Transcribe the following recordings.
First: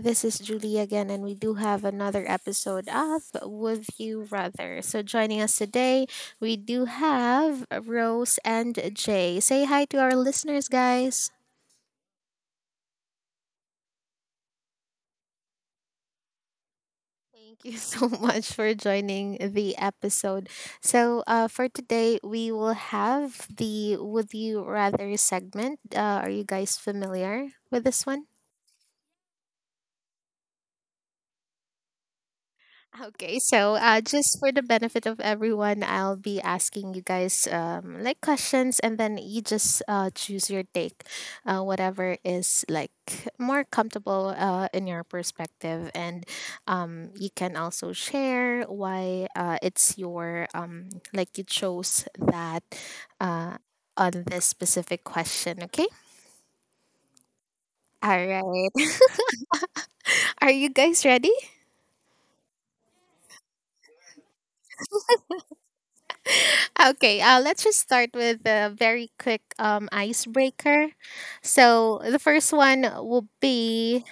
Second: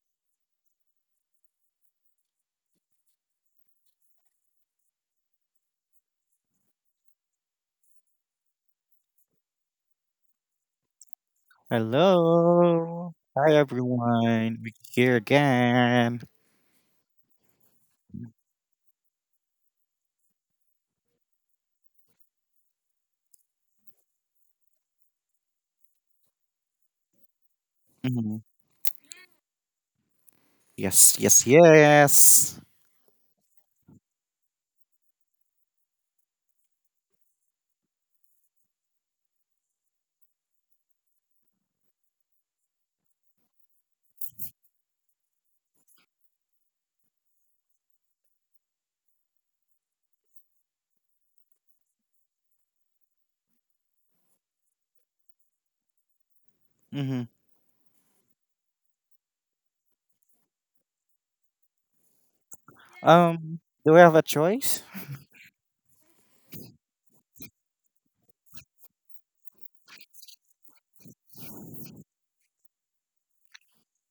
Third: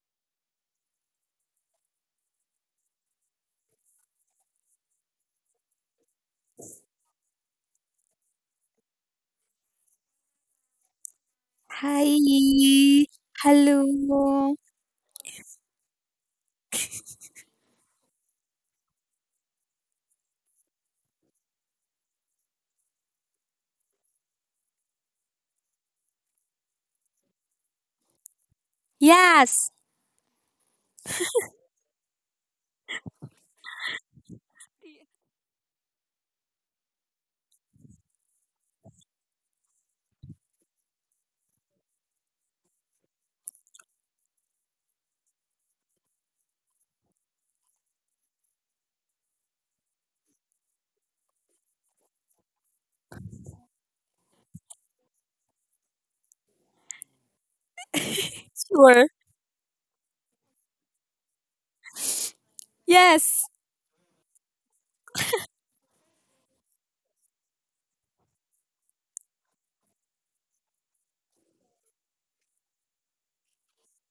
This is Julie again, and we do have another episode of Would You Rather. So, joining us today, we do have Rose and Jay. Say hi to our listeners, guys. Hi. Hello. Hi, Hello. everyone. We're here again. Thank you so much for joining the episode. So, for today, we will have the Would You Rather segment. Are you guys familiar with this one? hmm Yes. Yes, yes. yes. Okay, so just for the benefit of everyone, I'll be asking you guys like questions, and then you just choose your take, whatever is like more comfortable in your perspective, and you can also share why it's your like you chose that uh, on this specific question. Okay, hmm all right. Sure. Are you guys ready? Yes. Do we have a choice? Okay, let's just start with a very quick icebreaker. So, the first one will be,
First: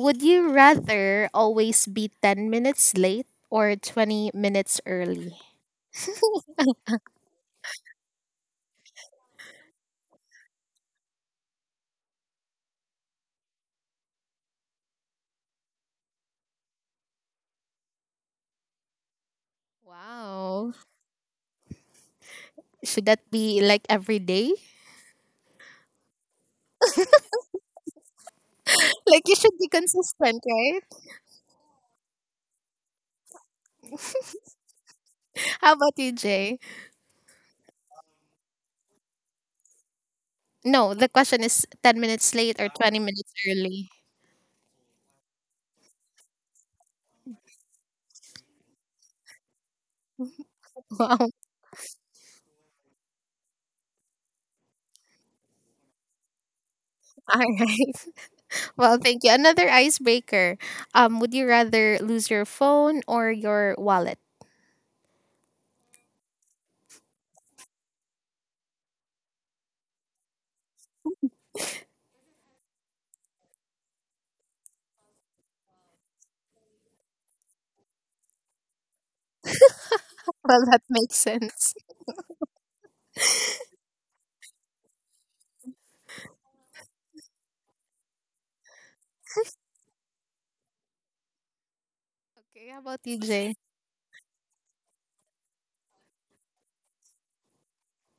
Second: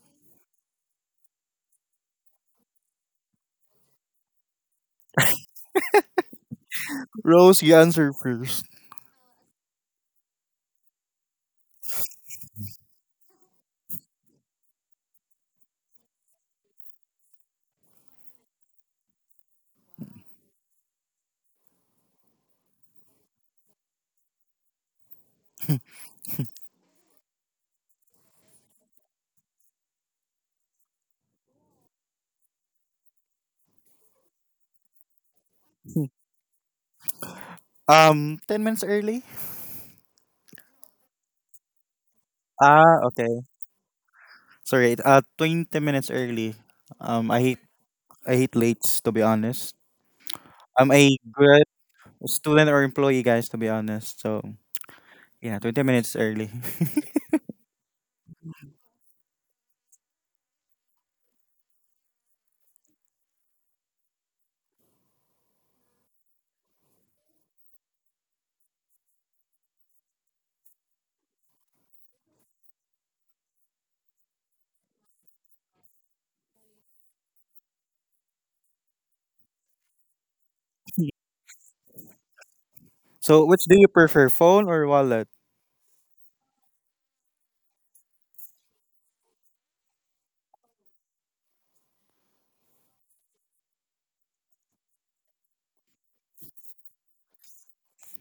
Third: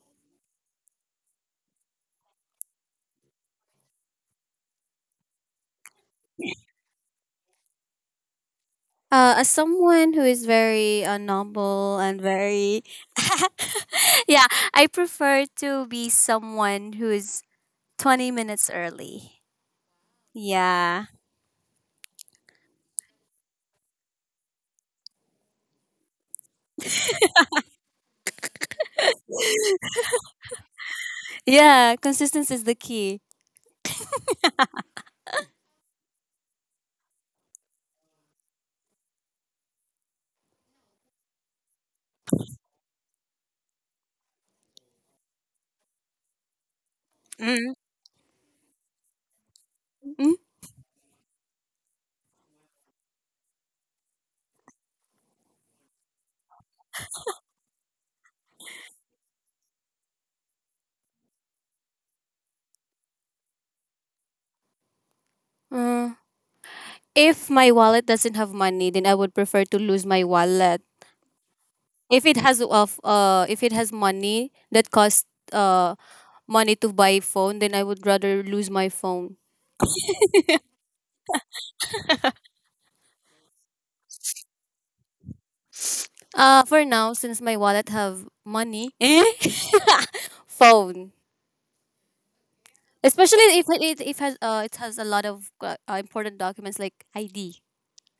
would you rather always be 10 minutes late or 20 minutes early? Rose, you answer first. As someone who is very noble and very, yeah, I prefer to be someone who is 20 minutes early. Wow. Yeah. Should that be like every day? Like, you should be consistent, right? Yeah. Consistency is the key. How about you, Jay? 10 minutes early? No, the question is 10 minutes late or Ah, 20 minutes okay. early. Sorry, 20 minutes early. Um, I hate, Mm. I hate lates, to be honest. Mm. I'm a Wow. good student or employee, guys, to be honest. So, yeah, 20 minutes early. All right. Well, thank you. Another icebreaker. Would you rather lose your phone or your wallet? Uh, if my wallet doesn't have money, then I would prefer to lose my wallet. If it has money that costs uh money to buy phone, then I would rather lose my phone. Well, that makes sense. So, which do you prefer, phone or wallet? For now, since my wallet have money, eh? Phone. Okay, how about you, Especially Jay? if it if has it has a lot of important documents like ID,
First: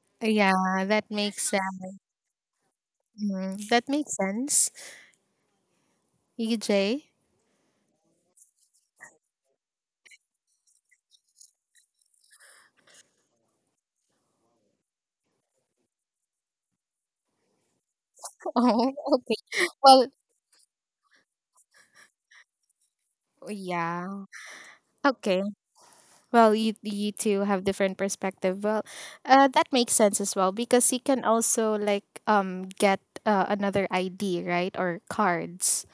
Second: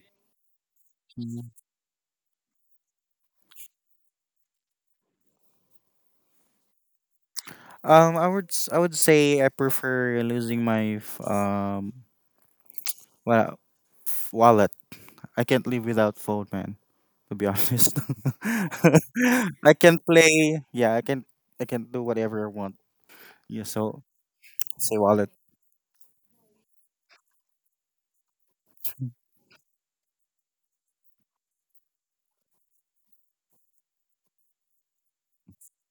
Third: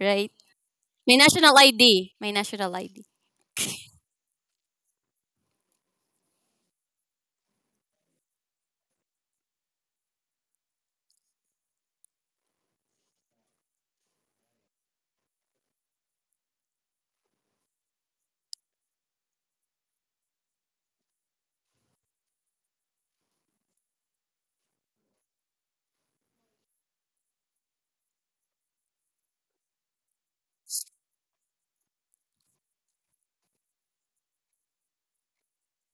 right? Yeah, that My makes national sense. ID, my national ID. That makes sense. You, Jay? I would say I prefer losing my well wallet. I can't live without phone, man. To be honest, Oh, okay. I can Well, play. Yeah, I can. I can do whatever I want. Yeah, so yeah. say wallet. Okay. Well, you two have different perspective. Well, that makes sense as well because you can also like get another ID, right, or cards.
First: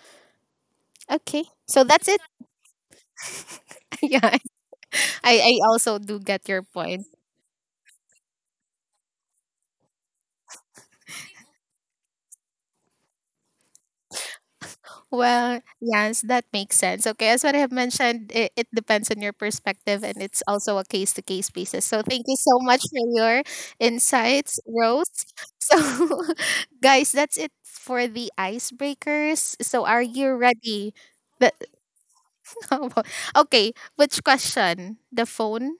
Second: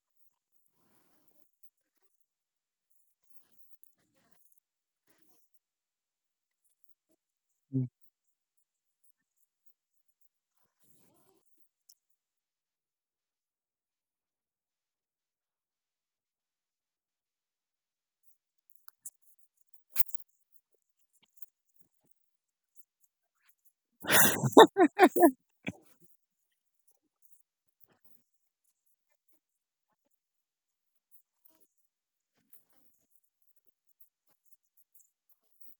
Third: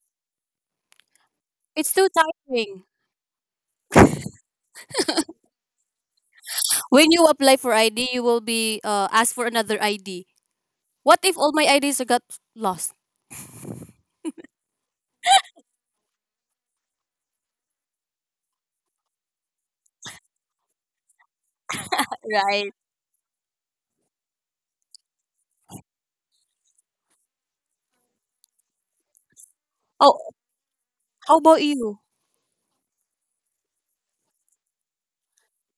Okay, so It's that's too it. tiring. Yeah, I also do get your point. When you apply for Mm. ID, you will be asked for another ID. What if all my IDs got lost? Well, yes, that makes sense. Okay, as what I have mentioned, it depends on your perspective and it's also a case to case basis. So thank you so Right. much for your insights, Rose. So, guys, that's it for the icebreakers. So, are Oh, you ready? how The, about you? okay, which question? The phone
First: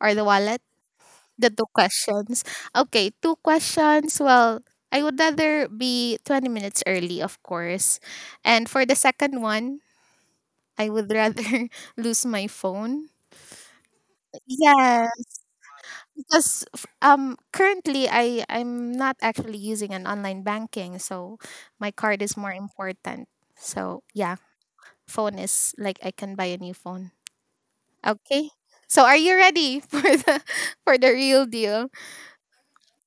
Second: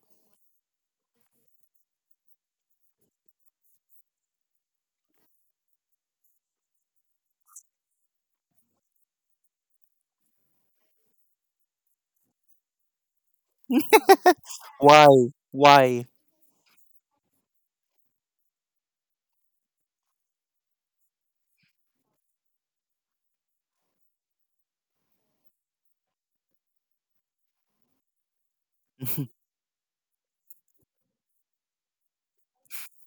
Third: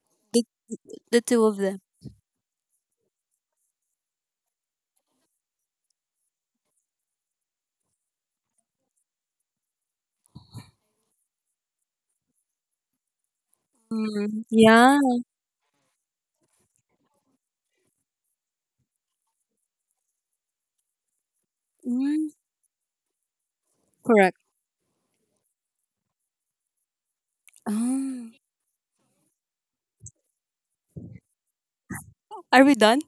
or the The wallet? the two The of two them. questions. Okay, two questions. Well, I would rather be 20 minutes early, of course. And for the second one, I would rather lose my phone. Mm, yeah. Why? Yeah, Why? because currently I'm not actually using an online banking, so my card Mm, is more important. So, yeah, correct. phone is like I can buy a new phone. Oh. Okay? So, are you ready for the real deal? Are we done?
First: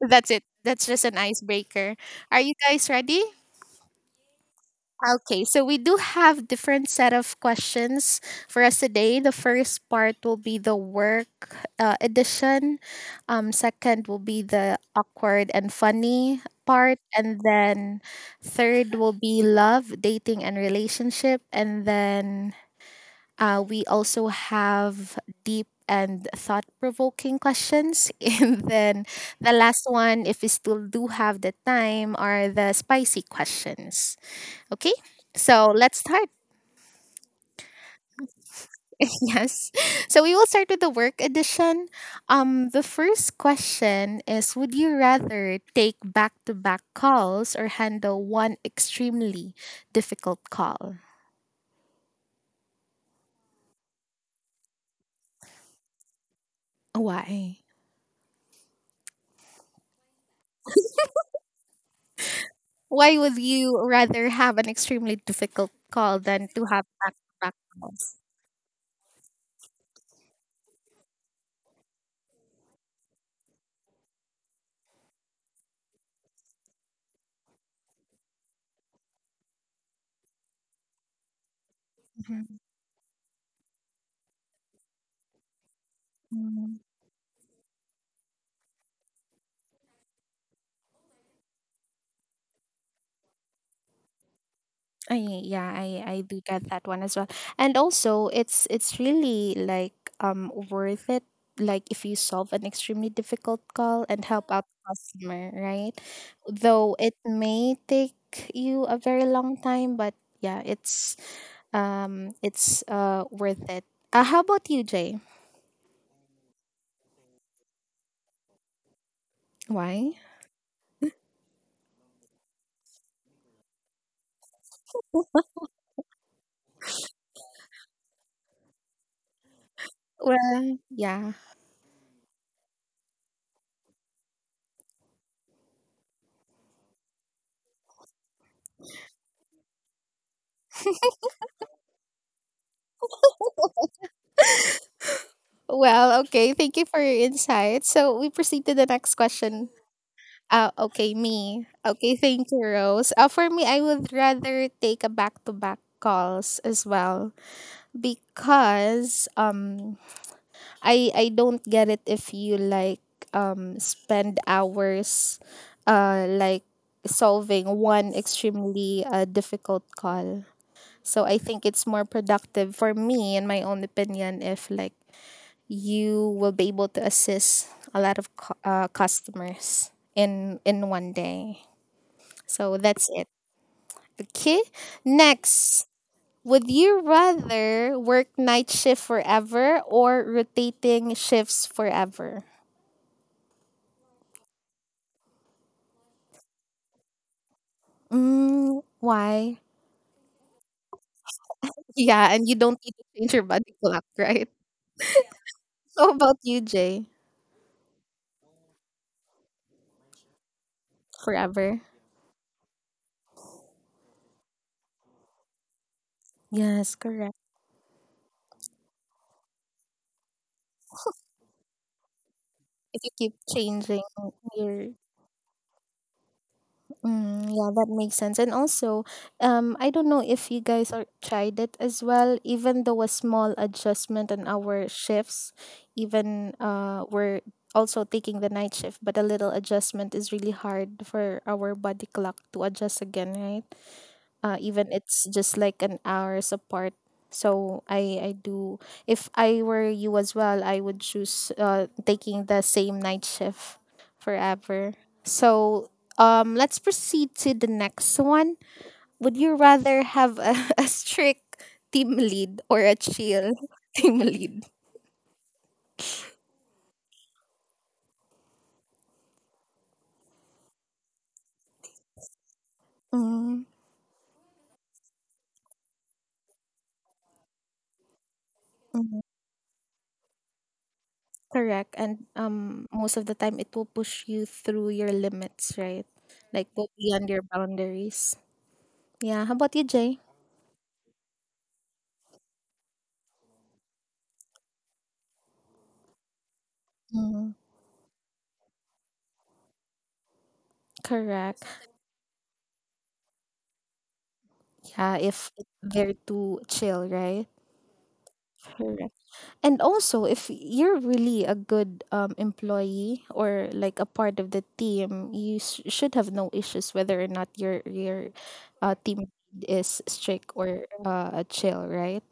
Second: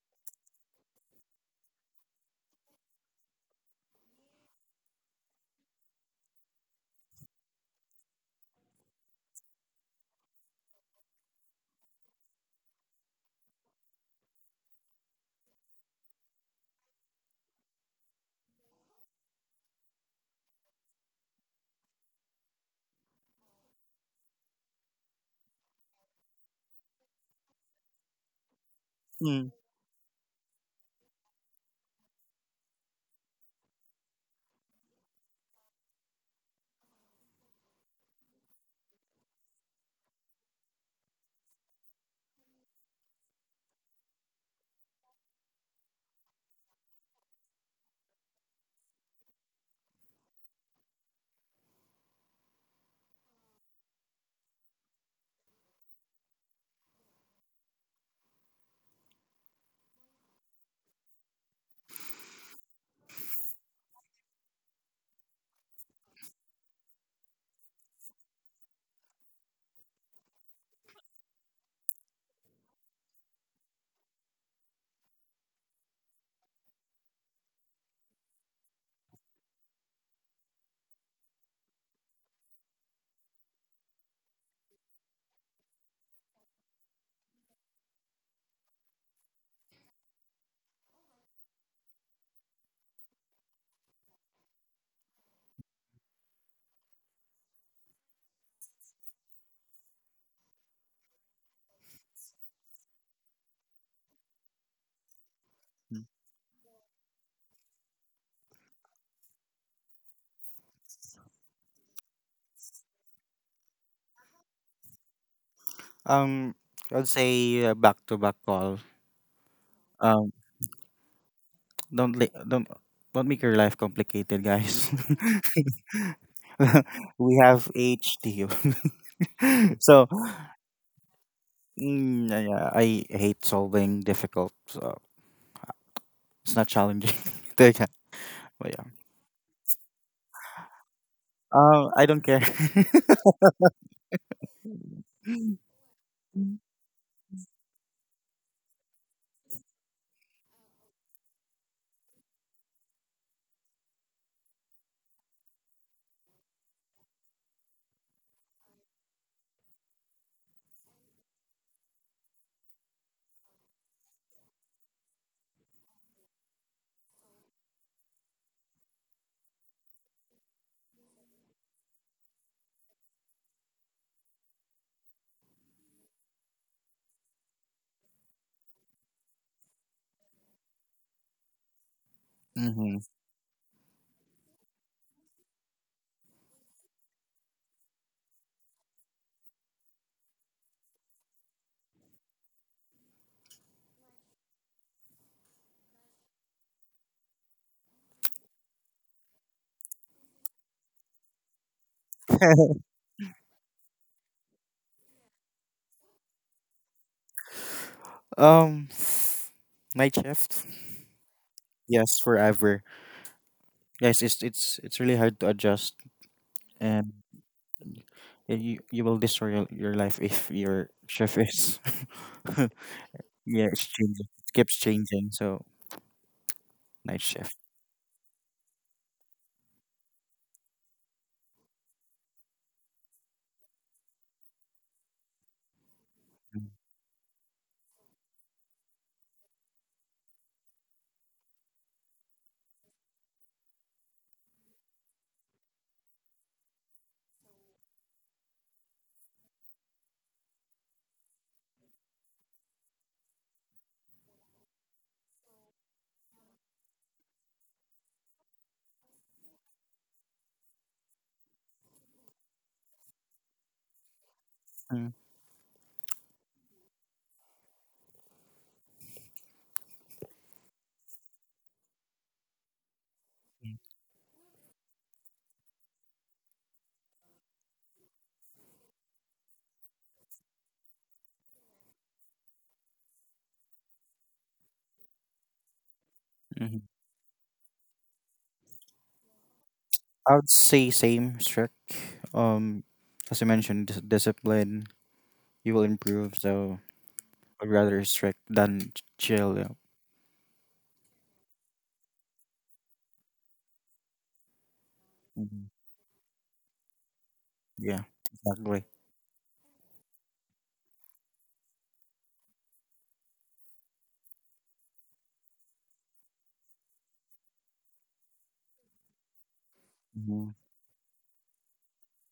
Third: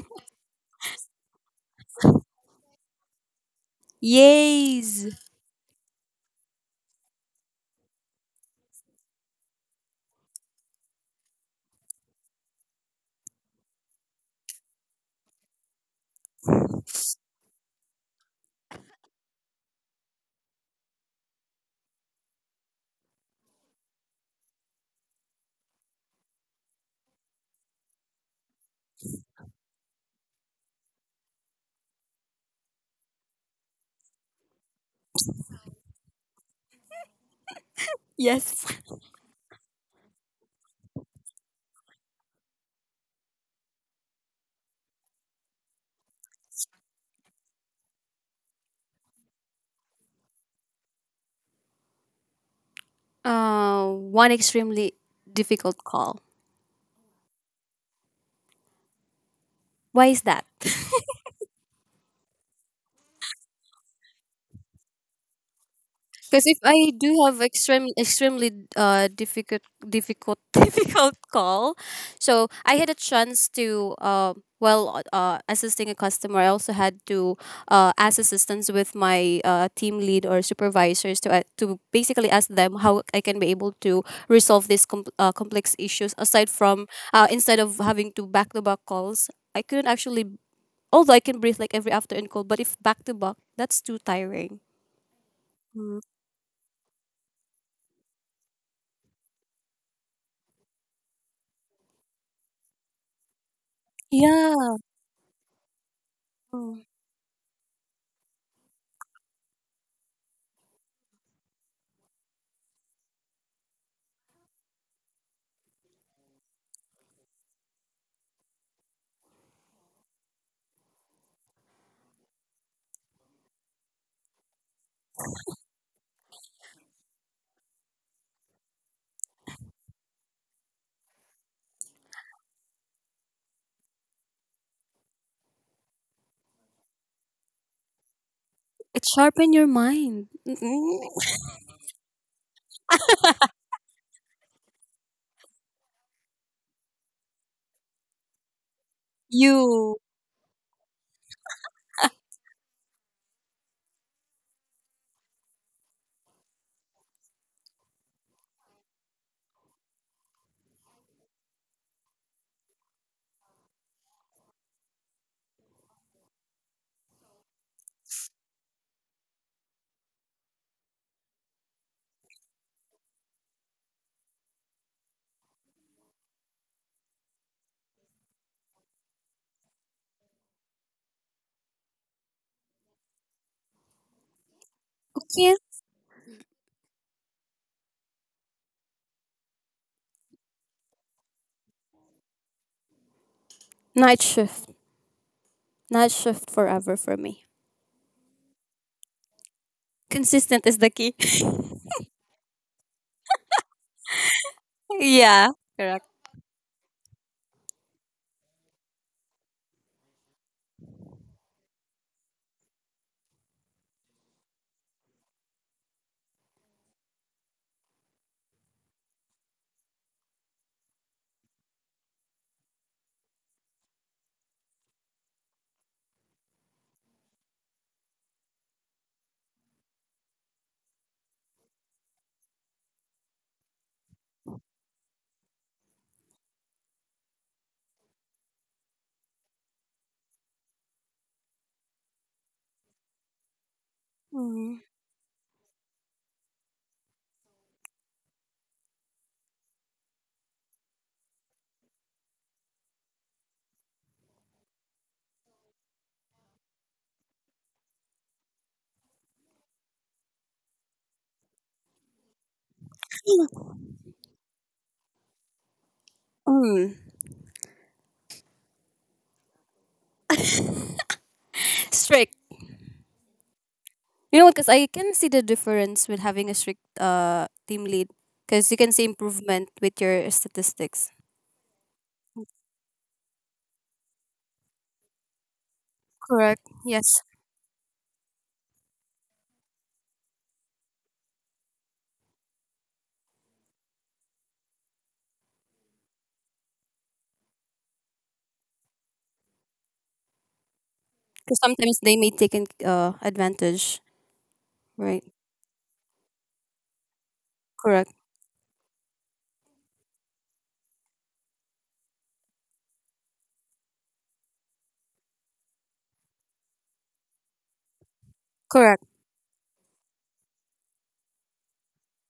That's it. That's just an icebreaker. Are you guys ready? Yays! Okay, so we do have different set of questions for us today. The first part will be the work edition. Second will be the awkward and funny part, and then third will be love, dating, and relationship, and then we also have deep and thought provoking questions. And then Mm. the last one, if we still do have the time, are the spicy questions. Okay? So let's start. Yes. Yes. So we will start with the work edition. The first question is, would you rather take back to back calls or handle one extremely difficult call? One extremely difficult call. Why? Why is that? Why would you rather have an extremely difficult call Because than if to have I do have back-to-back extremely calls? extremely uh difficult difficult difficult call, so I had a chance to well assisting a customer. I also had to ask assistance with my team lead or supervisors to basically ask them how I can be able to resolve these complex issues. Aside Mm-hmm. from instead of having to back calls, I couldn't actually, although I can breathe like every after and call, but if back to back, that's too tiring. I, yeah, Mm. I do get that one as well. And also, it's really like worth it. Like if you solve an extremely difficult call and help out Yeah. the customer, right? Though it may take you a very long time, but yeah, it's worth it. How about you, Jay? Um, I'd say back to back call. Why? Um, don't li- Don't make your life complicated, guys. We have HD. So Well, yeah. mm, yeah, yeah, I hate solving difficult, so it's not challenging. But yeah, but yeah. It sharpen your mind. Mm-mm. I don't care. Well, okay. Thank you for your insight. So we proceed to the next question. You Okay, me. Okay, thank you, Rose. For me, I would rather take a back-to-back calls as well because I don't get it if you like spend hours like solving one extremely difficult call. So I think it's more productive for me in my own opinion if like you will be able to assist a lot of customers in one day. So hmm that's it. Okay. can't Next, would you rather work night shift forever or rotating shifts forever? night shift. Night shift forever for me. Mm, why? Consistent is the key. Yeah, and you don't need to change your body clock, right? Yeah, correct. How about you, Jay? Um, night shift. Forever. Yes, forever. Guys, it's really hard to adjust, Yes, and correct. you will destroy your life if your shift is. If you keep Yeah, it's changing changing. It keeps your... changing. So night Mm, shift. yeah, that makes sense. And also, I don't know if you guys are tried it as well. Even though a small adjustment on our shifts, even we're also taking the night shift, but a little adjustment is really hard for our body clock to adjust again, right? Mm. even it's just like an hours apart, so I do. If I were you as well, I would choose taking the same night shift forever. So let's proceed to the next one. Would you rather have a strict team lead or a chill team lead? Mhm. Mm. Strict. Mm, You know what? Because I can see the difference with having a strict team lead. Because you can see mm, improvement with your statistics. correct. And most of the time it will push you through your limits, right? Correct. Like Mhm. go Yes. beyond your boundaries. Yeah, how about you, Jay? I would say same strict. Um, as you mentioned, discipline. You will improve. So Mm, I'd rather strict than chill. Yeah, Because correct. sometimes they may take an, advantage. Yeah, Right. if mhm. they're too chill, right? Yeah, Correct. exactly. Correct. And also, if you're really a good employee or like a part of the team, you should have no issues whether or not your Correct. team is strict Mhm. or chill, right?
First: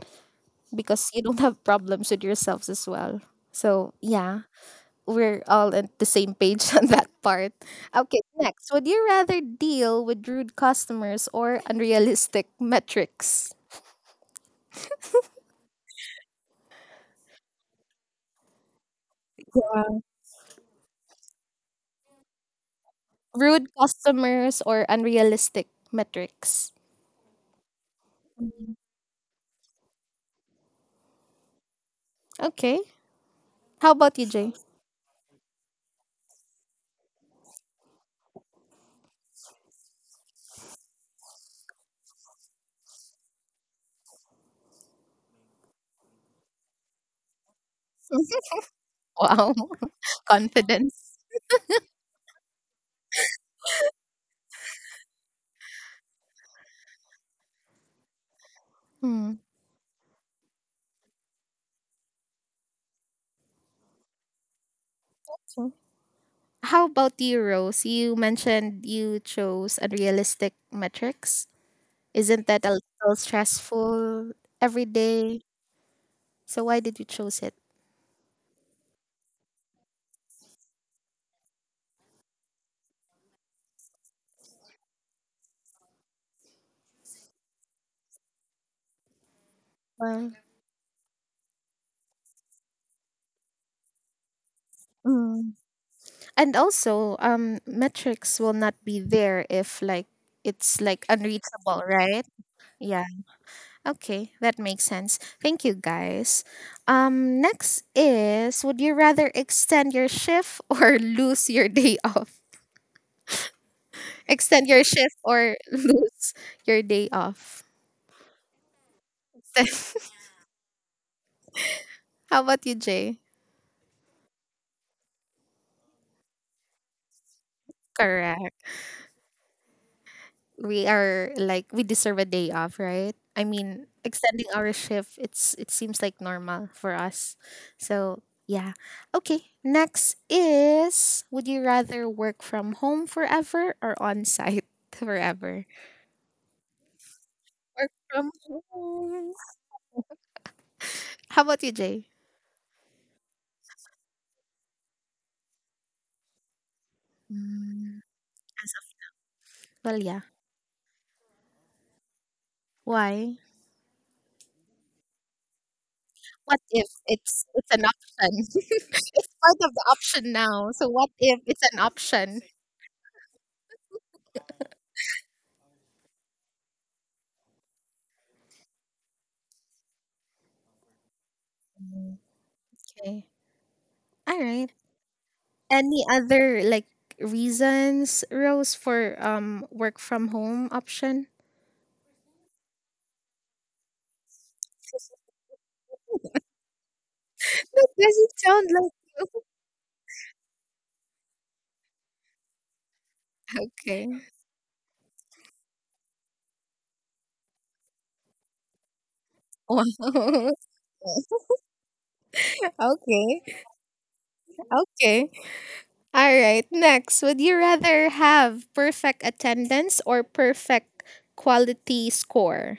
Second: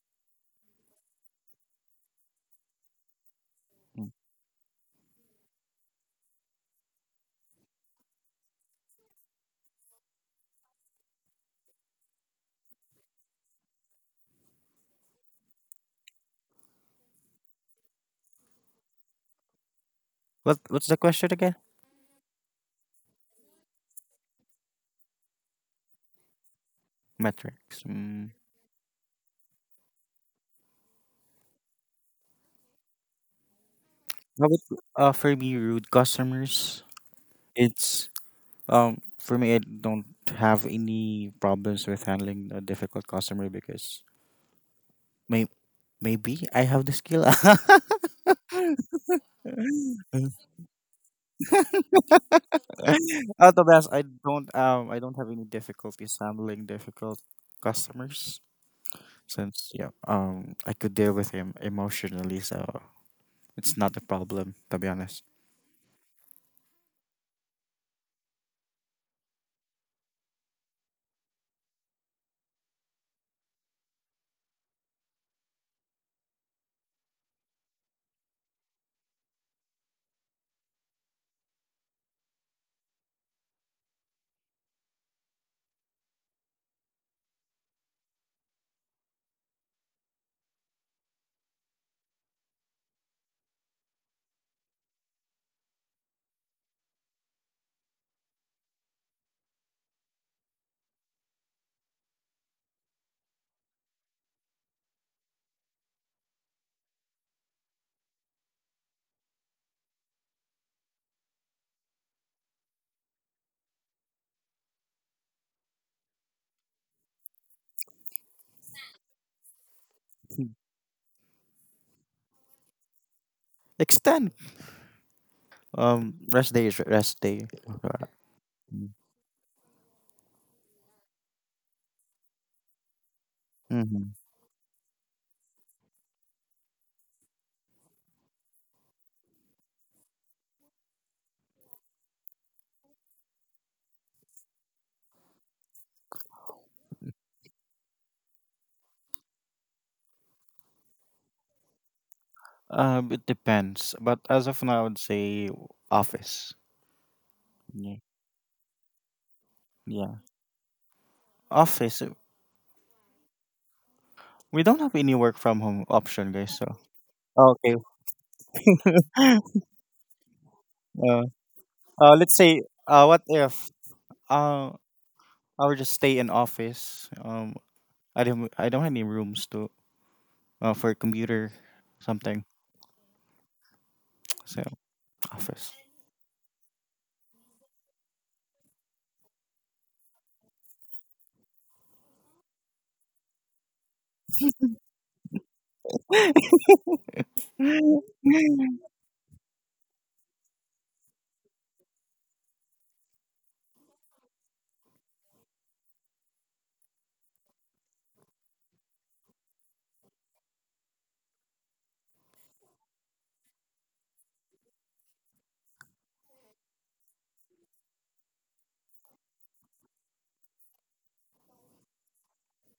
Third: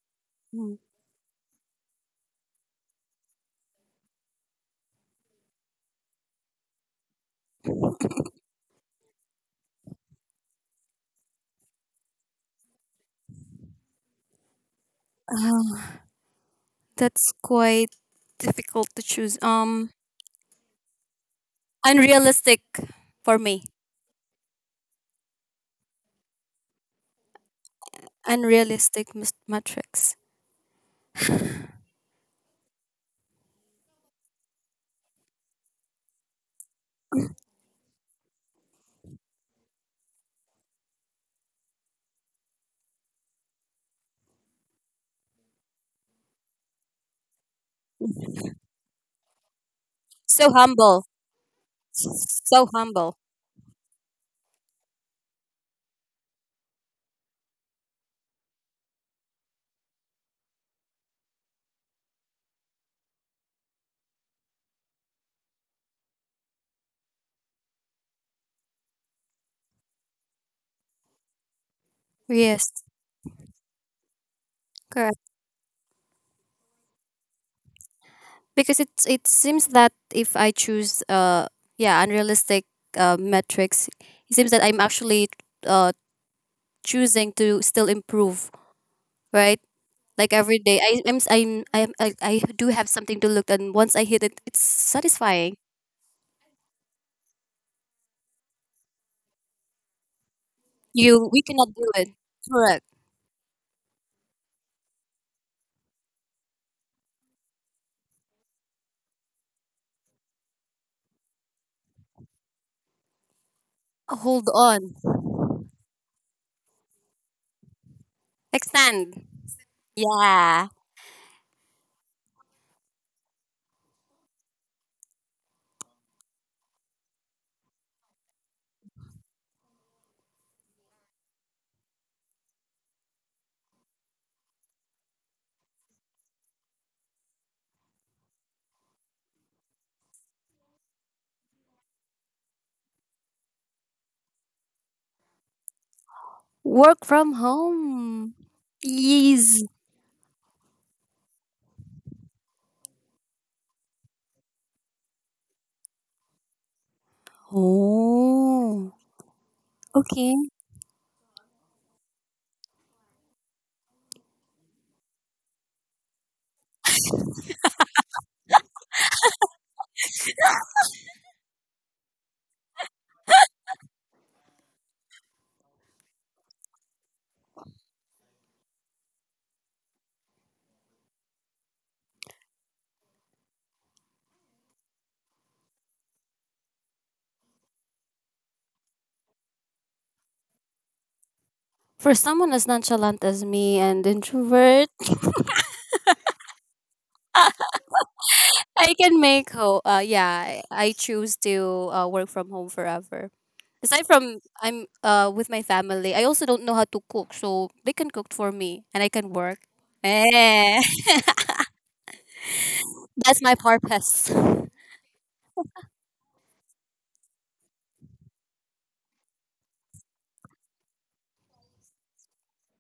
Mm. Because you don't have problems with yourselves as well. So mm yeah, we're all on the same page on that part. Okay, next. Would you rather deal with rude customers or unrealistic metrics? Uh, that's quite difficult to choose. What What's the question again? Unrealistic for me. Rude customers or unrealistic metrics. Metrics. Mm. Metrics. Okay. How about you, How Jay? about for me, rude customers? It's for me, I don't have any problems with handling a difficult customer because may maybe I have the skill. Wow, So humble. confidence. So humble. Otherwise, I don't have any difficulties handling difficult customers. Hmm. Since yeah, I could deal with him emotionally, so it's not a problem to be honest. So how about you, Rose? You mentioned you chose unrealistic metrics. Isn't that a Yes, little stressful every correct. day? So why did you choose it? Because it seems that if I choose yeah unrealistic metrics, it seems that I'm actually uh choosing to still improve, right? Like every day, I I'm s- I'm I do have something to look, and once I hit it, it's Well, satisfying. and also metrics will not be there if like it's like You, we cannot unreachable, do it. right? Correct. Yeah, okay, that makes sense. Thank you, guys. Next is, would you rather extend your shift or lose your day off? Hold Extend your on. shift or lose your day off? Extend. Hmm. Yeah. How about you, Jay? Extend. Rest day is rest day. Correct. We are like, we deserve a day off, right? I mean, Mm-hmm. extending our shift, it's it seems like normal for us. So yeah. Okay. Next is, would you rather work from home forever or on site forever? Work from Work from home. home. Yes. How about you, Jay? It depends, but as of now, I would say office. Yeah, Mm, as Oh, of- well, yeah, yeah. okay. office. Why? We don't have any work from home option, guys. What So if it's okay. an option? It's part of the option now. So what uh, if it's an let's option? say what if uh, I would just stay in office. I don't have any rooms to for a computer, something. Okay. All So right. office. Any other like reasons, Rose, for work from home option? For someone as nonchalant as me and introvert, That doesn't sound like... I can make ho. Yeah, I choose to work from home forever. Aside Okay. from I'm with my family, I also don't know how to cook, so they can cook for me and I can work. Wow. Eh. That's Okay. my purpose. Okay. All right. Next, would you rather have perfect attendance or perfect quality score?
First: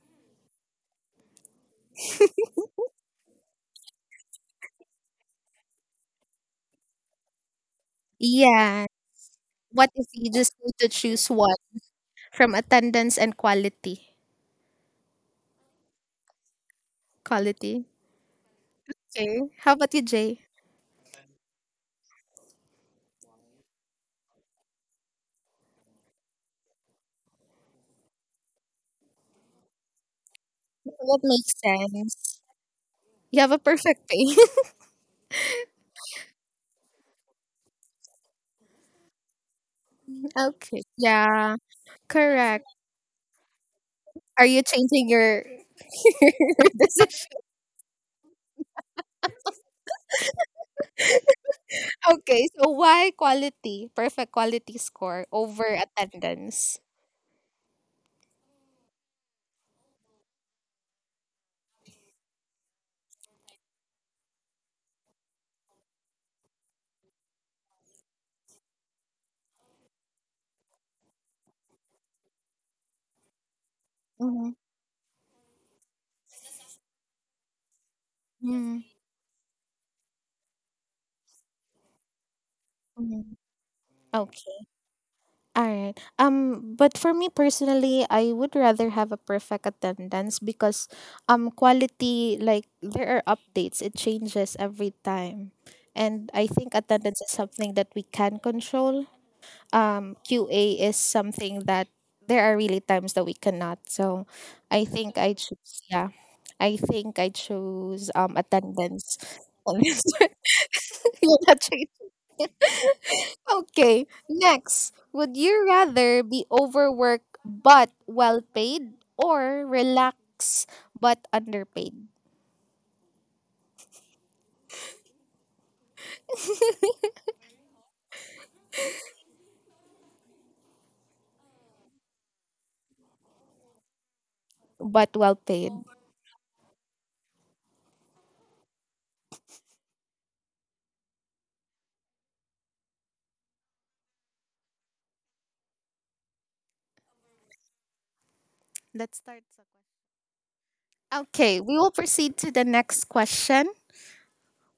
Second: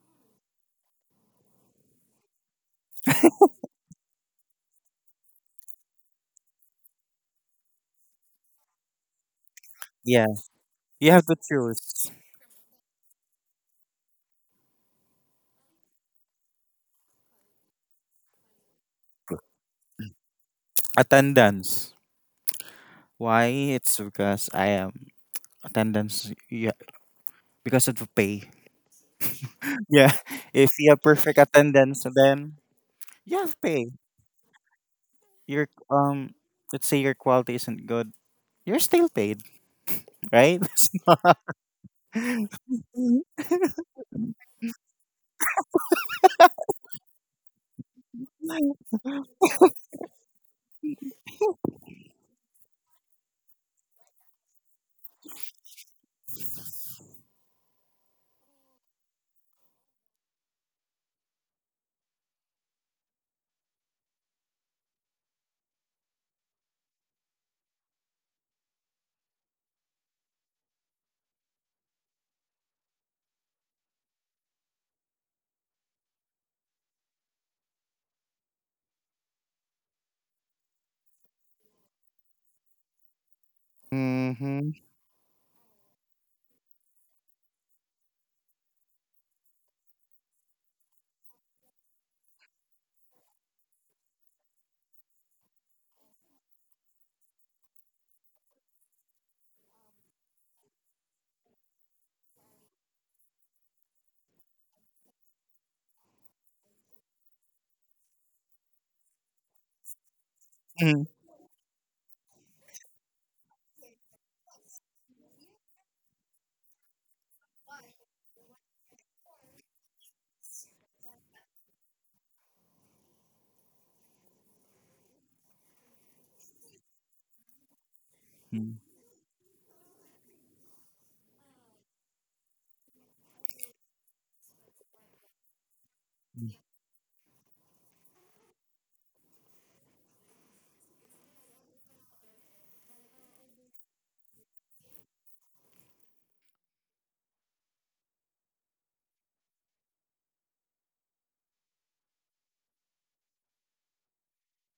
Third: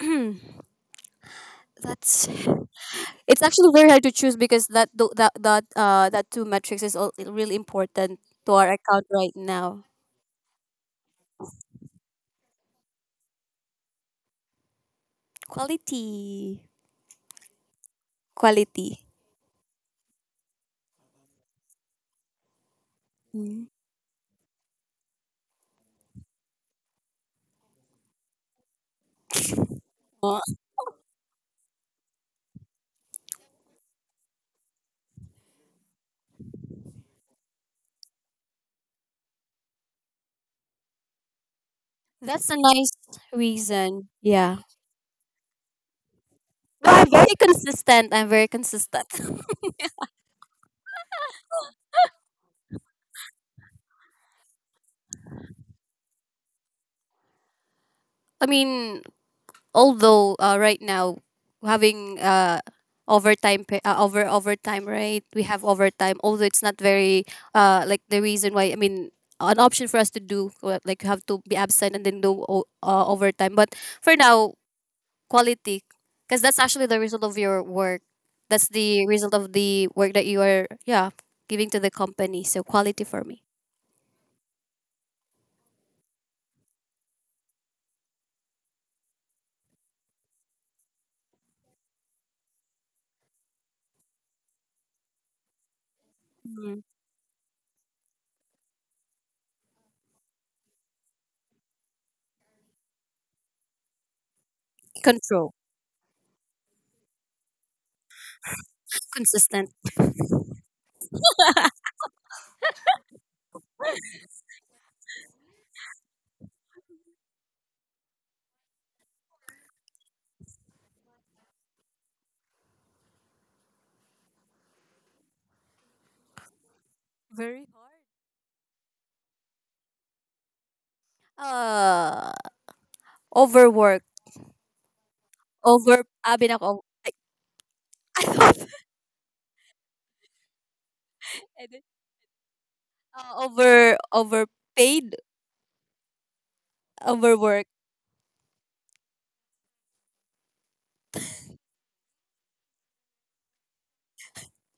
That's It's actually very hard to choose because that tho- that that that two metrics is all really important to our Yeah. account right now. What if Yeah, you just need to you have choose to one choose from attendance and quality? Quality, Quality. quality. Okay. How about you, Jay? attendance. Why? Mm. It's because I am attendance. Yeah, because of the pay. Yeah, Oh, if you have That perfect makes attendance, sense. then you You have a have pay. perfect day. Your Let's say your quality isn't good, you're still paid, right? Okay. Yeah. that's a Correct. nice reason. Are Yeah. you changing your your Well, I'm decision? very consistent. I'm very Mm-hmm. consistent. Okay, so why quality, perfect quality score over attendance? I mean, although right now having overtime, right, we have overtime, although it's not very like the reason why I mean an option for us to do like you have to be absent and then do overtime, but for Mm-hmm. now, quality, because that's actually the result of your work, that's Hmm. the result of the work that you are, yeah, giving to the company, so quality for me. Okay. All right. But for me personally, I would rather have a perfect attendance because quality, like there are updates. It changes every time. And I think Mhm. attendance is something that we can control. QA is something that there are really times that we cannot. So I think I Control. choose, yeah, I think I choose attendance Consistent. on this one. You're not changing. Okay, next. Would you rather be overworked but well paid or relax but underpaid Very hard. uh Overwork. but well paid? Over ah binako and then, overpaid overwork. Let's start. Sakura. Okay, we will proceed to the next question.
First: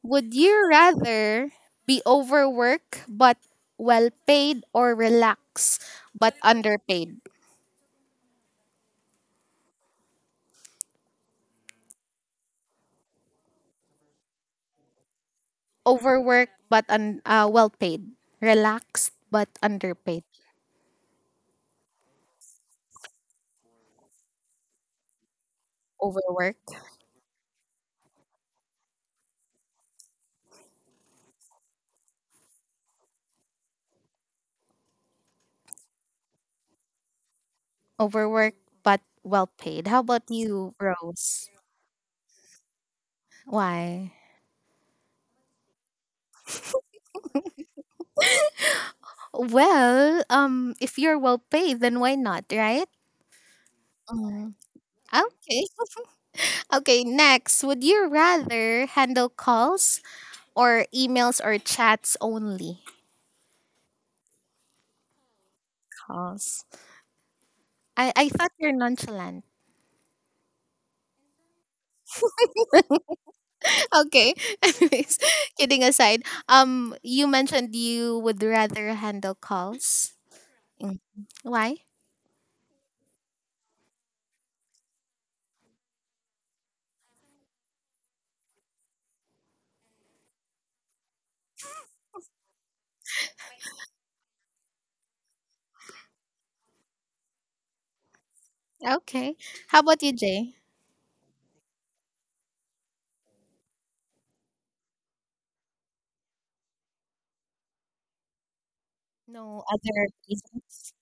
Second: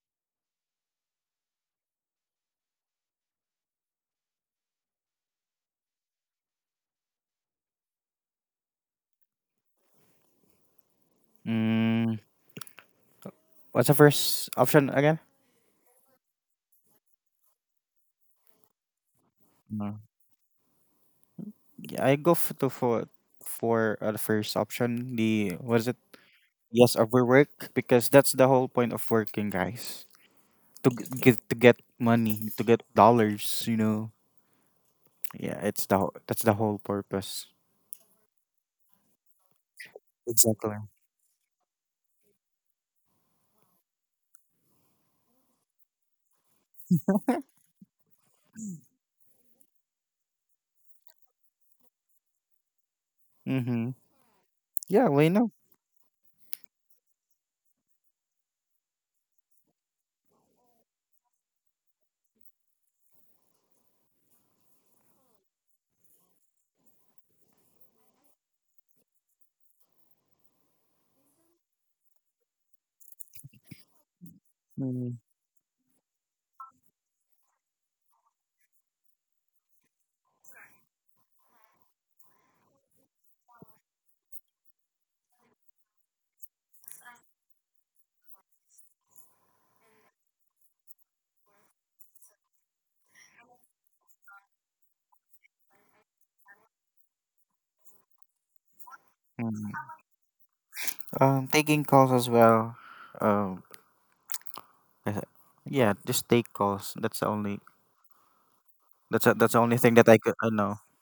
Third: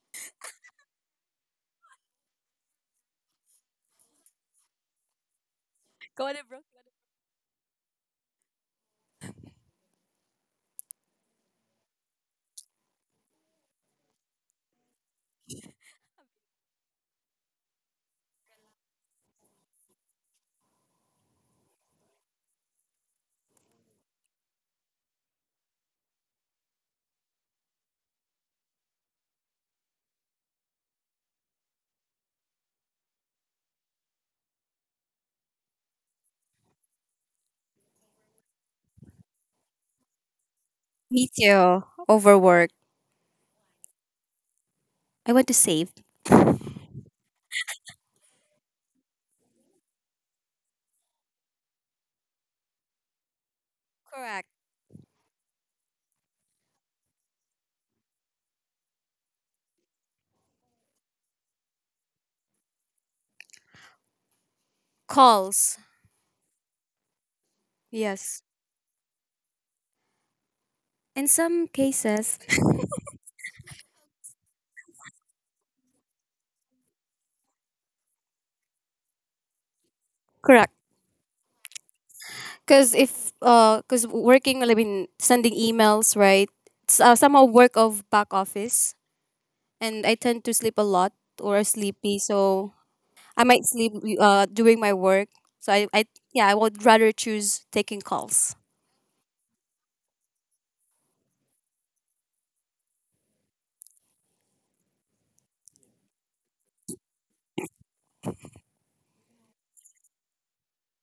Would you rather be overworked but well paid or relaxed Go on, but bro. underpaid? Mm. What's the first option again? Well paid. Relaxed but Mm. underpaid. Yeah, I go for the first option. The what is it? Overworked. Yes, overwork because that's the whole point of working, guys. To get money, to get dollars, you know. Yeah, it's that's the whole purpose. Overworked but well paid. How about you, Exactly. Me Rose? too. Overwork. Why? I want to save. Well, if you're well paid then why not, right? Mm-hmm. Correct. Mm. Yeah, we know. Okay. Okay, next, would you rather handle calls or emails or chats only? Calls. Calls. I Yes. thought you're nonchalant. In some cases. Okay. Mm-hmm. Anyways, kidding aside, you mentioned you would rather handle calls. Correct. Mm. Why? Because if because working, I mean, sending emails, right? It's somehow work of back office, and I tend to sleep a lot or sleepy, so I might sleep during my work. So, I yeah, I would rather choose taking calls. Okay. How about you, Jay? Taking calls as well. Um, uh, yeah, just take calls. That's the only. That's the No only thing other that I could. I know. reasons.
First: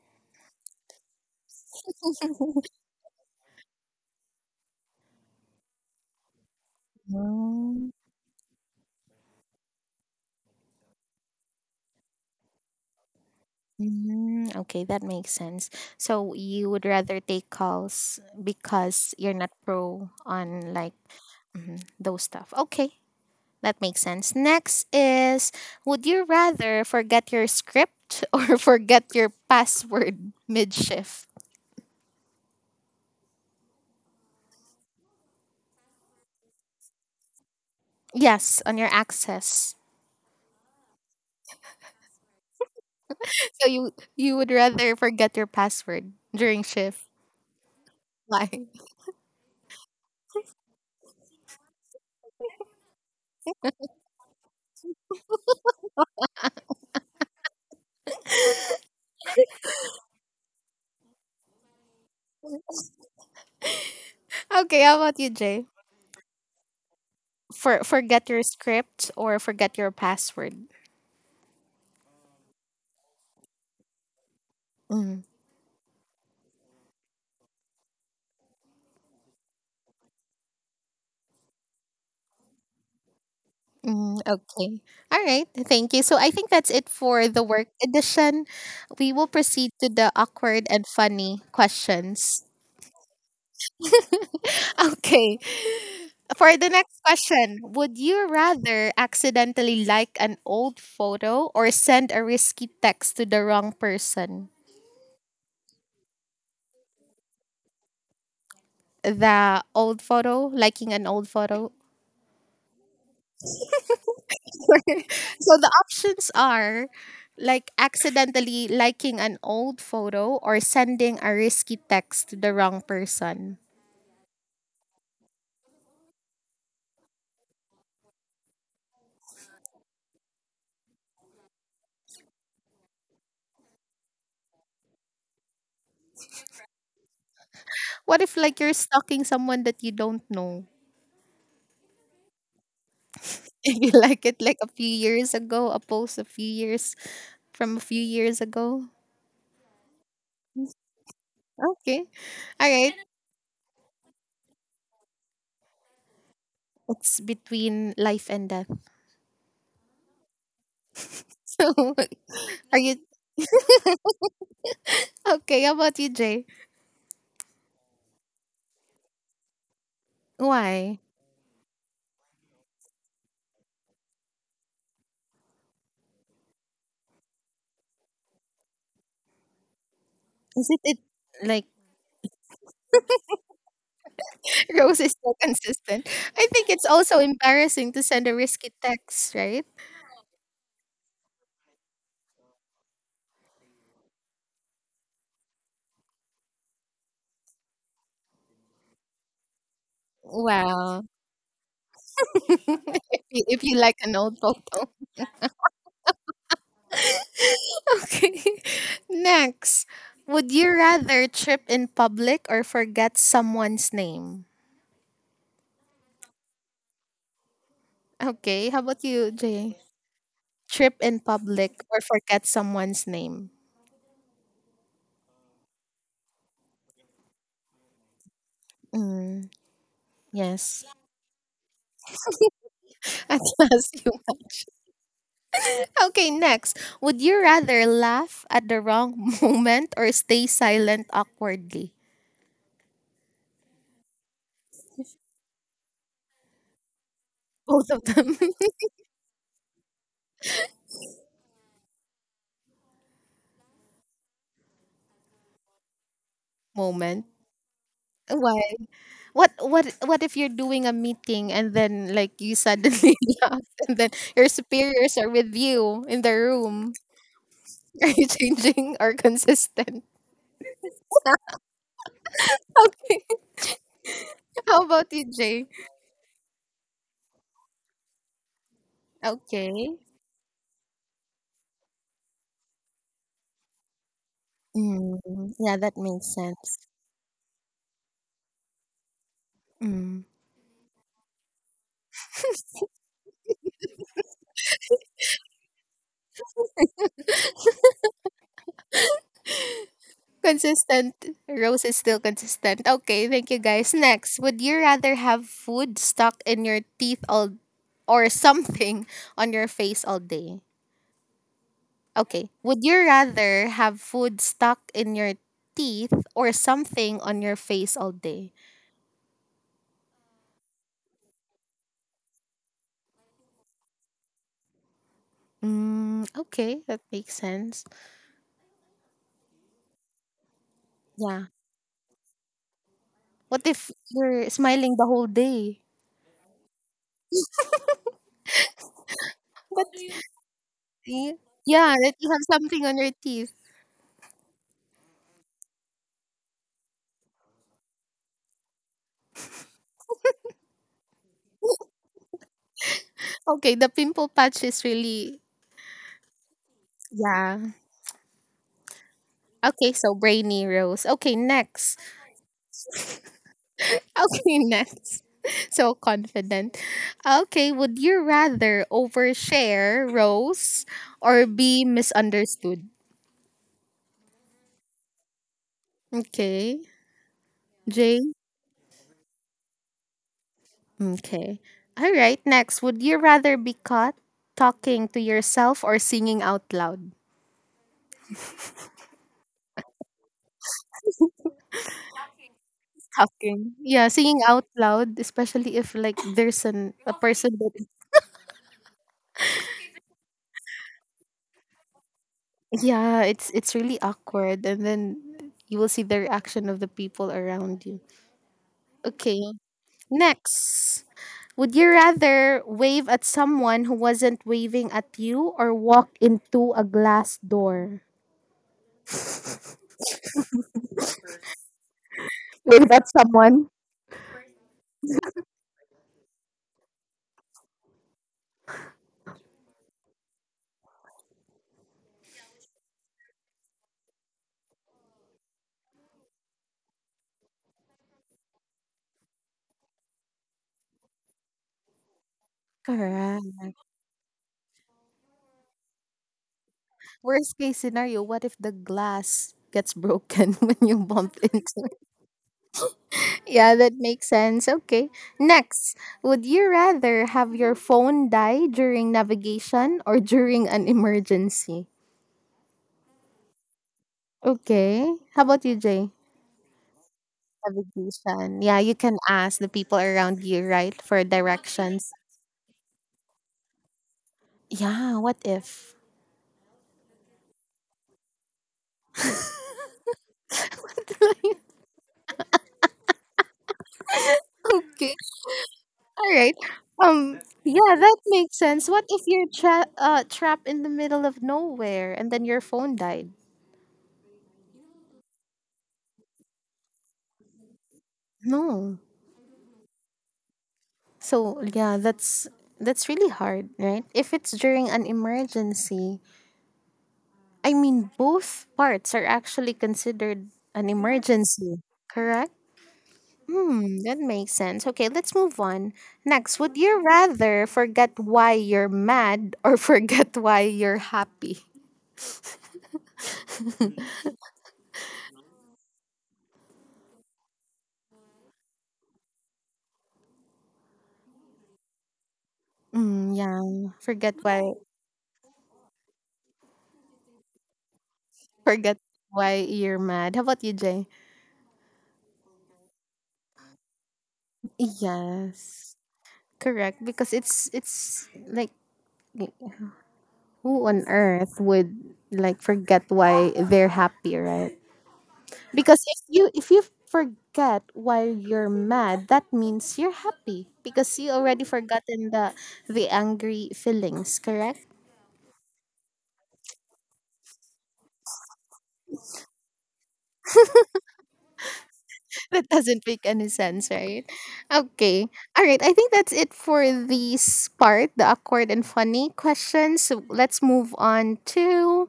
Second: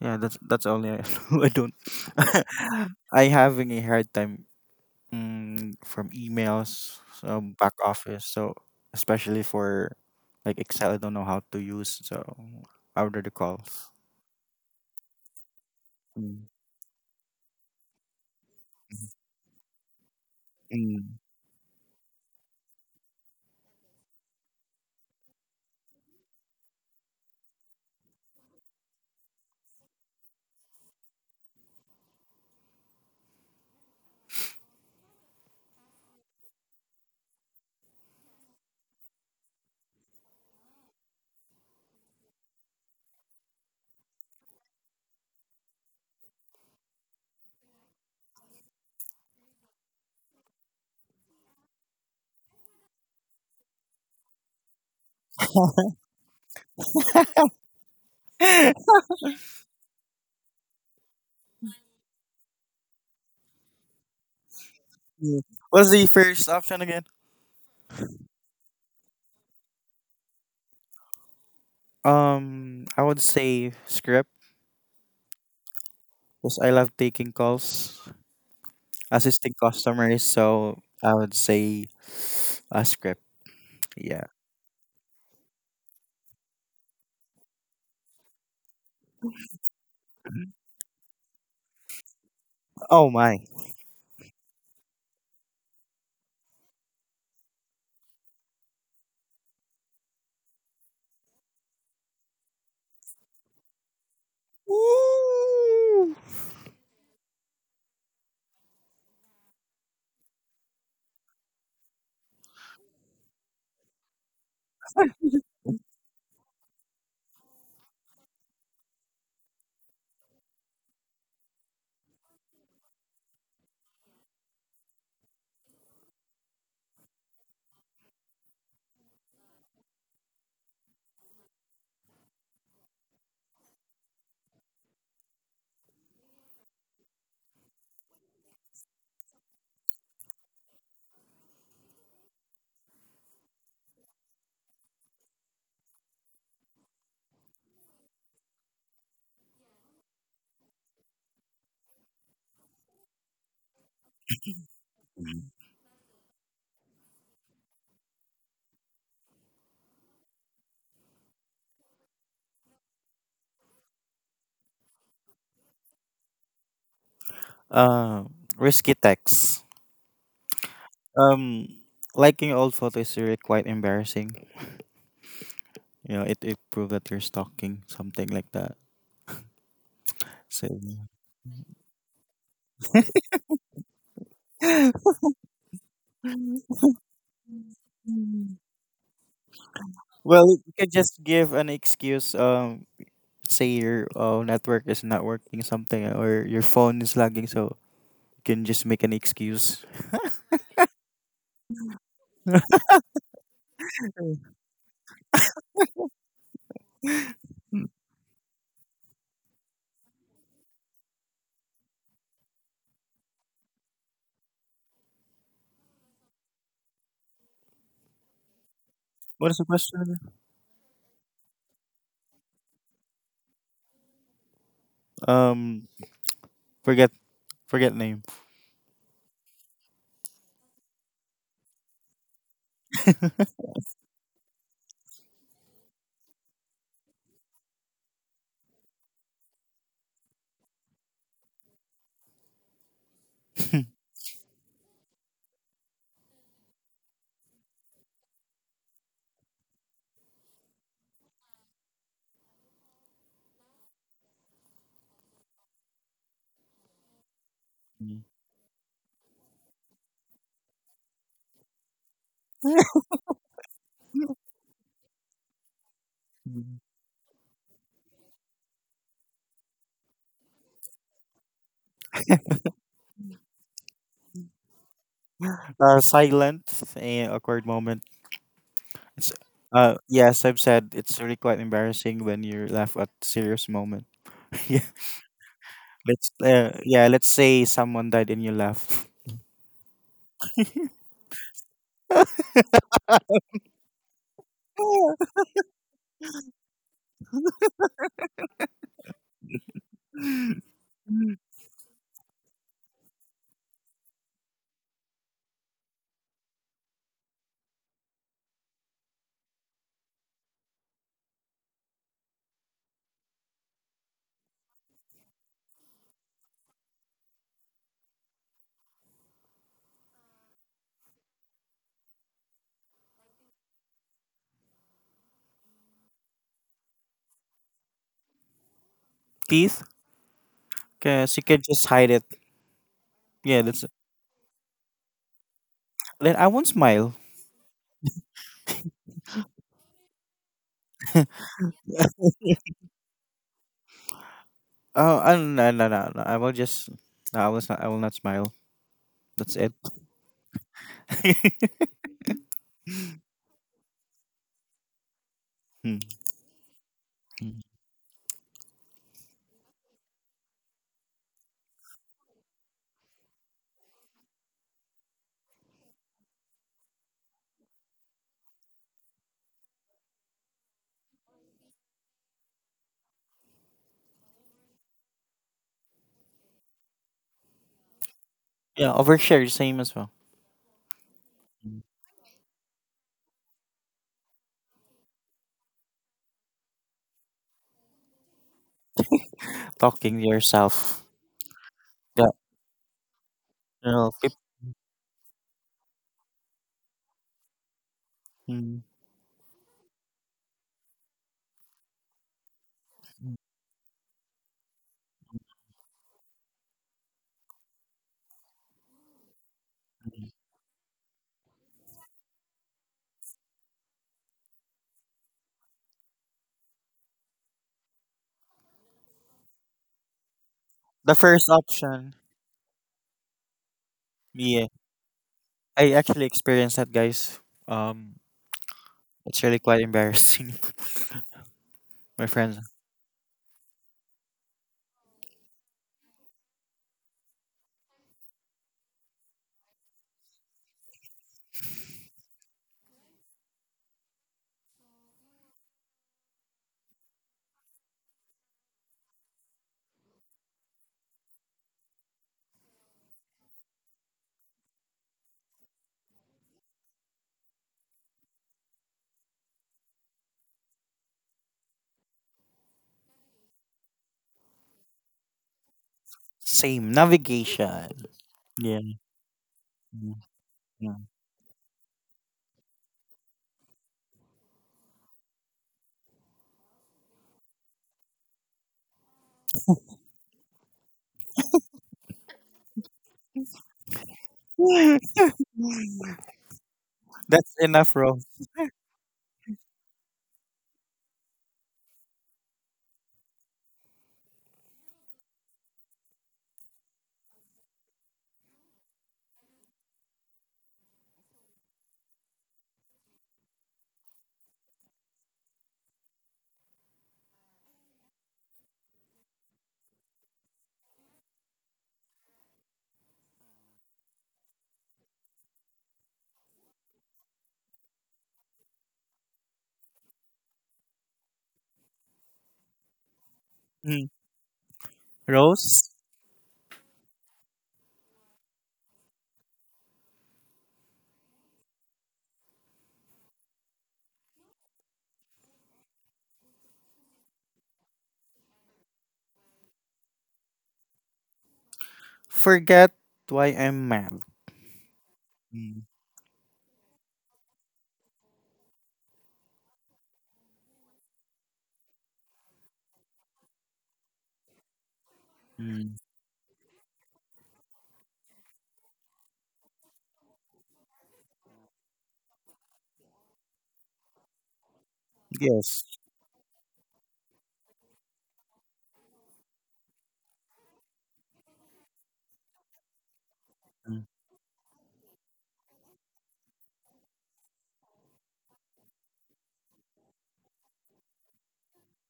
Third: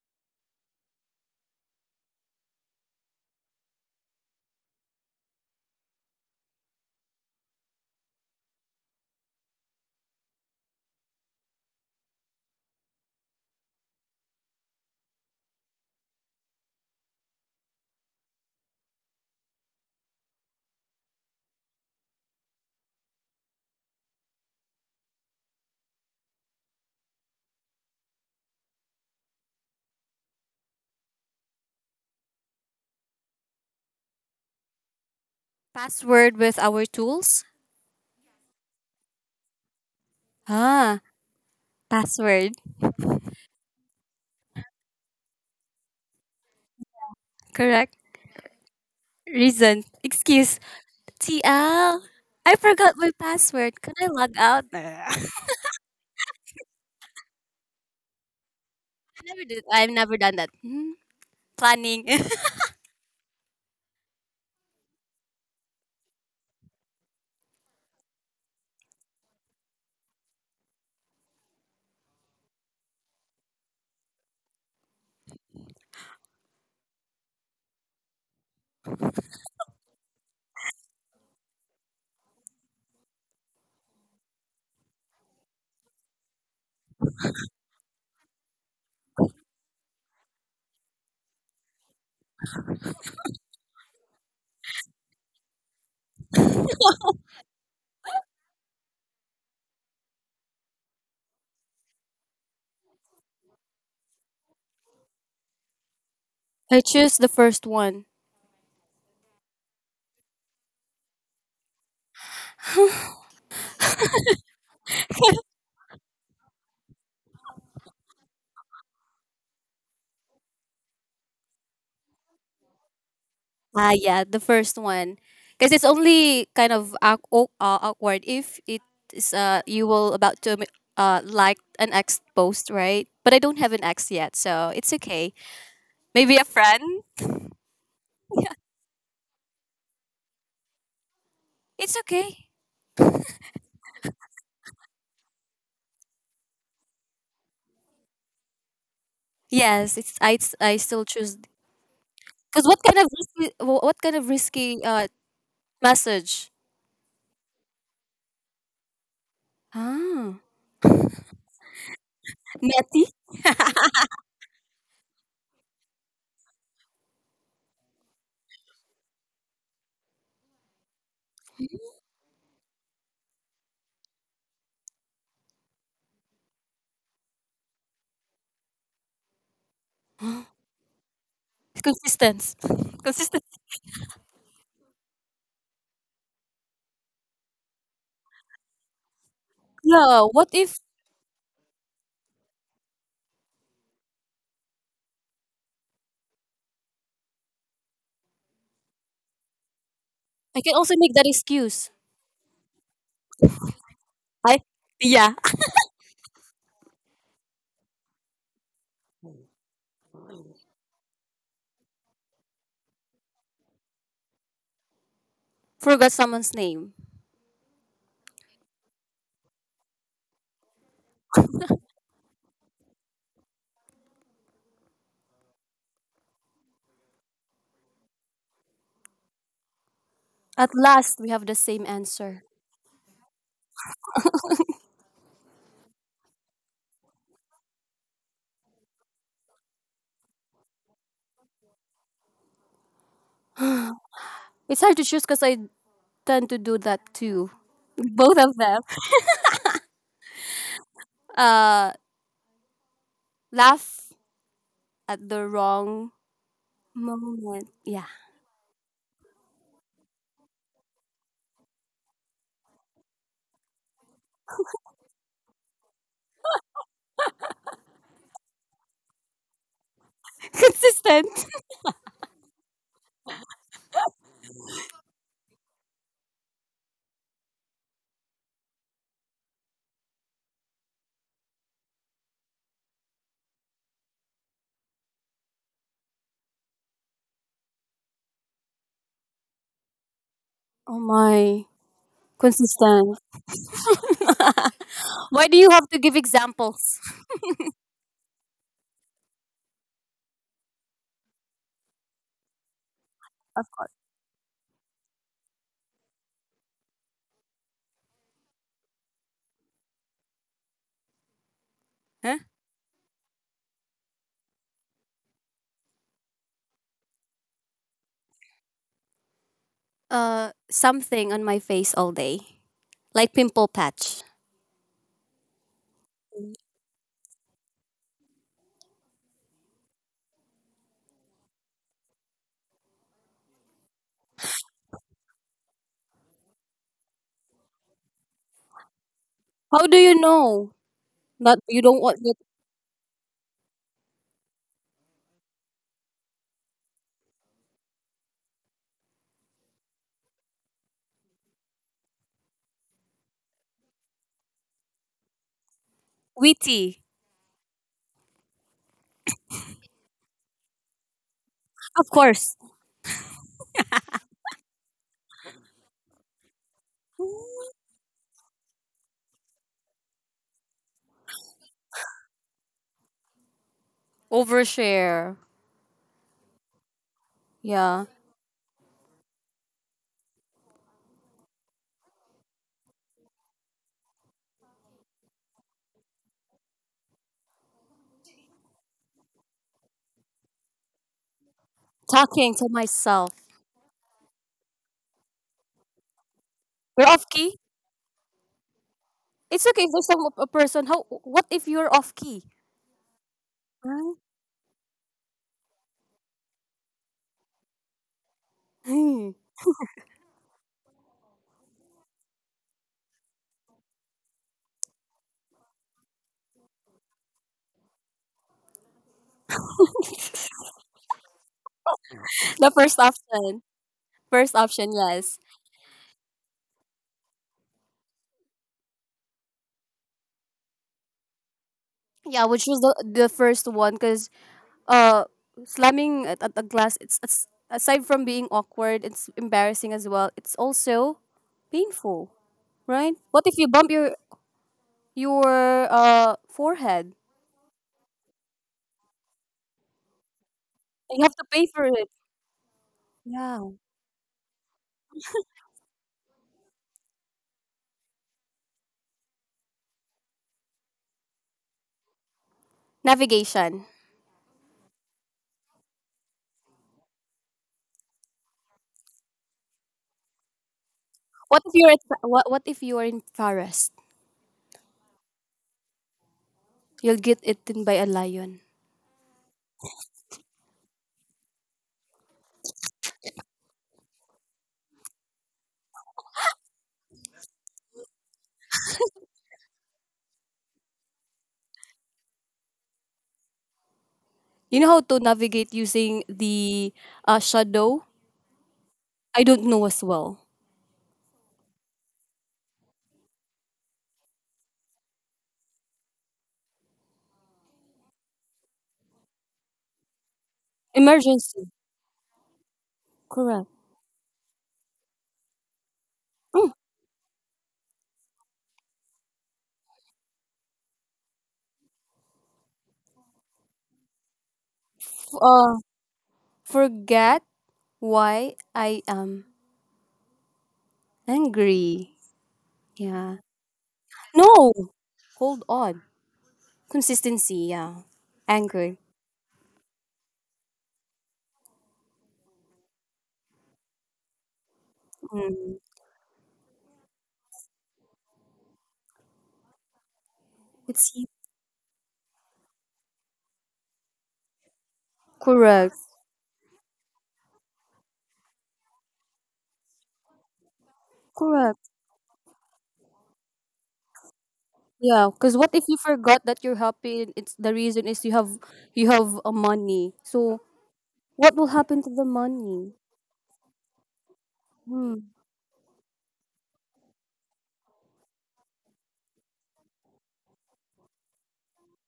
Yeah, that's only I, know. I don't. I having a hard time from emails, so back Mm, office. So especially for like Excel, I don't know how to use. So I order the calls. Okay, that makes sense. So Mm. you would rather take calls because you're not pro on like Mm. mhm, those stuff. Okay, that makes sense. Next is, would you rather forget your script or forget your password mid shift? Password with our tools? Yes, on your access. Ah, password. So you would rather forget your password during shift. Correct. Why? Reason. Excuse. T L. I forgot my password. Can I log out? I never did. I've never done that. Hmm. Planning. Okay, how about you, Mm. Jay? What's the first option again? Forget your script or forget your password. I would say script Mm, because I love taking calls, assisting customers. So I would say a script. mm, Yeah. okay. All right. Thank you. So I think that's it for the work edition. We will proceed to the awkward and funny questions. Oh my. Okay. For the next question, would you rather accidentally like an old photo or send a risky text to the wrong person? Woo! I choose the first one. The old photo, liking an old photo. So the options are like accidentally liking an old photo or sending a risky text to the wrong person. Ah, yeah, the first one. Because it's only kind of awkward if it is you will about to like an ex post, right? But I don't have an ex yet, so it's okay. Maybe a friend. What if like you're stalking someone that you don't know? It's okay. You like it like a few years ago, a post a few years from a few years ago. I still choose Okay. because All right. What kind of risky message? It's between life and death. Ah, So, are you Netty? okay? How about you, Jay? Um, Risky text. Why Um, Liking old photos is really quite embarrassing. You know, it proves that you're stalking something like that. So, did it like Consistence. Consistent. Rose is so consistent? I think it's also embarrassing to send a risky text, right? No, well, what you if can just give an excuse. Say your network is not working, something, or your phone is lagging. So you can just make an excuse. I can also Wow. make that excuse? If you like an old I photo. Yeah, Hmm, Okay. Next, would you rather trip in public or forget someone's name? forgot someone's name. Okay. How about you, what is the Jay? question again? Trip in public or forget someone's name? Um, forget Forget name. Hmm. At Yes. last, we have the same answer. At last, you. Okay, next. Would you rather laugh at the wrong moment or stay silent awkwardly? It's hard to choose because I tend to do that too. Both of them. Both of them. Uh, Laugh at the wrong Moment. moment. Yeah, Mm. Why? What if you're doing a meeting and then like you suddenly laugh and then your superiors are with you in the room? Are you changing or consistent? consistent. Okay. How about you, Jay? Silent and awkward moment. It's, Okay. yes, I've said it's really quite embarrassing when you laugh at serious moment. yeah, Mm, yeah, that makes sense. yeah, let's say someone died and you laugh. Mm. Oh my, consistent. Why do you have to give examples? Consistent. Rose is still consistent. Okay, thank you Of course. guys. Next, would you rather have food stuck in your teeth all or something on your face all day? Huh? Okay. Would you rather have food stuck in your teeth or something on your face all day? Something on my face all day, like pimple patch. Mm, okay, that makes sense. Teeth, cause you Yeah. can just hide it. Yeah, What that's. if you're smiling the whole day? Then I won't smile. How But do you know y- that you yeah, don't that want you it? have something on your teeth. Oh, no, no, no, no. I will just. No, I will not. I will not smile. That's it. Okay, the pimple patch is really Mm, Witty. yeah. mm. Okay, so brainy Rose. Okay, next. Of course. Okay, next. So confident. Okay, would you rather overshare Rose or be misunderstood? Overshare. Okay, Yeah. Jay. Yeah, overshare same as well. Okay. Mm. All right, next. Would you rather be caught talking to yourself or singing out loud? Talking to yourself. Yeah, Talking to myself. Talking. you Yeah, know, singing out loud, especially if like there's an You're a off person key. that mm, It's okay. If there's some a person. How? What if you're off key? yeah, mm, it's really Huh? awkward and then you will see the reaction of the people around you. Hmm. Okay, mm. next. Would you rather wave at someone who wasn't waving at you or walk into a glass door? The first option. The Wave first at option. someone. First option. Yes. I actually experienced that, guys. Um, it's really quite embarrassing. My Yeah, friends, which was the first one, because uh slamming at a glass, it's aside from being awkward, it's embarrassing as well, it's also painful, right? What if Correct. you bump your your forehead? Worst case scenario, what if the glass gets broken when you You have bump to pay into for it? it. Yeah. Yeah, that makes sense. Okay. Next, would you rather have your phone die during navigation or during an emergency? Navigation. Okay. How about you, Jay? same navigation. Navigation. Yeah, Yeah. you can ask the people Mm, around you, right, yeah. for What if you're directions. What if you are in forest? Yeah, what if? You'll get eaten by a lion. What do I- okay. All right. That's enough, Yeah, that Rose. makes sense. What if you're trapped in the middle of nowhere and then your phone died? You know how to navigate using the shadow. No. I don't know as well. So, yeah, that's really hard, right? If it's during an emergency, I mean both parts are actually considered an Emergency. emergency, correct? Correct. Hmm, that makes sense. Okay, let's move on. Next, Mm. would you rather forget why you're mad or forget why you're happy? Mm. F- uh Rose, Forget why I am angry. Mm, Yeah. yeah, No! Hold on. Consistency, yeah. Angry. forget why you're mad. How about you, Jay? forget why I'm mad. Mm. Mm, Yes, correct. Because it's like who on It's earth would like forget why they're happy, right? mm, correct. Because if you forget why you're mad, that means you're happy because you already Correct. forgotten the angry feelings, correct? Yeah, because what yes. if you forgot that you're happy? It's, the reason is you have, you have a money. So what will happen to the That money? doesn't make any sense, right? Hmm. Okay. All right, I think that's it for this part, the awkward and funny questions. So let's move on to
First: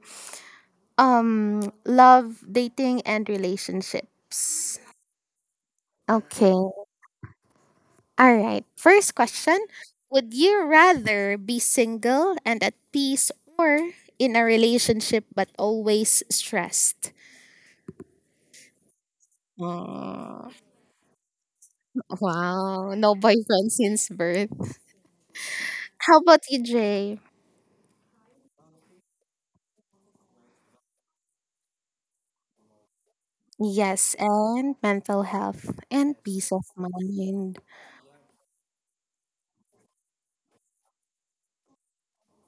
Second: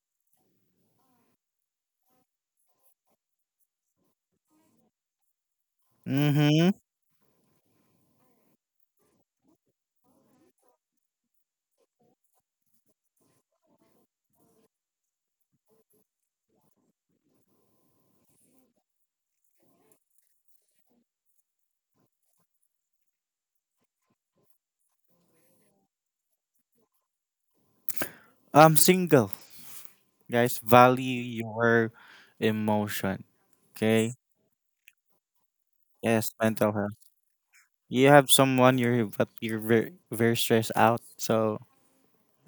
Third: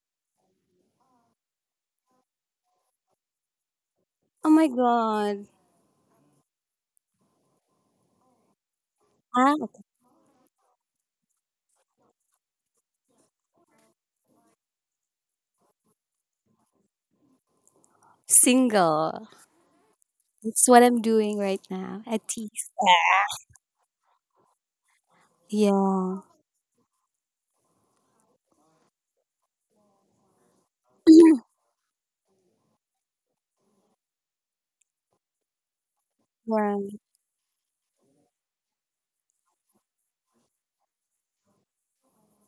love, dating and Oh my relationships. god. Okay. Mm-hmm. All right. First Ah, question. okay. Would you rather be single and at peace or in a relationship but always stressed? Single. Oh, That's what I'm doing right now. At least. wow. No boyfriend since birth. How Yeah. about you, Jay? I'm single, guys. Value your emotion. Okay. Yes, and mental health and Yes, peace of mental health. Right. mind You have someone you're but you're very very stressed out, so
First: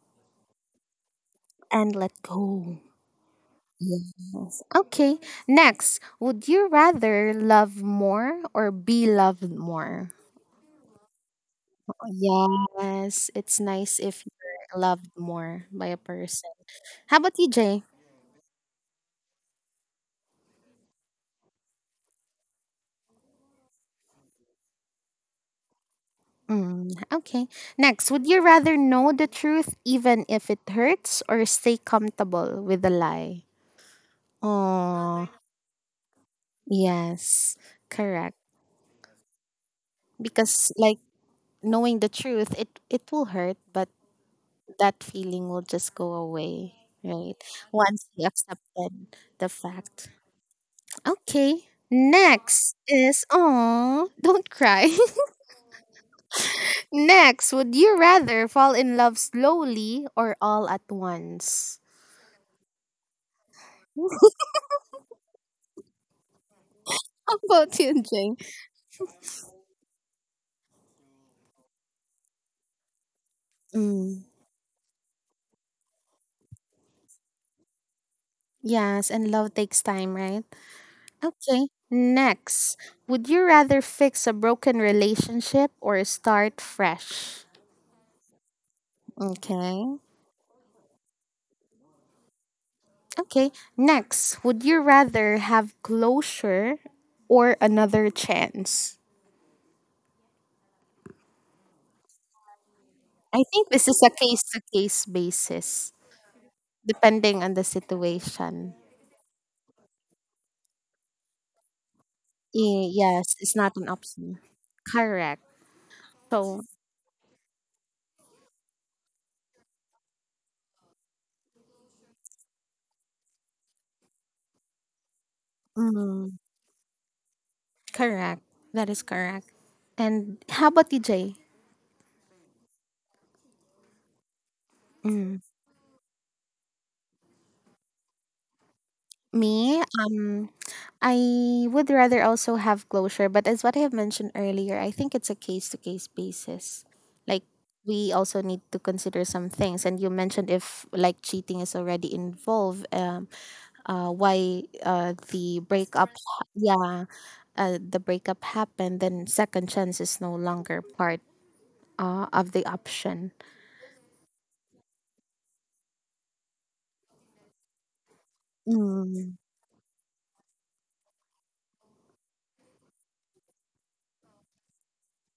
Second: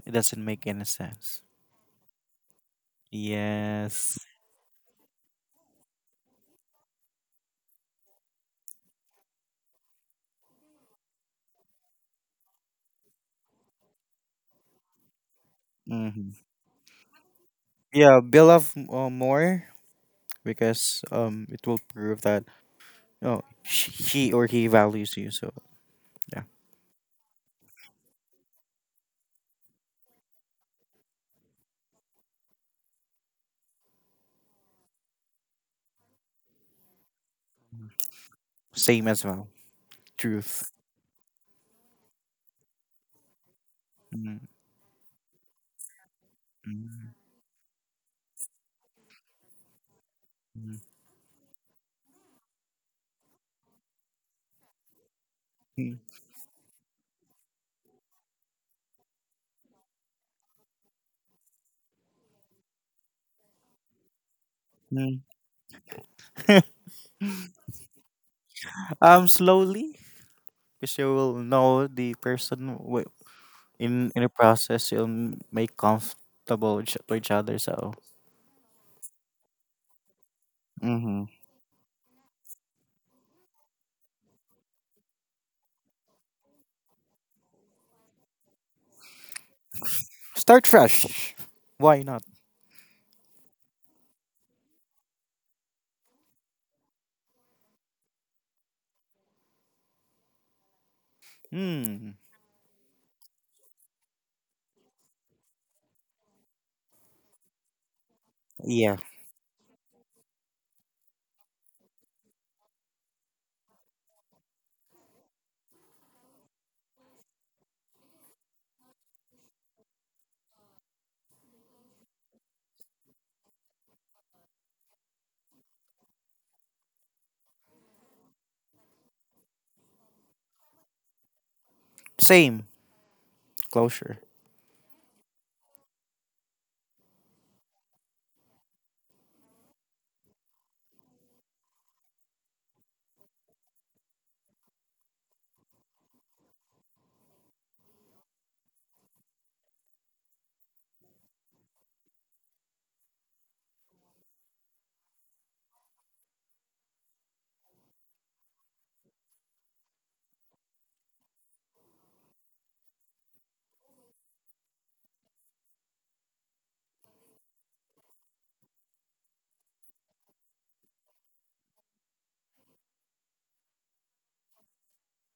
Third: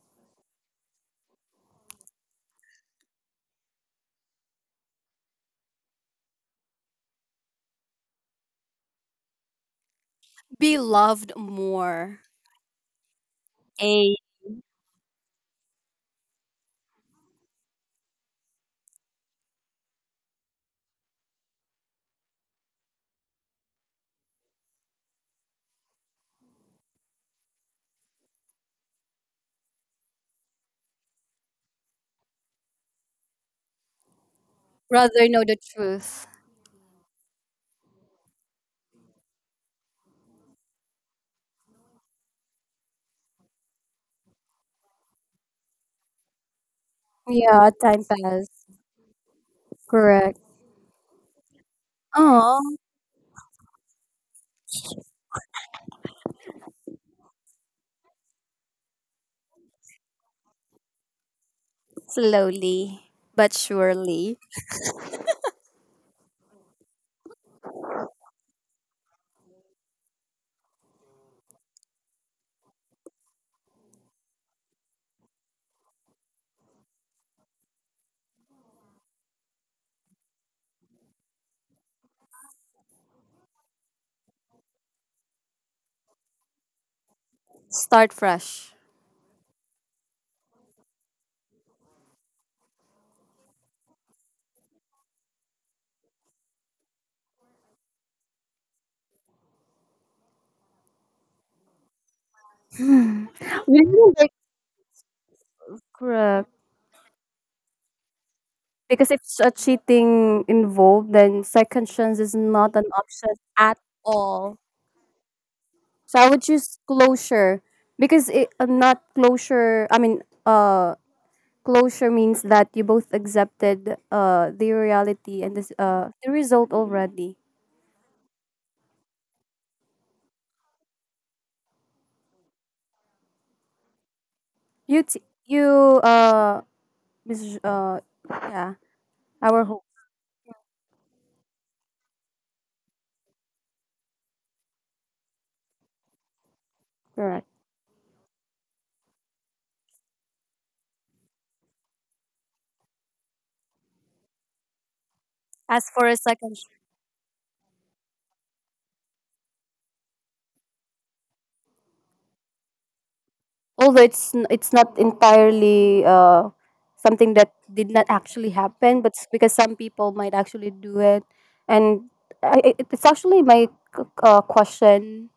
it doesn't make any sense. and let go. Yes. Yes. Okay. Next, would you rather love more or be loved more? Be loved more. Yes, it's nice A if you're loved more by a hmm person. How about you, Jay? Yeah, bill off more because it will prove that she or he values you. So yeah, Mm, okay. Next, would you rather know the truth even if it hurts or stay comfortable with a lie? brother Oh, know the truth. yes, correct. same as well. Truth. Because like knowing the truth, it will hurt, but Mm, that feeling will just go away, mm, right? Yeah, time Once you pass. accepted the fact. Correct. mm, Okay. Oh, Next is oh, don't cry. mm, Next, would you rather fall in love slowly or all at once? slowly but surely. mm. How about you, Jane? Slowly, because you will know the person Mm, in the process. You'll make comfortable with to each other. So yes, and love takes time, right? hmm Okay. Next, would you rather fix a broken relationship or start fresh? Start fresh. Okay. start fresh. Why not? Okay. Next, would you rather have closure or another chance? Mm. I think We this is a didn't like case to case basis, correct. depending on the situation. Yeah. Because if a cheating involved, then second chance is not an option Yes, it's not at an option. all. Correct. So I would So, choose closure because it not closure. I mean, closure means that you both accepted the reality and this the mm, result already. correct. That is correct. And how about you, Jay? Same closure. You t- Mm. you Miss yeah our Me, home, um, I would rather also have closure, but as what I have mentioned earlier, I think it's a case to case basis. Like correct. we also need to consider some things, and you mentioned if like cheating is already involved, why the As for breakup, a second, yeah, the breakup happened, then second chance is no longer part of the option. although it's not entirely something that did not actually happen, but it's Mm, because some people might actually do it, and it's actually my question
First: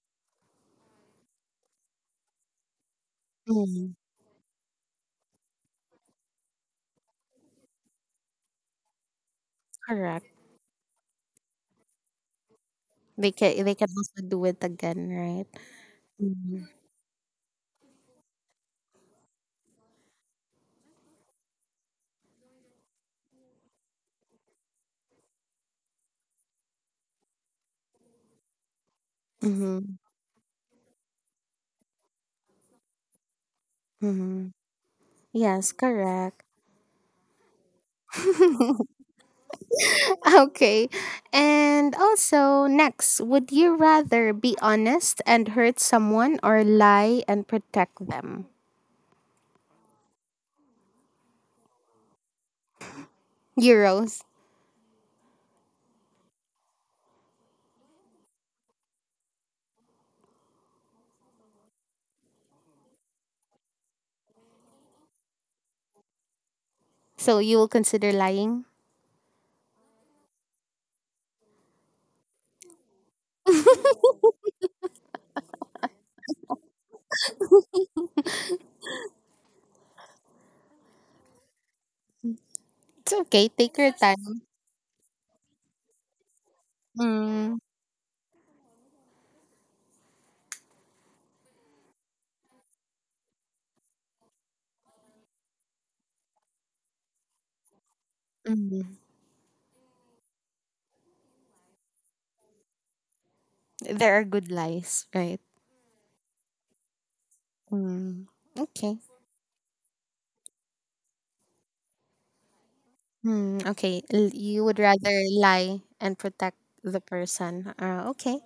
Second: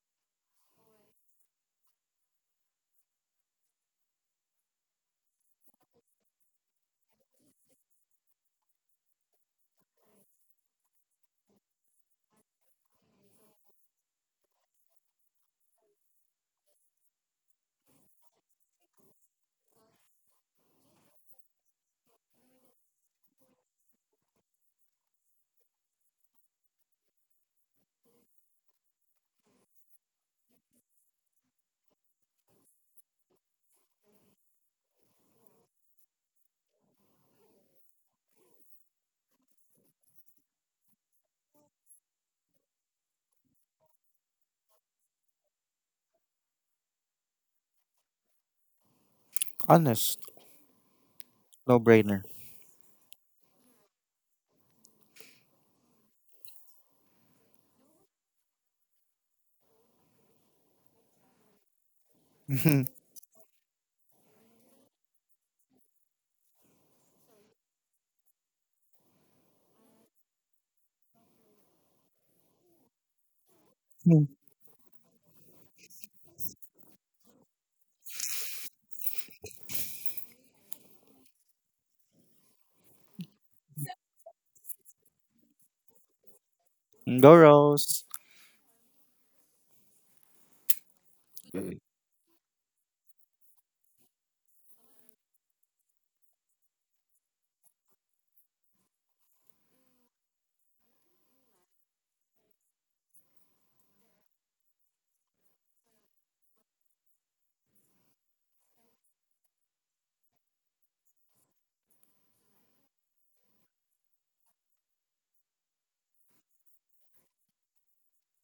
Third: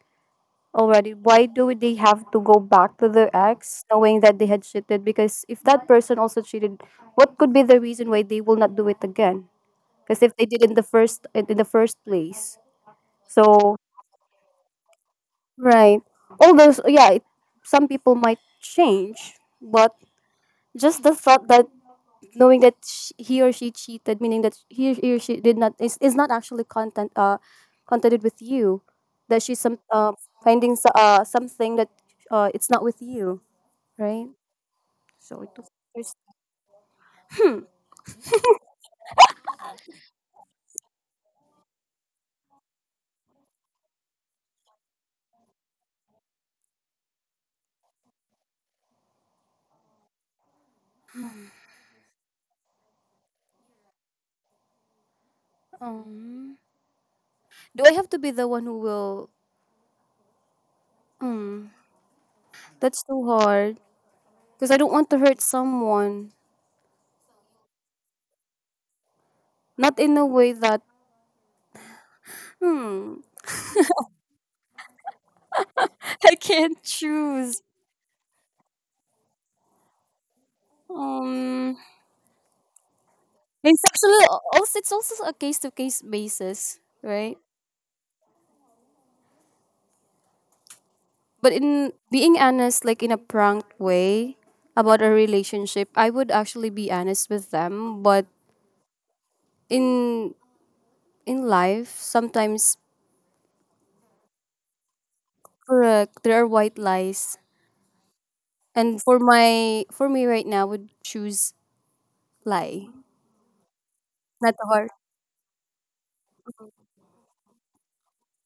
already. Why do they have to go back to their ex, mm, knowing that they had cheated? Because if that person also cheated, what could be the reason why they will not do it again? Because correct. if they did in the first place, so They can also do it again, right? right. Mm-hmm. Yeah, some people might change, but just the thought that knowing that sh he or she cheated, meaning that he or she did not, is not actually content, contented with you, that she's some Mm-hmm. Finding something that it's not with you, right? Mm-hmm. So it Yes, there's, correct. Okay. And also next, would you rather be honest and hurt someone or lie and protect them? Honest. No brainer. Euros. um, do I have to be the one who will? Mm, that's too hard because I don't want to hurt someone. So you will consider lying? Not in a way that, hmm, I can't choose. Um, It's okay. Take it's your time. actually also, it's also a case to case basis, right? Mm-hmm. Goros. But Yeah, in being honest, like in a prank way about a relationship, I would actually be honest with them. But in in life, sometimes There are good lies, right? correct there are white lies, Mm. Okay. and for my, for me right now, I would choose lie, Hmm. Okay. Not You the would hard, rather lie and protect the person. Okay.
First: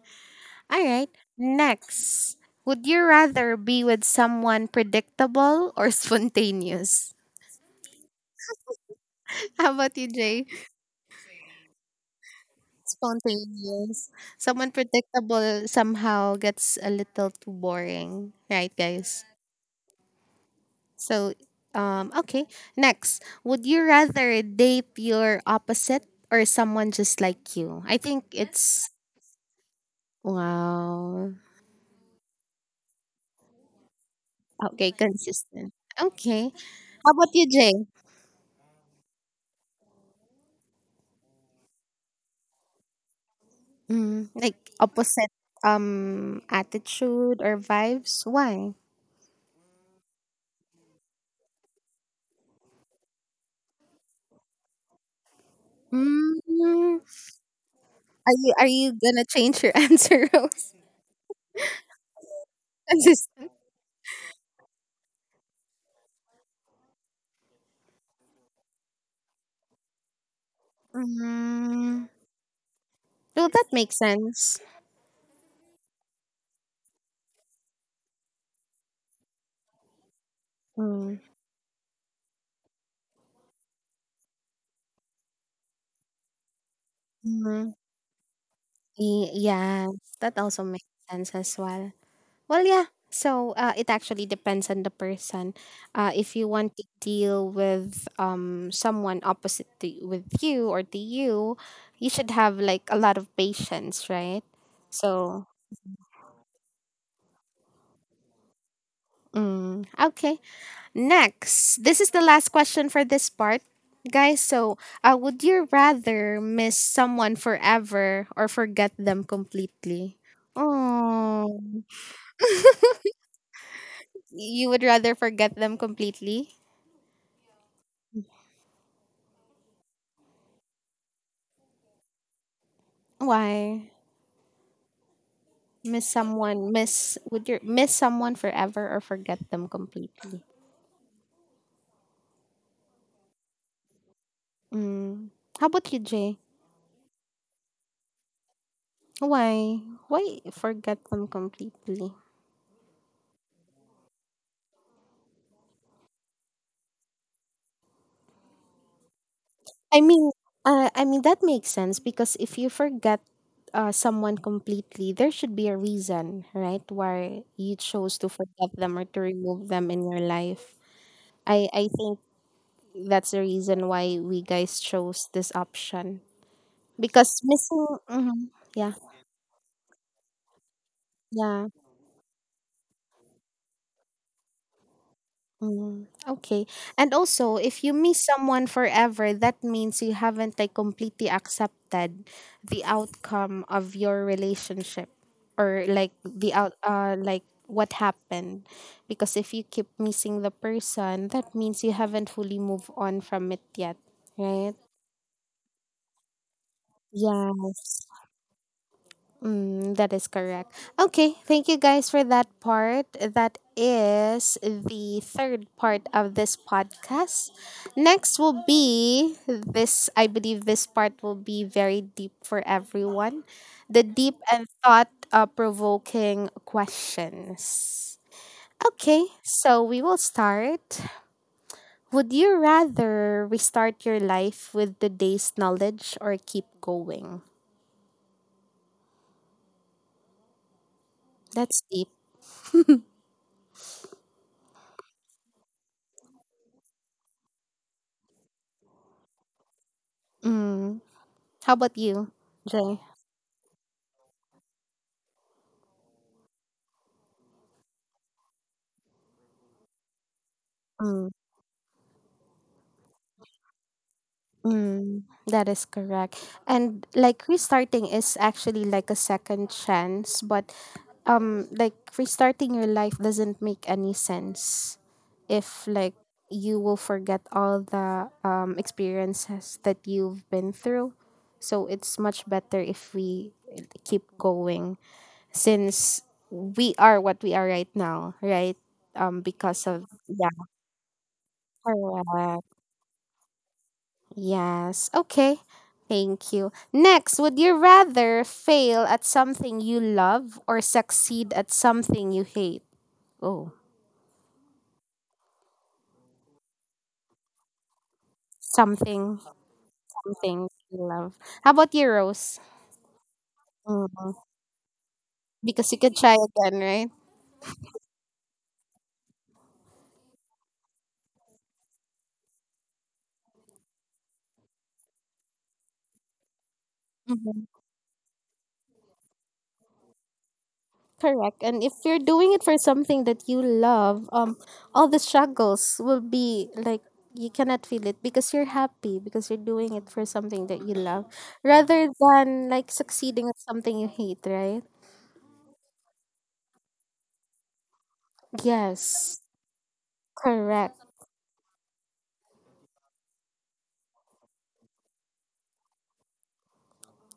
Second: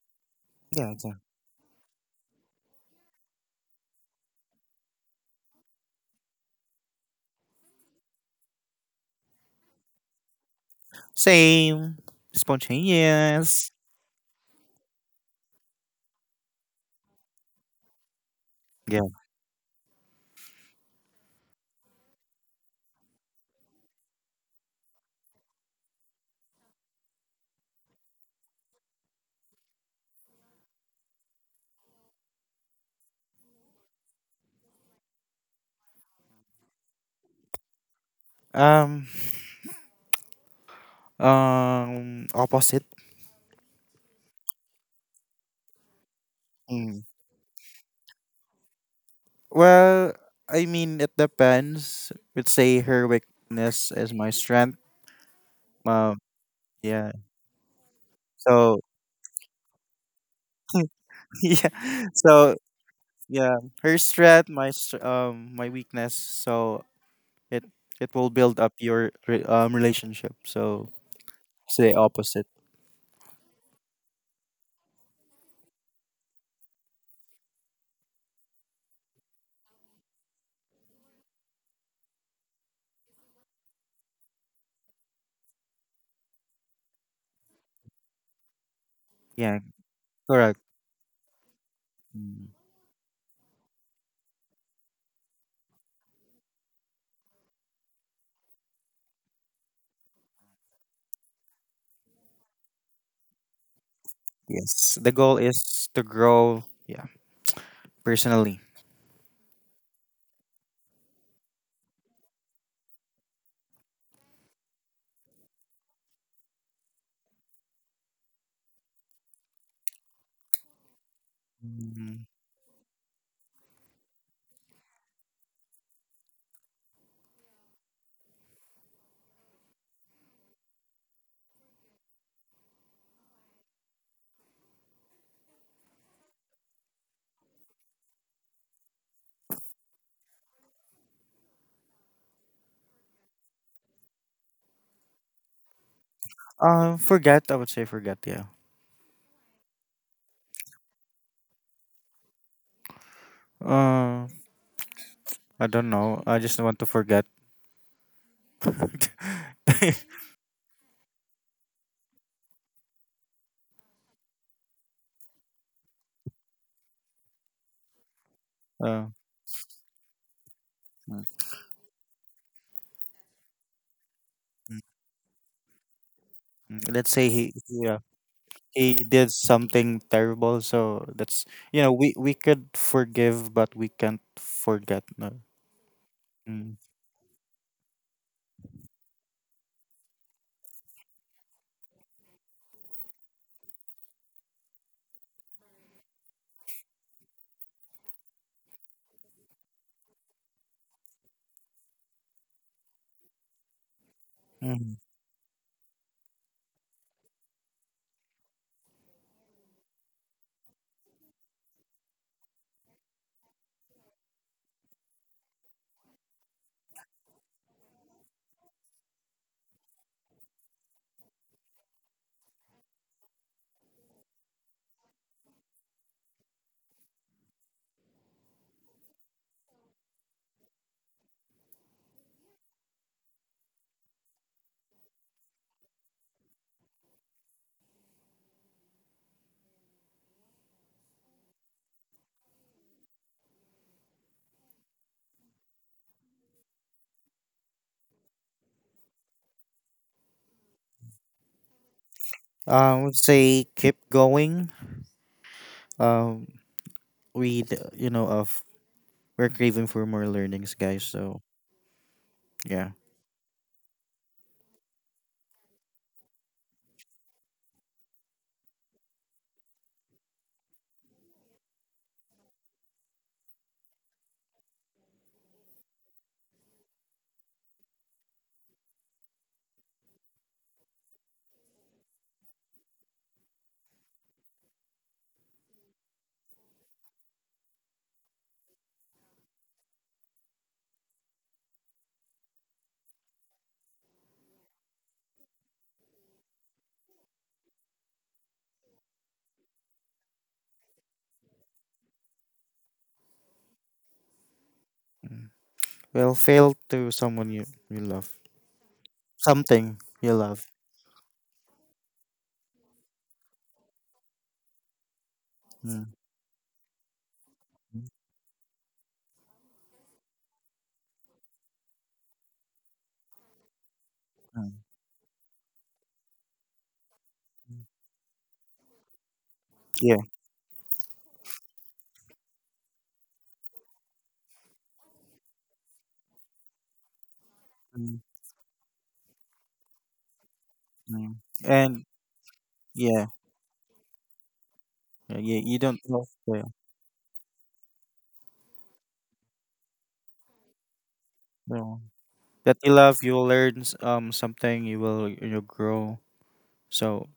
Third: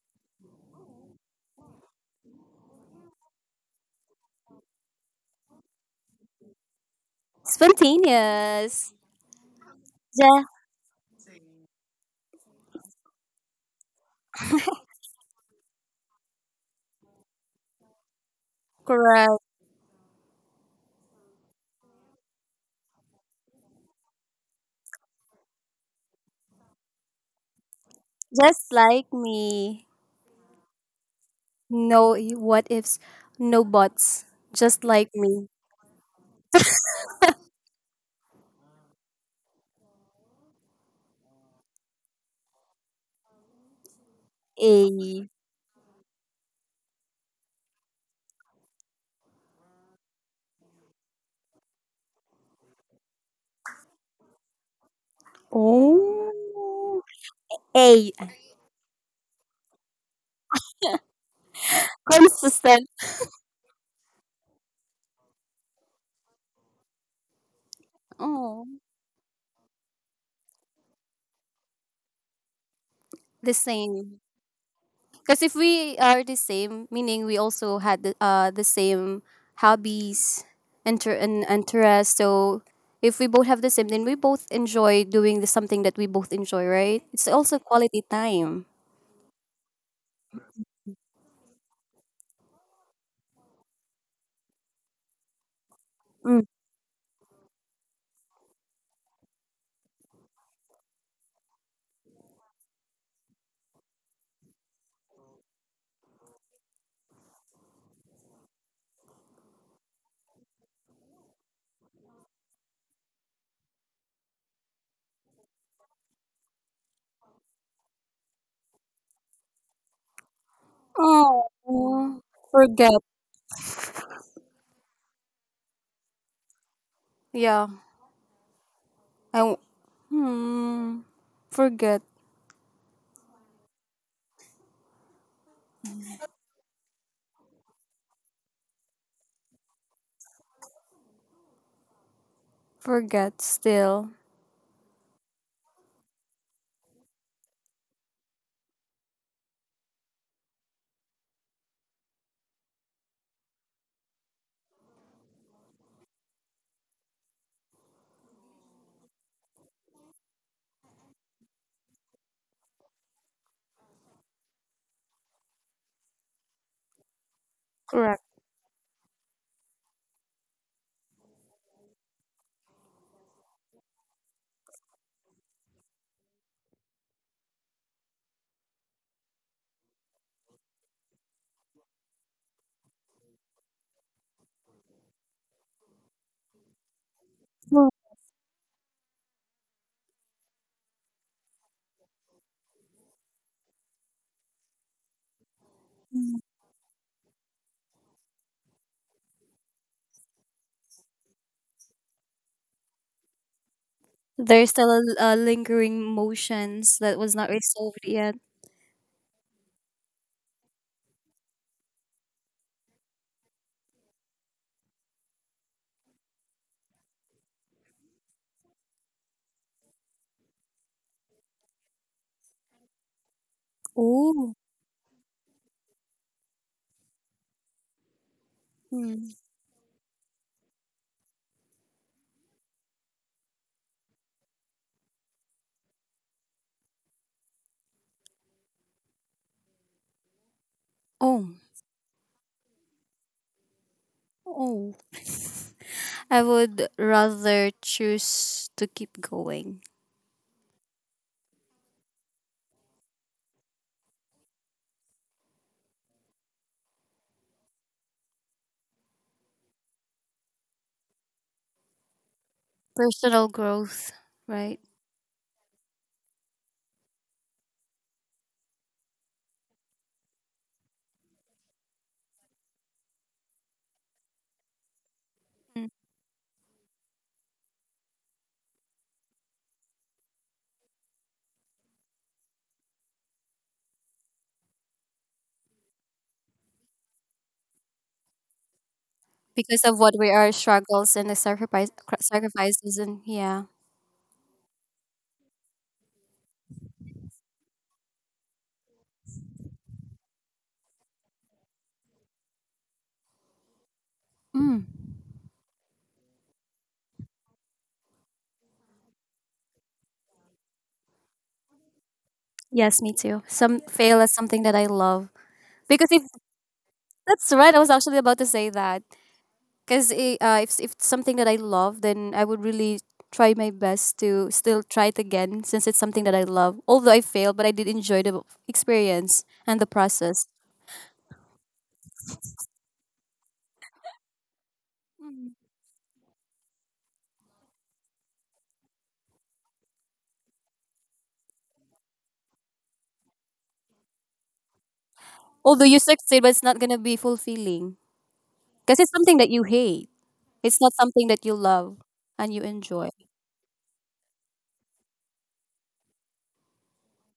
All yeah. right. Next. Would you rather be with someone predictable or spontaneous? spontaneous. How about you, Yeah, Jay? Same. Spontaneous. Spontaneous. Someone predictable somehow gets a little too boring, right, Yeah. guys? correct. So, okay. Next, would you rather date your opposite or someone just like you? I think Just it's like me. wow. No y- what ifs, no buts. Just Okay, like me. consistent. Okay. How about you, Jay? Um. Opposite. Mm, like A. opposite Mm. attitude or vibes? Why? Well, I mean, it depends. Would say her weakness is my strength. Um. Oh. Mm, Yeah. A. Are So. you gonna change your answer, Rose? Yeah. So. Consistent. Consistent. Yeah. Her strength, my weakness. So it it will build Oh, up your relationship. So say Mm, opposite. well, the that makes same. sense. Because if we are the same, meaning we also had the same hobbies Mm, and interests. So if we both have the same, then we both enjoy doing the something that we both enjoy, right? It's also mhm. quality time. Yeah. Yeah, that Correct. also makes sense as well. Mm. Well, yeah. So it actually depends on the person. If Mm. you want to deal with someone opposite to, with you or to you, you should have like a lot of patience, right? Yes, the goal So, is to grow, yeah, personally. mm, okay. Next, this is the last question for this part, guys. So, would you rather miss someone forever or forget them completely? Oh, Oh, Mm, forget. you would rather forget them completely? Yeah. I w- hmm, forget, Why? Miss someone, miss would you miss someone forever or forget them completely? forget still. Mm. How about you, Jay? Forget, I would say forget, yeah. Why? Why forget them completely? Uh, I don't know. I just want to forget. uh, I mean, I mean that makes sense because if you forget someone completely, there should be a reason, right? Why you chose Correct. to forget them or mm, to remove them in your life. I think that's the reason why we guys chose this option mm, let's say because he, missing. yeah, Mhm, he yeah, did something terrible, so that's, yeah. you know, we could forgive, but we can't forget. No. Mm, okay. Mm. And also, if Well, you miss someone forever, that means you haven't like completely accepted the outcome of your relationship or like mm, the out like what happened. Because if you keep missing the person, that means you haven't fully moved on from it yet, there's right? still Mm. A lingering motions that was not resolved Yes. yet. Mm, that is correct. Okay, thank you guys for that part. That is the third part of this podcast. Next will be this, I believe this part will be very deep for everyone. The deep Oh, and thought provoking questions. hmm. Okay, so we will start. Would you rather restart your life with today's knowledge or keep going? Oh, That's deep. oh. I would rather choose to keep going. Mm. How about you, I Jay? would say keep going. Um, you know, of we're craving for more learnings, guys. Mm, So yeah. Personal growth, right? mm, that is correct. And like restarting is actually like a second chance, but like restarting your life doesn't make any sense if Mm. like you will forget all the experiences that you've been through. So it's much better if we keep going since we are what we are right now, right? Because Because of of what we are yeah, struggles and the sacrifice, cr- correct. sacrifices, and yeah. Yes. Okay. Thank you. Next, would you rather fail at something you love or succeed at something you hate? Oh, Mm. Well, fail to you love. something, Something you love. something you love. How about you, Rose? Yes, me too. Some fail as Mhm. something that I love. Because you Because Mm, could if try again, right? That's right. I was mm, actually about to say that because if it's something that I love, then I would really try my best to mm, still try it again since it's something that I love. Although I failed, Mhm. but I mm. did enjoy the experience and the Yeah. process. Correct. And if you're doing it for something that you love, all the struggles will be like you cannot feel Mm, it because you're happy because you're doing it for something that you love mm. And rather than like yeah, succeeding at something you hate, right? yeah, you Although you don't love succeed, but it's fail. not gonna be fulfilling because it's something Yes, that you hate. It's not correct. something that you love No. and you That you enjoy. love, you will learn something, you grow. So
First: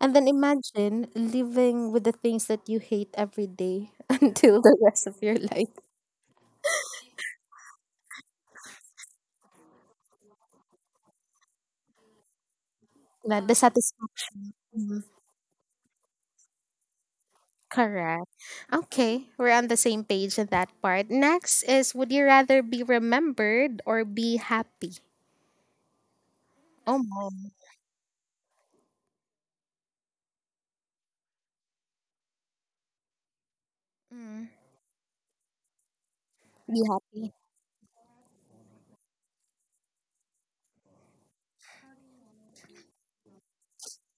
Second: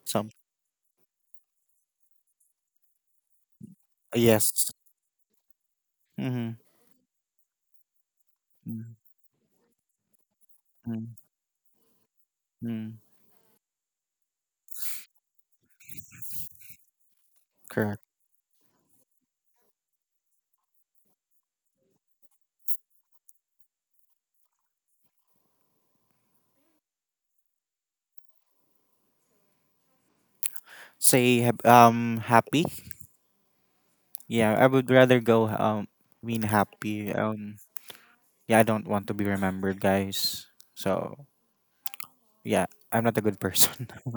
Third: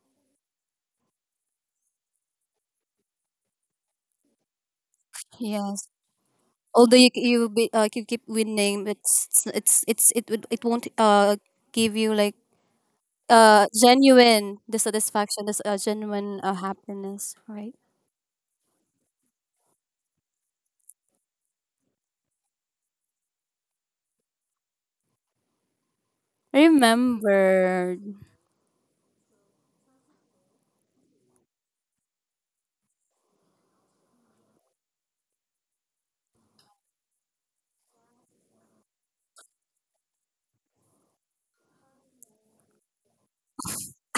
And then some imagine living with the things that you hate every day until yes. the rest of your life. Yes. Mm-hmm. Although you be you keep winning, Mm-hmm. it's it would it won't give you like Mm-hmm. That the satisfaction. genuine the satisfaction this genuine happiness, right? Correct. Correct. Okay, we're on the same page in that part. Next is would you rather be remembered or be happy? I Oh my. remember. Happy. Mm, Yeah, I would rather go mean be happy. happy. Yeah, I don't want to be remembered, guys. So yeah, I'm not a good person.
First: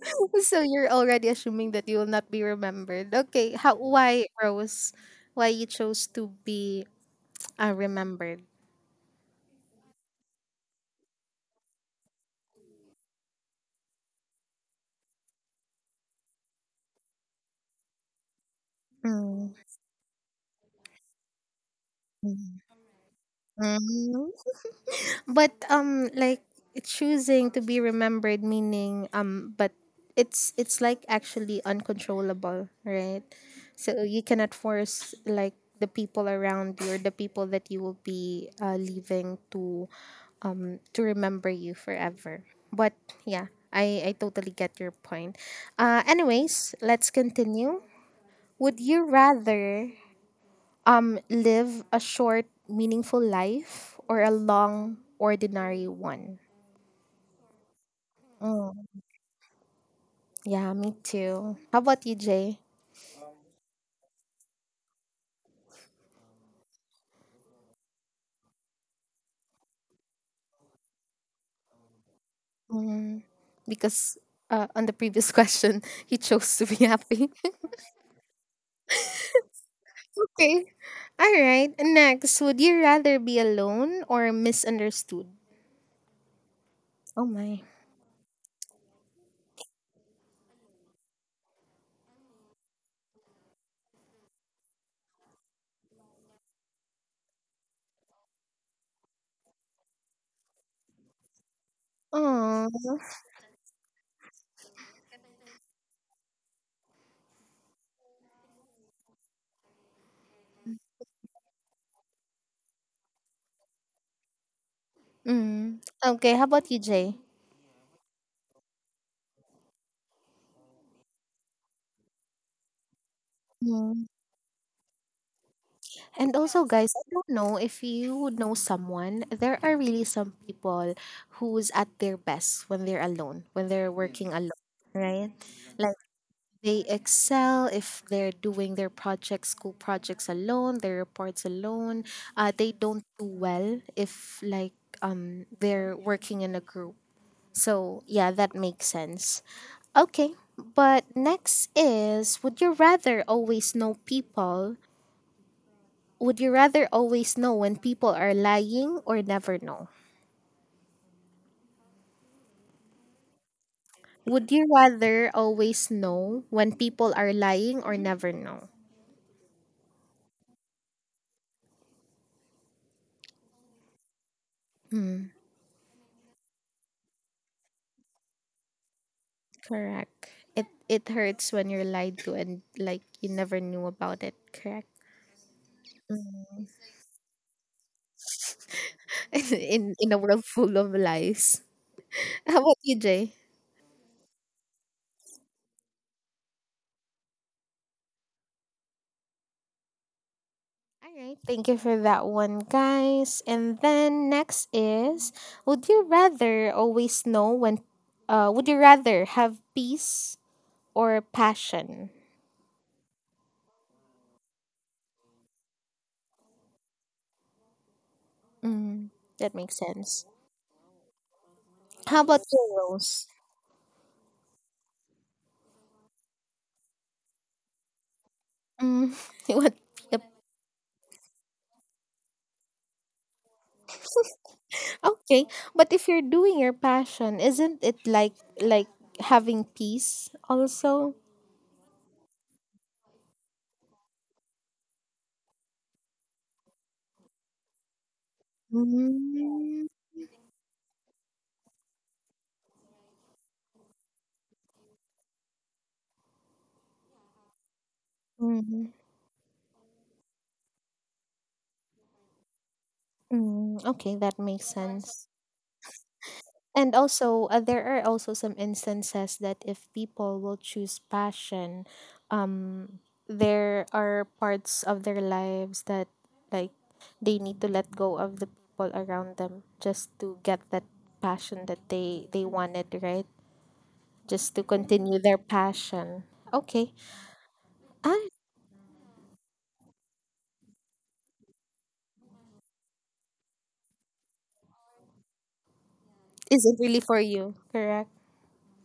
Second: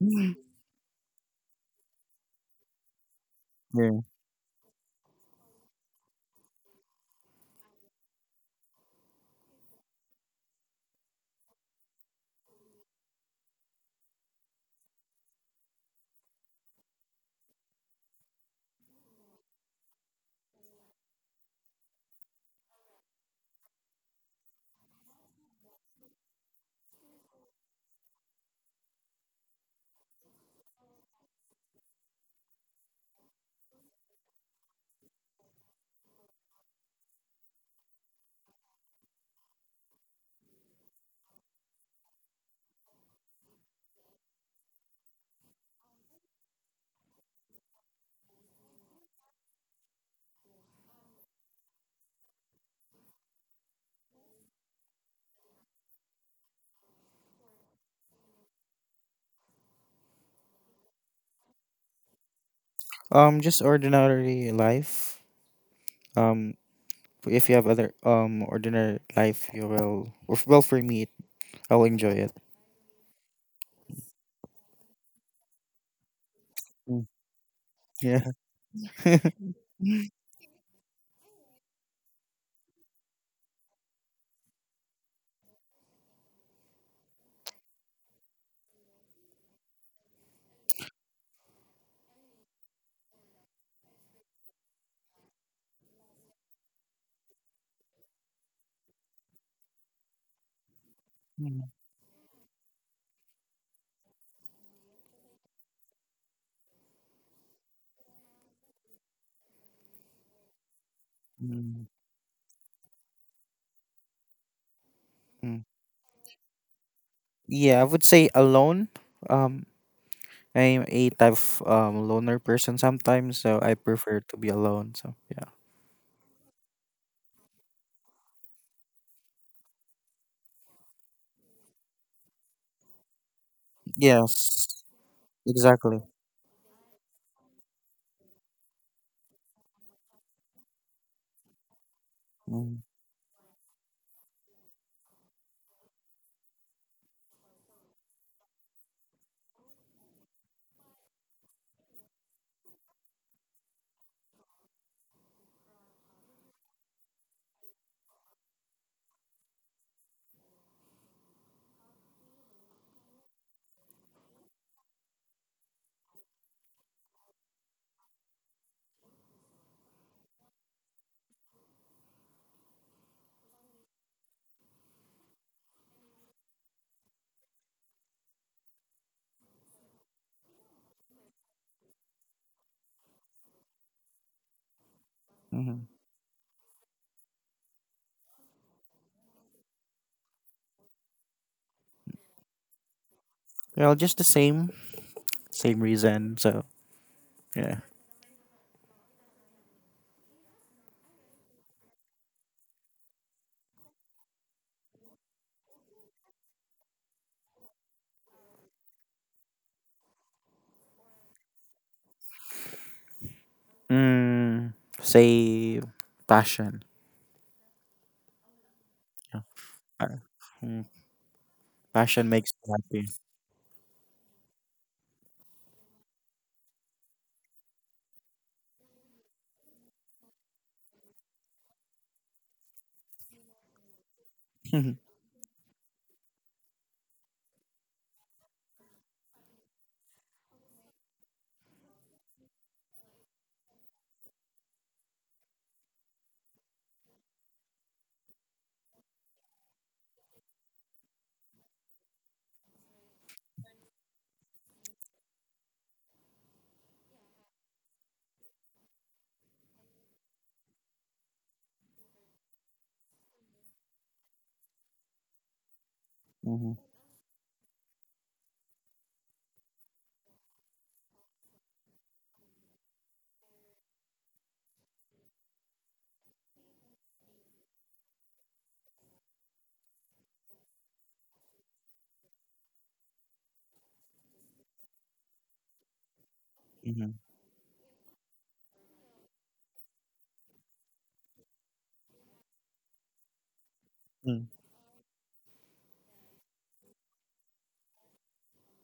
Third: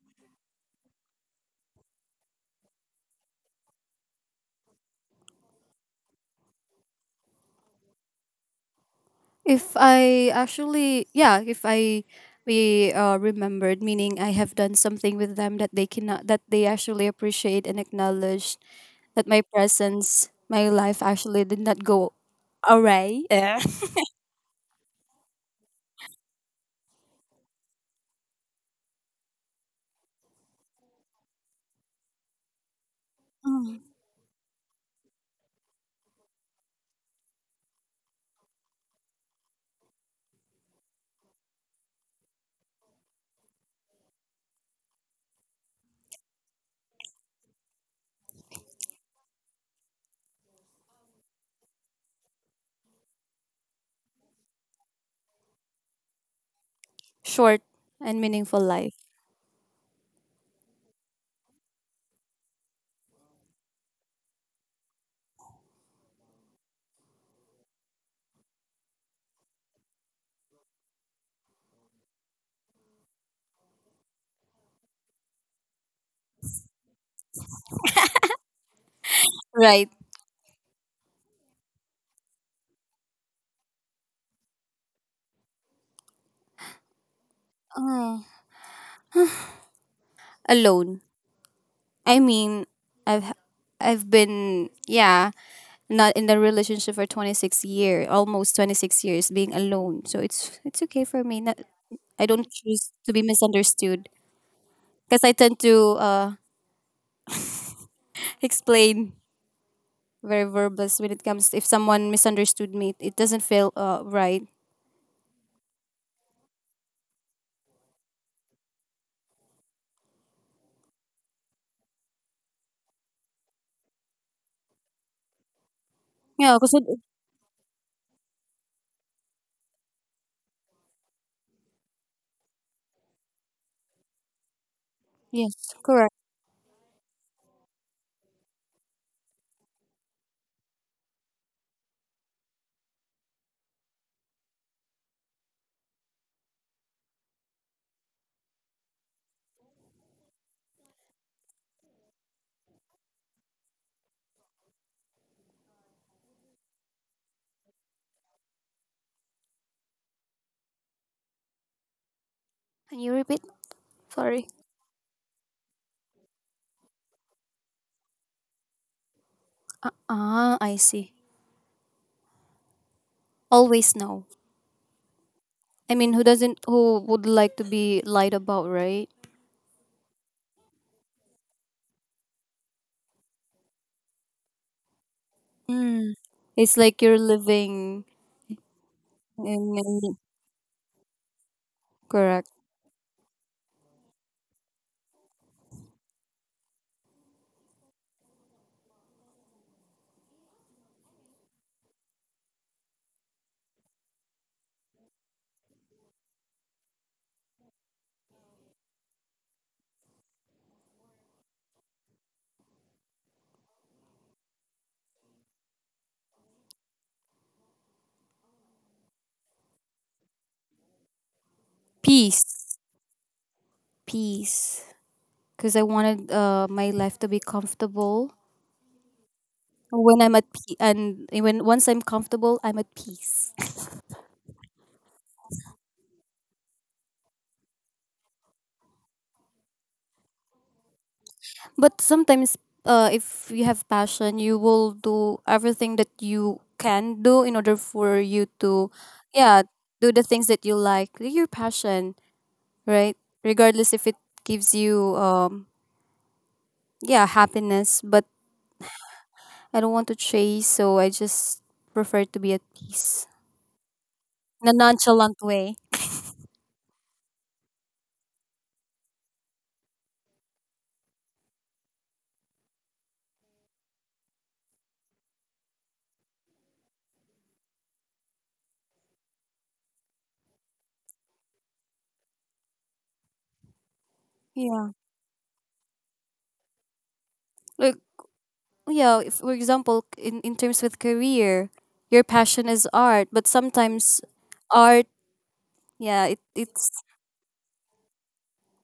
So you're already assuming that you will not be remembered. Okay, how Yeah. why Rose? Why you chose to be remembered? If I, we remembered, meaning I have done something with them that they cannot that they actually appreciate and acknowledge, that my Mm, presence, my life actually did not go mm, awry. Eh. mm. But like choosing to be remembered meaning but it's like actually uncontrollable, right? Mm. So you cannot force like the people around you or the people that you will be leaving to remember you forever. But yeah, I totally get your point. Anyways, let's continue. Would you rather live a short meaningful life or a long ordinary one? Short and meaningful Mm. life, Yeah, me too. How about you, Jay? Just ordinary life. Um, if you have other ordinary life, Well, for me, I'll enjoy it. Mm. Because on the previous question, you chose to be Mm, happy. yeah. right? Okay. All right. Next, would you rather be alone or misunderstood? Oh my. Alone. I mean, I've I've been, yeah, not in a relationship for 26-year, almost 26 years being alone. So it's okay for me. Not, Mm, I don't Oh. choose to be misunderstood because I tend to explain, very verbose, when it comes if mm, someone misunderstood me. It doesn't feel right. mm. Mm. Okay. How about you, Jay? Yeah, I would say alone. Um, I'm a type of loner person sometimes, so I Mm. prefer to be alone. So yeah. And Yeah, also, because guys, I don't know if you know someone. There are really some people who's at their best when they're alone, when they're working alone, Yes. right? yes, Like Exactly. correct. they excel if they're doing their projects, school projects alone, their reports alone. They Mm-hmm. don't do well if like they're working in a group. So yeah, that makes sense. Okay, but next is would you rather always know people? Would you rather always know when people are lying or never know? Can you repeat? Sorry. Would you rather always know when people are lying or never know? Ah, I see. Always no. I mean, who doesn't? Who would like to be lied about, right? Correct. It hurts when you're lied to and like you never knew about it. Correct. Mm. It's like you're living in, In in- a world full of lies. correct. How about you, Jay? Well, just the same, same reason. So yeah. All right. Thank you for that one, guys. And then next is, would you rather always know when? Would you rather have peace or passion? Mm, Say passion. Mm, Yeah, that makes parang, sense. mm, How passion about makes you peace, you, happy. Rose? peace. Because I wanted my life to be comfortable. Mm, you want a. When I'm at peace, and when once I'm comfortable, I'm at peace. Okay, but if you're doing your passion, isn't it like having peace also? But sometimes, if you have passion, you will do everything that you can do in order for you to, yeah, Mm. do the things that you like, your passion, right? Regardless if it gives you, yeah, happiness. But Mm. I don't want to chase, so I just prefer to be at peace Mm. Okay, that makes in a sense. nonchalant way. hmm And also, there are also some instances that if people will choose passion, um, there are parts of their lives that like they need to let go of the people around them just to get that passion that they wanted, right? Just to Yeah. continue their passion. Okay. hmm Like Ah, yeah, if, for example, in terms with career, your passion is art, but sometimes art, yeah, it is it really it's for you? Correct.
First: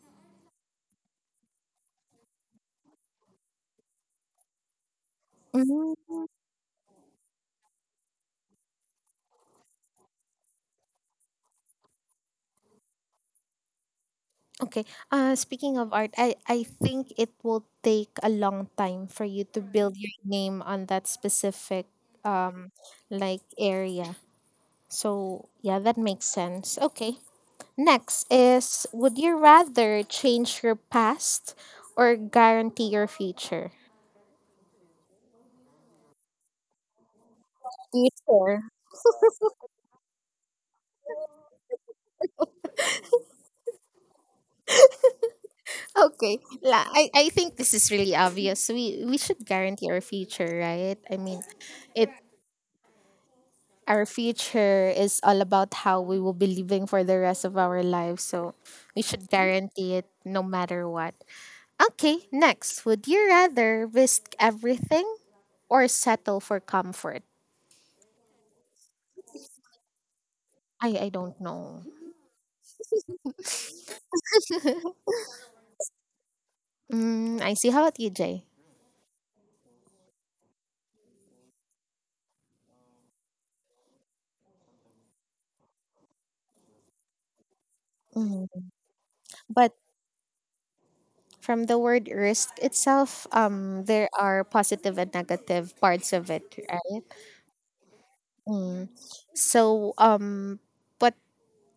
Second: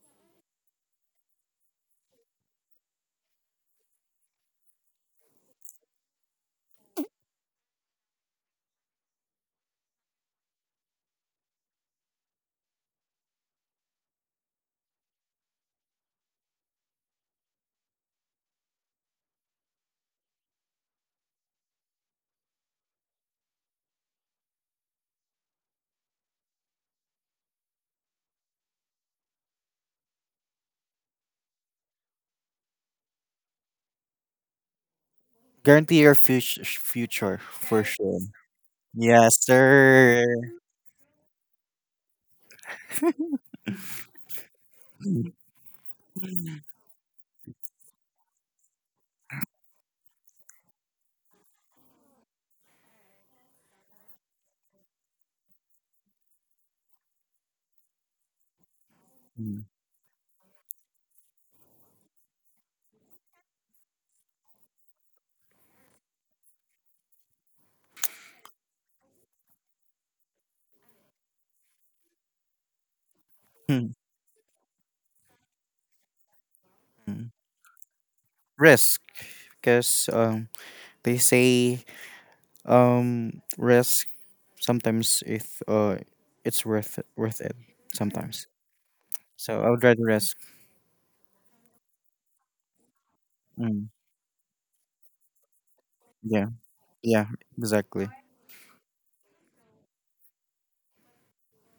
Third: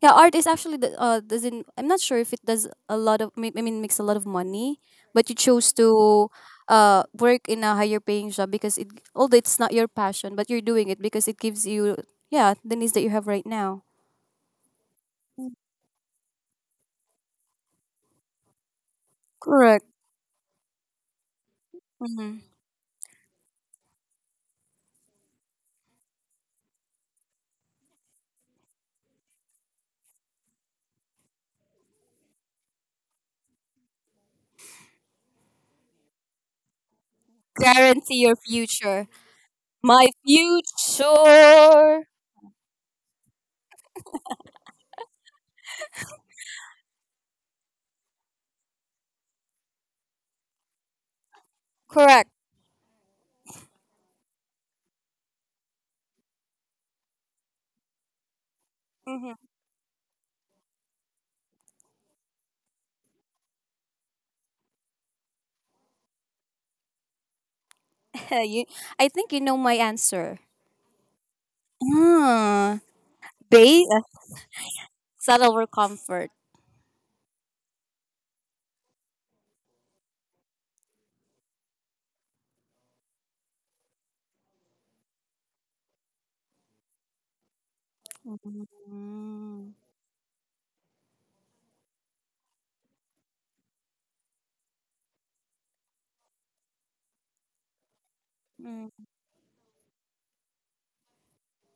yeah, art is actually the doesn't, I'm not sure if it does a lot of I mean makes a lot of money, but you chose Mhm. to work in a higher paying job because it, although it's not your passion, but you're doing it because it gives you, yeah, the needs that you have right now. Okay. Speaking of art, I think it will take a long time for you to Correct. build your name on that specific um like area. So yeah, that makes sense. Okay. Next is would you rather change your past or guarantee your future? Guarantee your future future for Guarantee sure. your Future. future. Yes, My sir. future. Okay. La, I think this is really obvious. We should guarantee our future, right? I mean, it Correct. our future is all about how we will be living for the rest of our lives. So we should Hmm. Mm. guarantee it no matter what. Okay, next. Would you rather risk everything or settle for comfort? You, I think you know my answer. I don't know. Ah, base Hmm. subtle or comfort. Hmm. Mm, I see. How about you, Jay? Risk, because they say risk sometimes if it's worth it sometimes. Mm, Mm. So I But would rather risk. from the word risk itself, Mm. there are positive and negative parts of it, Yeah, right? yeah, exactly. Mm. mm, So, but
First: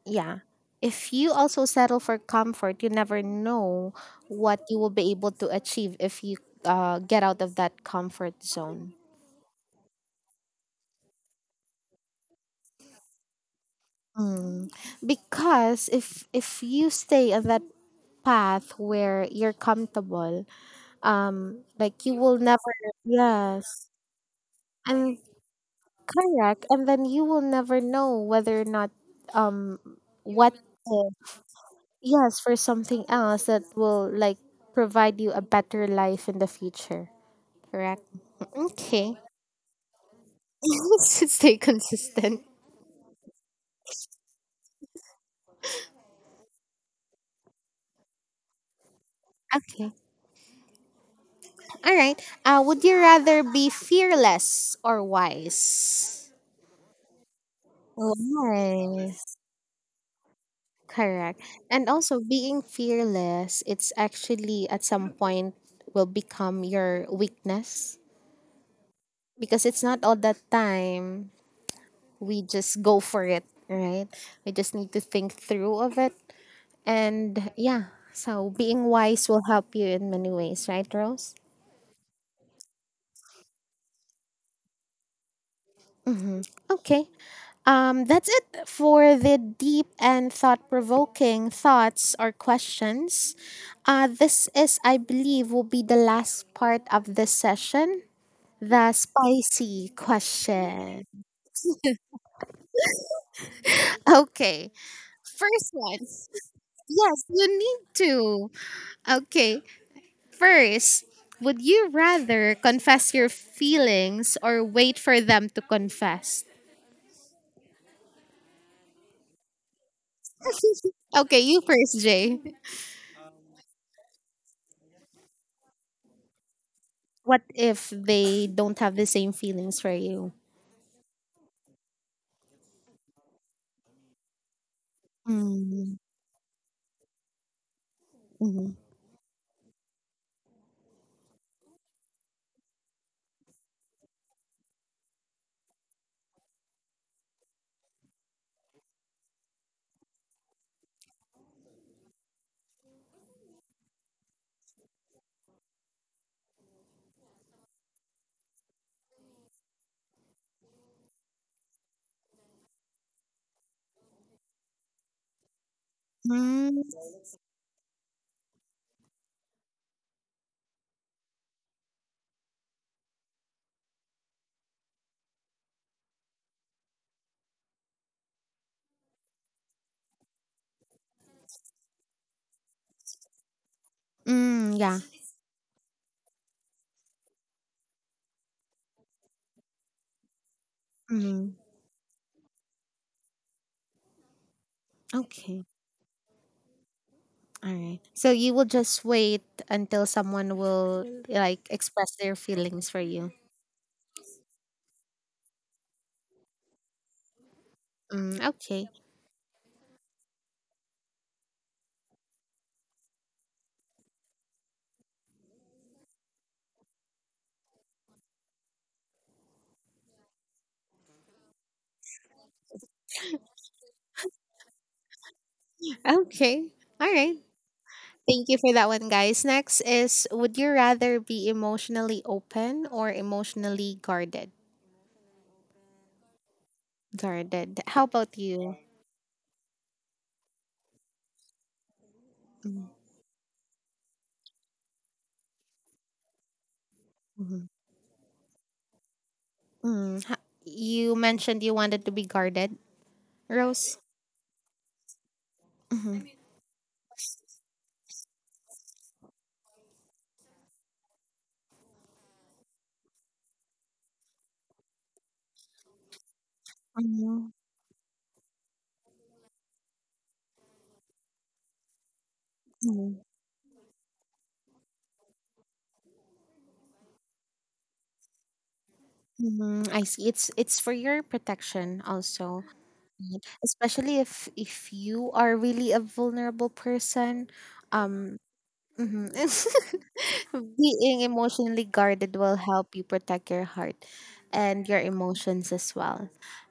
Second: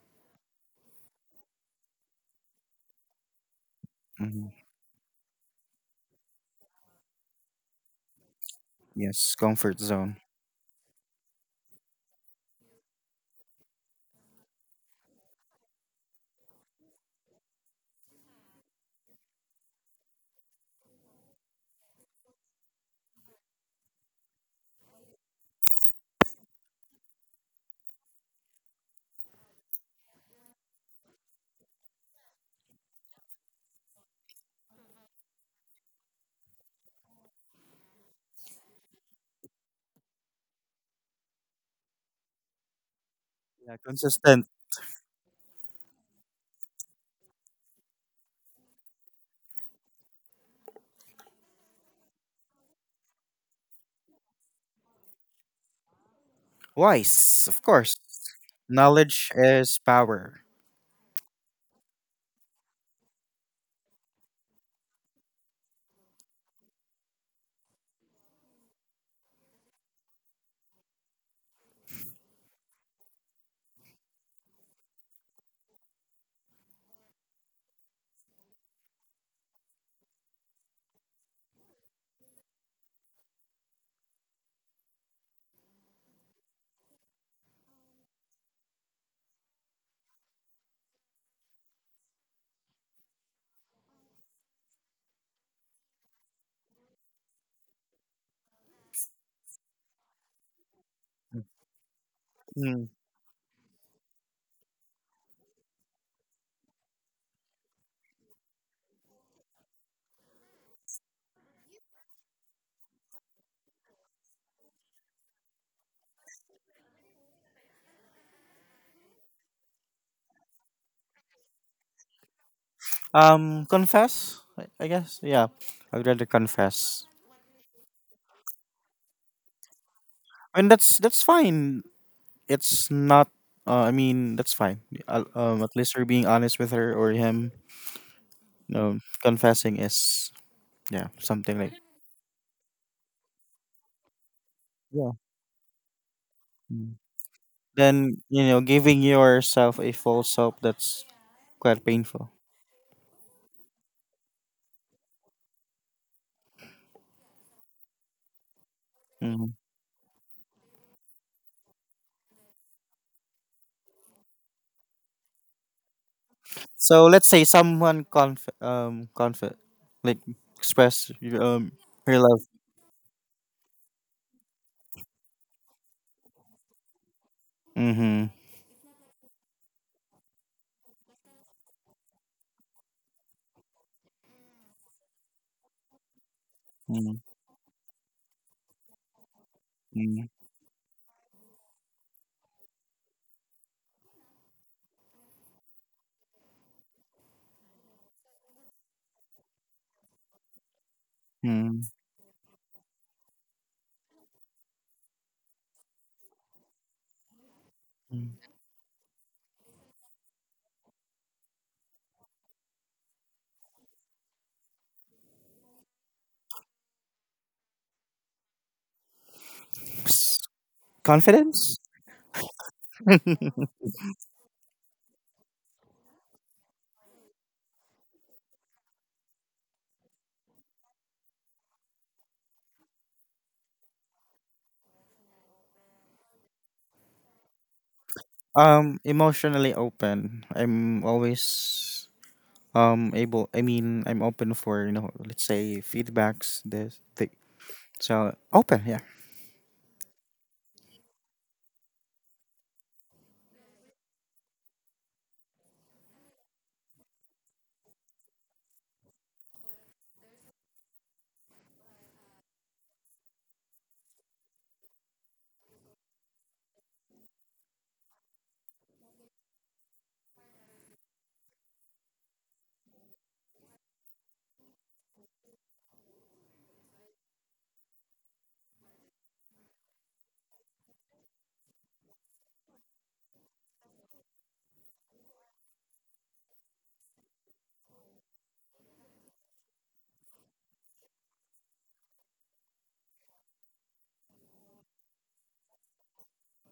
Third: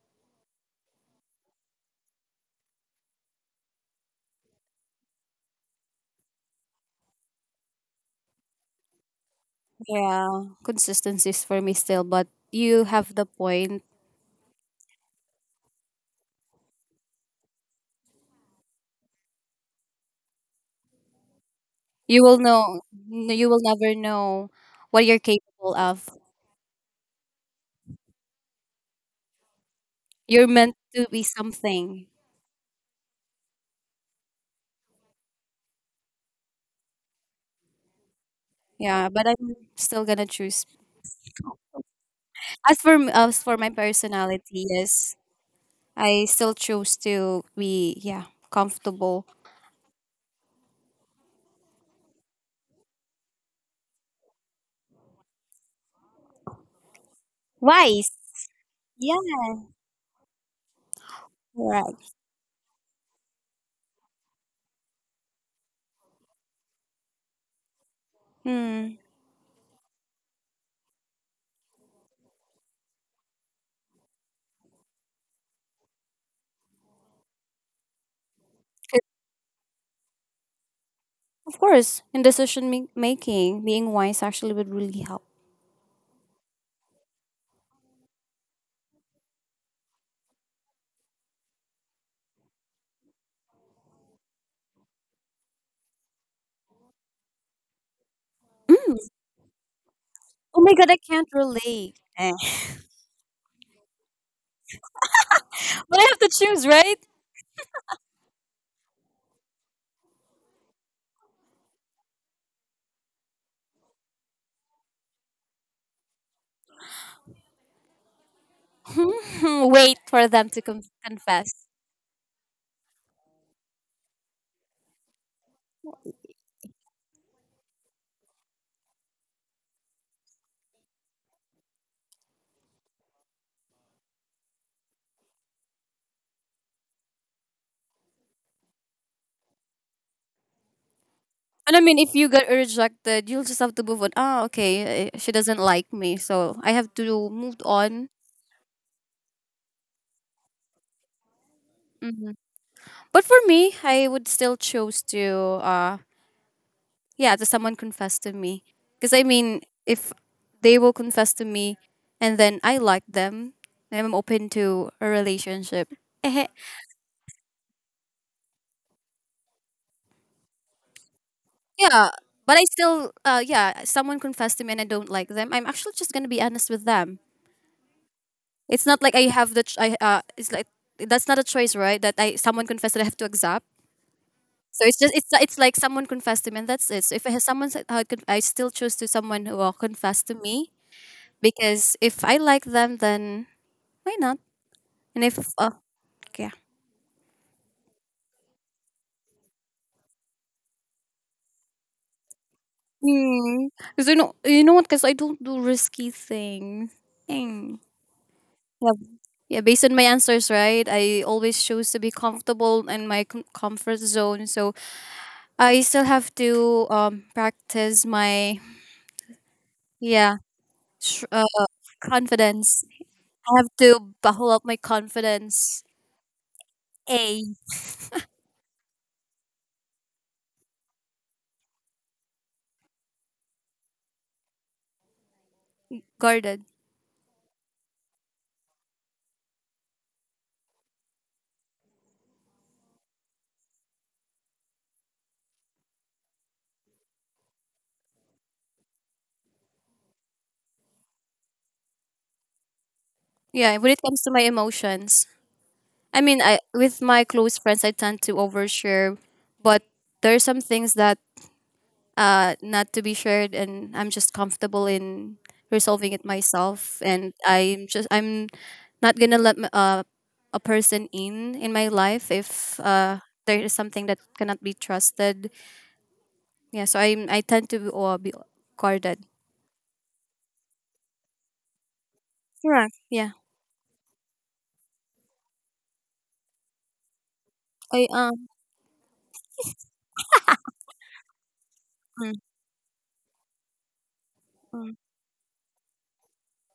yeah. If you also settle for comfort, you never know hmm what you will be able to achieve if you get out of that comfort zone. Yes, comfort zone. yeah, consistency is for me still, but you have the point. Mm. Because if you stay on that path where you're comfortable, like you You will will never know. You will yes, never know what you're and capable of. correct, and then you will never know whether or not um You're what meant to if, be something. yes for something else that will like provide you a better life in the future. Correct. Yeah, Okay. but I'm still gonna choose. Just stay consistent. As for my Yeah, consistent. personality, yes, I still chose to be, yeah, comfortable, Okay. All right. Would you rather be fearless or wise? Wise, of course. wise. Yeah, Knowledge Wise. is power. Correct. And right. also, being fearless, it's actually at some point will become your weakness Hmm. because it's not all the time we just go for it, right? We just need to think through of it. And yeah, so being wise will help you in many ways, right, Rose? Of course, in decision making, being wise actually would really help. Hmm. Okay. That's it for the deep and thought provoking thoughts or questions. This is, I believe, will be the last part of this session the Mm. spicy Oh my god, I question. can't relate. Eh. Mm. Okay. First But one. I have to choose, right? Yes, you need to. Okay. First, would you rather confess your feelings or wait for them to confess? Wait for them to Okay, confess. you first, Jay. I guess. Yeah, I'd rather confess. What if they don't have the same feelings for you? And that's fine. It's not. I mean, that's fine. At least Mm, you're being honest with her or him. mhm. No, confessing is yeah something like And I mean, if you get rejected, you'll just have to move on. Ah, okay, yeah. eh, she doesn't like me, so I have Mm. to move on. Then you know, giving yourself a false hope that's quite painful. But for me, I would still choose to yeah, to someone confess to me because I Mm-hmm. mean, if they will confess to me and then I like them, then I'm open to a relationship. Eh, Mm, So let's say someone conf conf like express your yeah, her love. but I still yeah, someone confessed to me and I don't like them, I'm actually just gonna be honest with them. Mm-hmm. It's not like I have the ch- I it's like that's not a choice, right, that I, someone confessed that I have to accept. mm, So it's yeah. just it's like someone confessed to me and that's it. So if I have someone said- I, could, I still choose to someone who will confess to me, Mm, because if I like them, then why not? And if okay. Yeah. All right. So you will just wait until someone will like Mm-hmm. express their feelings for you. Mm. 'Cause you know what? Cause I don't do risky things. Mm. Mm, hmm Yeah. okay. Yeah. Based on my answers, right? I always choose to be comfortable in my comfort zone. So I still have to practice my, yeah, sh- uh, Confidence? confidence. I have to buckle up my confidence. Okay. All right. A Thank you for that one, guys. Next is would you rather be emotionally open or emotionally guarded? guarded. Guarded. How about you? Emotionally open. I'm always Mm, able. I mean, I'm open for you know, let's say feedbacks. This thing. mhm. So open, yeah. Mm, ha- you mentioned you wanted to be guarded, Yeah. When it Rose. comes to my emotions, I Mm-hmm. mean, I, with my close friends, I tend to overshare, but there are some things that, not to be shared, and I'm just comfortable in resolving it myself. And Mm-hmm. I'm not gonna let a person in my life if, there is something that cannot be trusted. Yeah, so I tend to be guarded. Mm-hmm. I see. It's for your protection also, Correct. Yeah. right? Especially if you are really a vulnerable person. I Um, um. mhm. Being emotionally Mm, guarded will help you protect your heart and mm. your emotions as well.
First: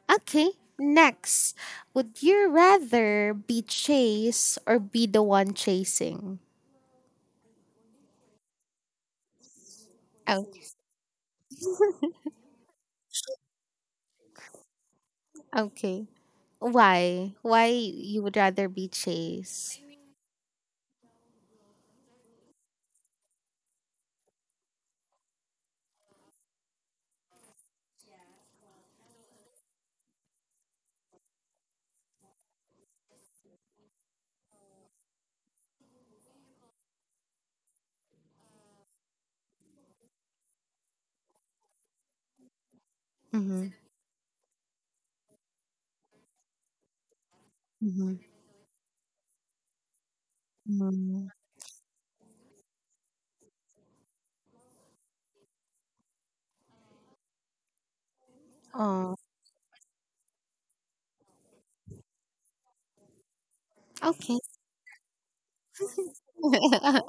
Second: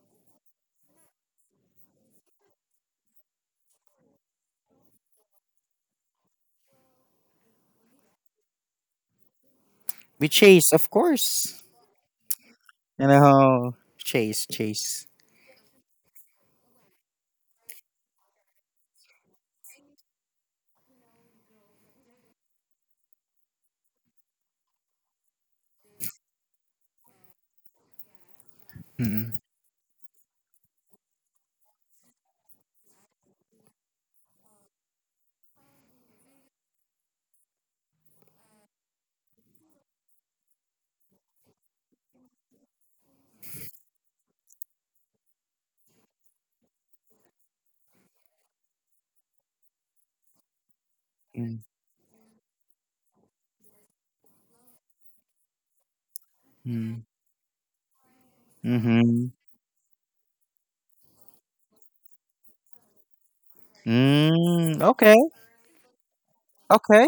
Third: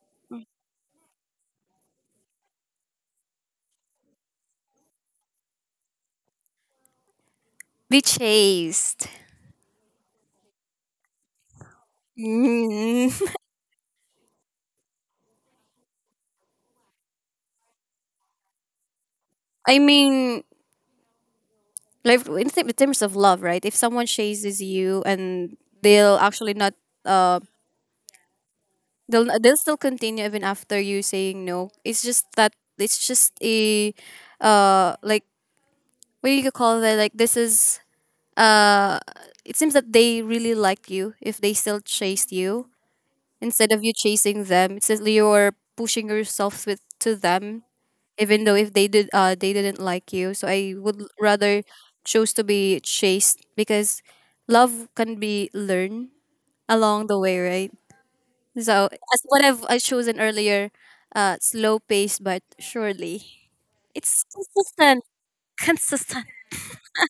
Okay, next, would you rather be chased or be the one chasing? Be chased. We Oh, chase, of course. You Mm. know, chase, chase. okay. Why? Why you would rather be I chased? mean, like in, in terms of love, right? If someone chases you and they'll actually not um. They'll Mm-hmm. they'll still continue even after you saying no. It's just that it's just a like what do you call that? Like this is uh it seems that they really liked you if they still chased you Mm-hmm. instead of you chasing them. It's just you're pushing yourself with to them Mm-hmm. even though if they did they didn't like you. So I would Mm-hmm. rather choose to be chased because love can be learned Mm-hmm. along the way, right? So, Oh, as Mm-hmm. what I chosen earlier, slow pace but surely. It's okay. Mm, consistent. okay, Consistent okay.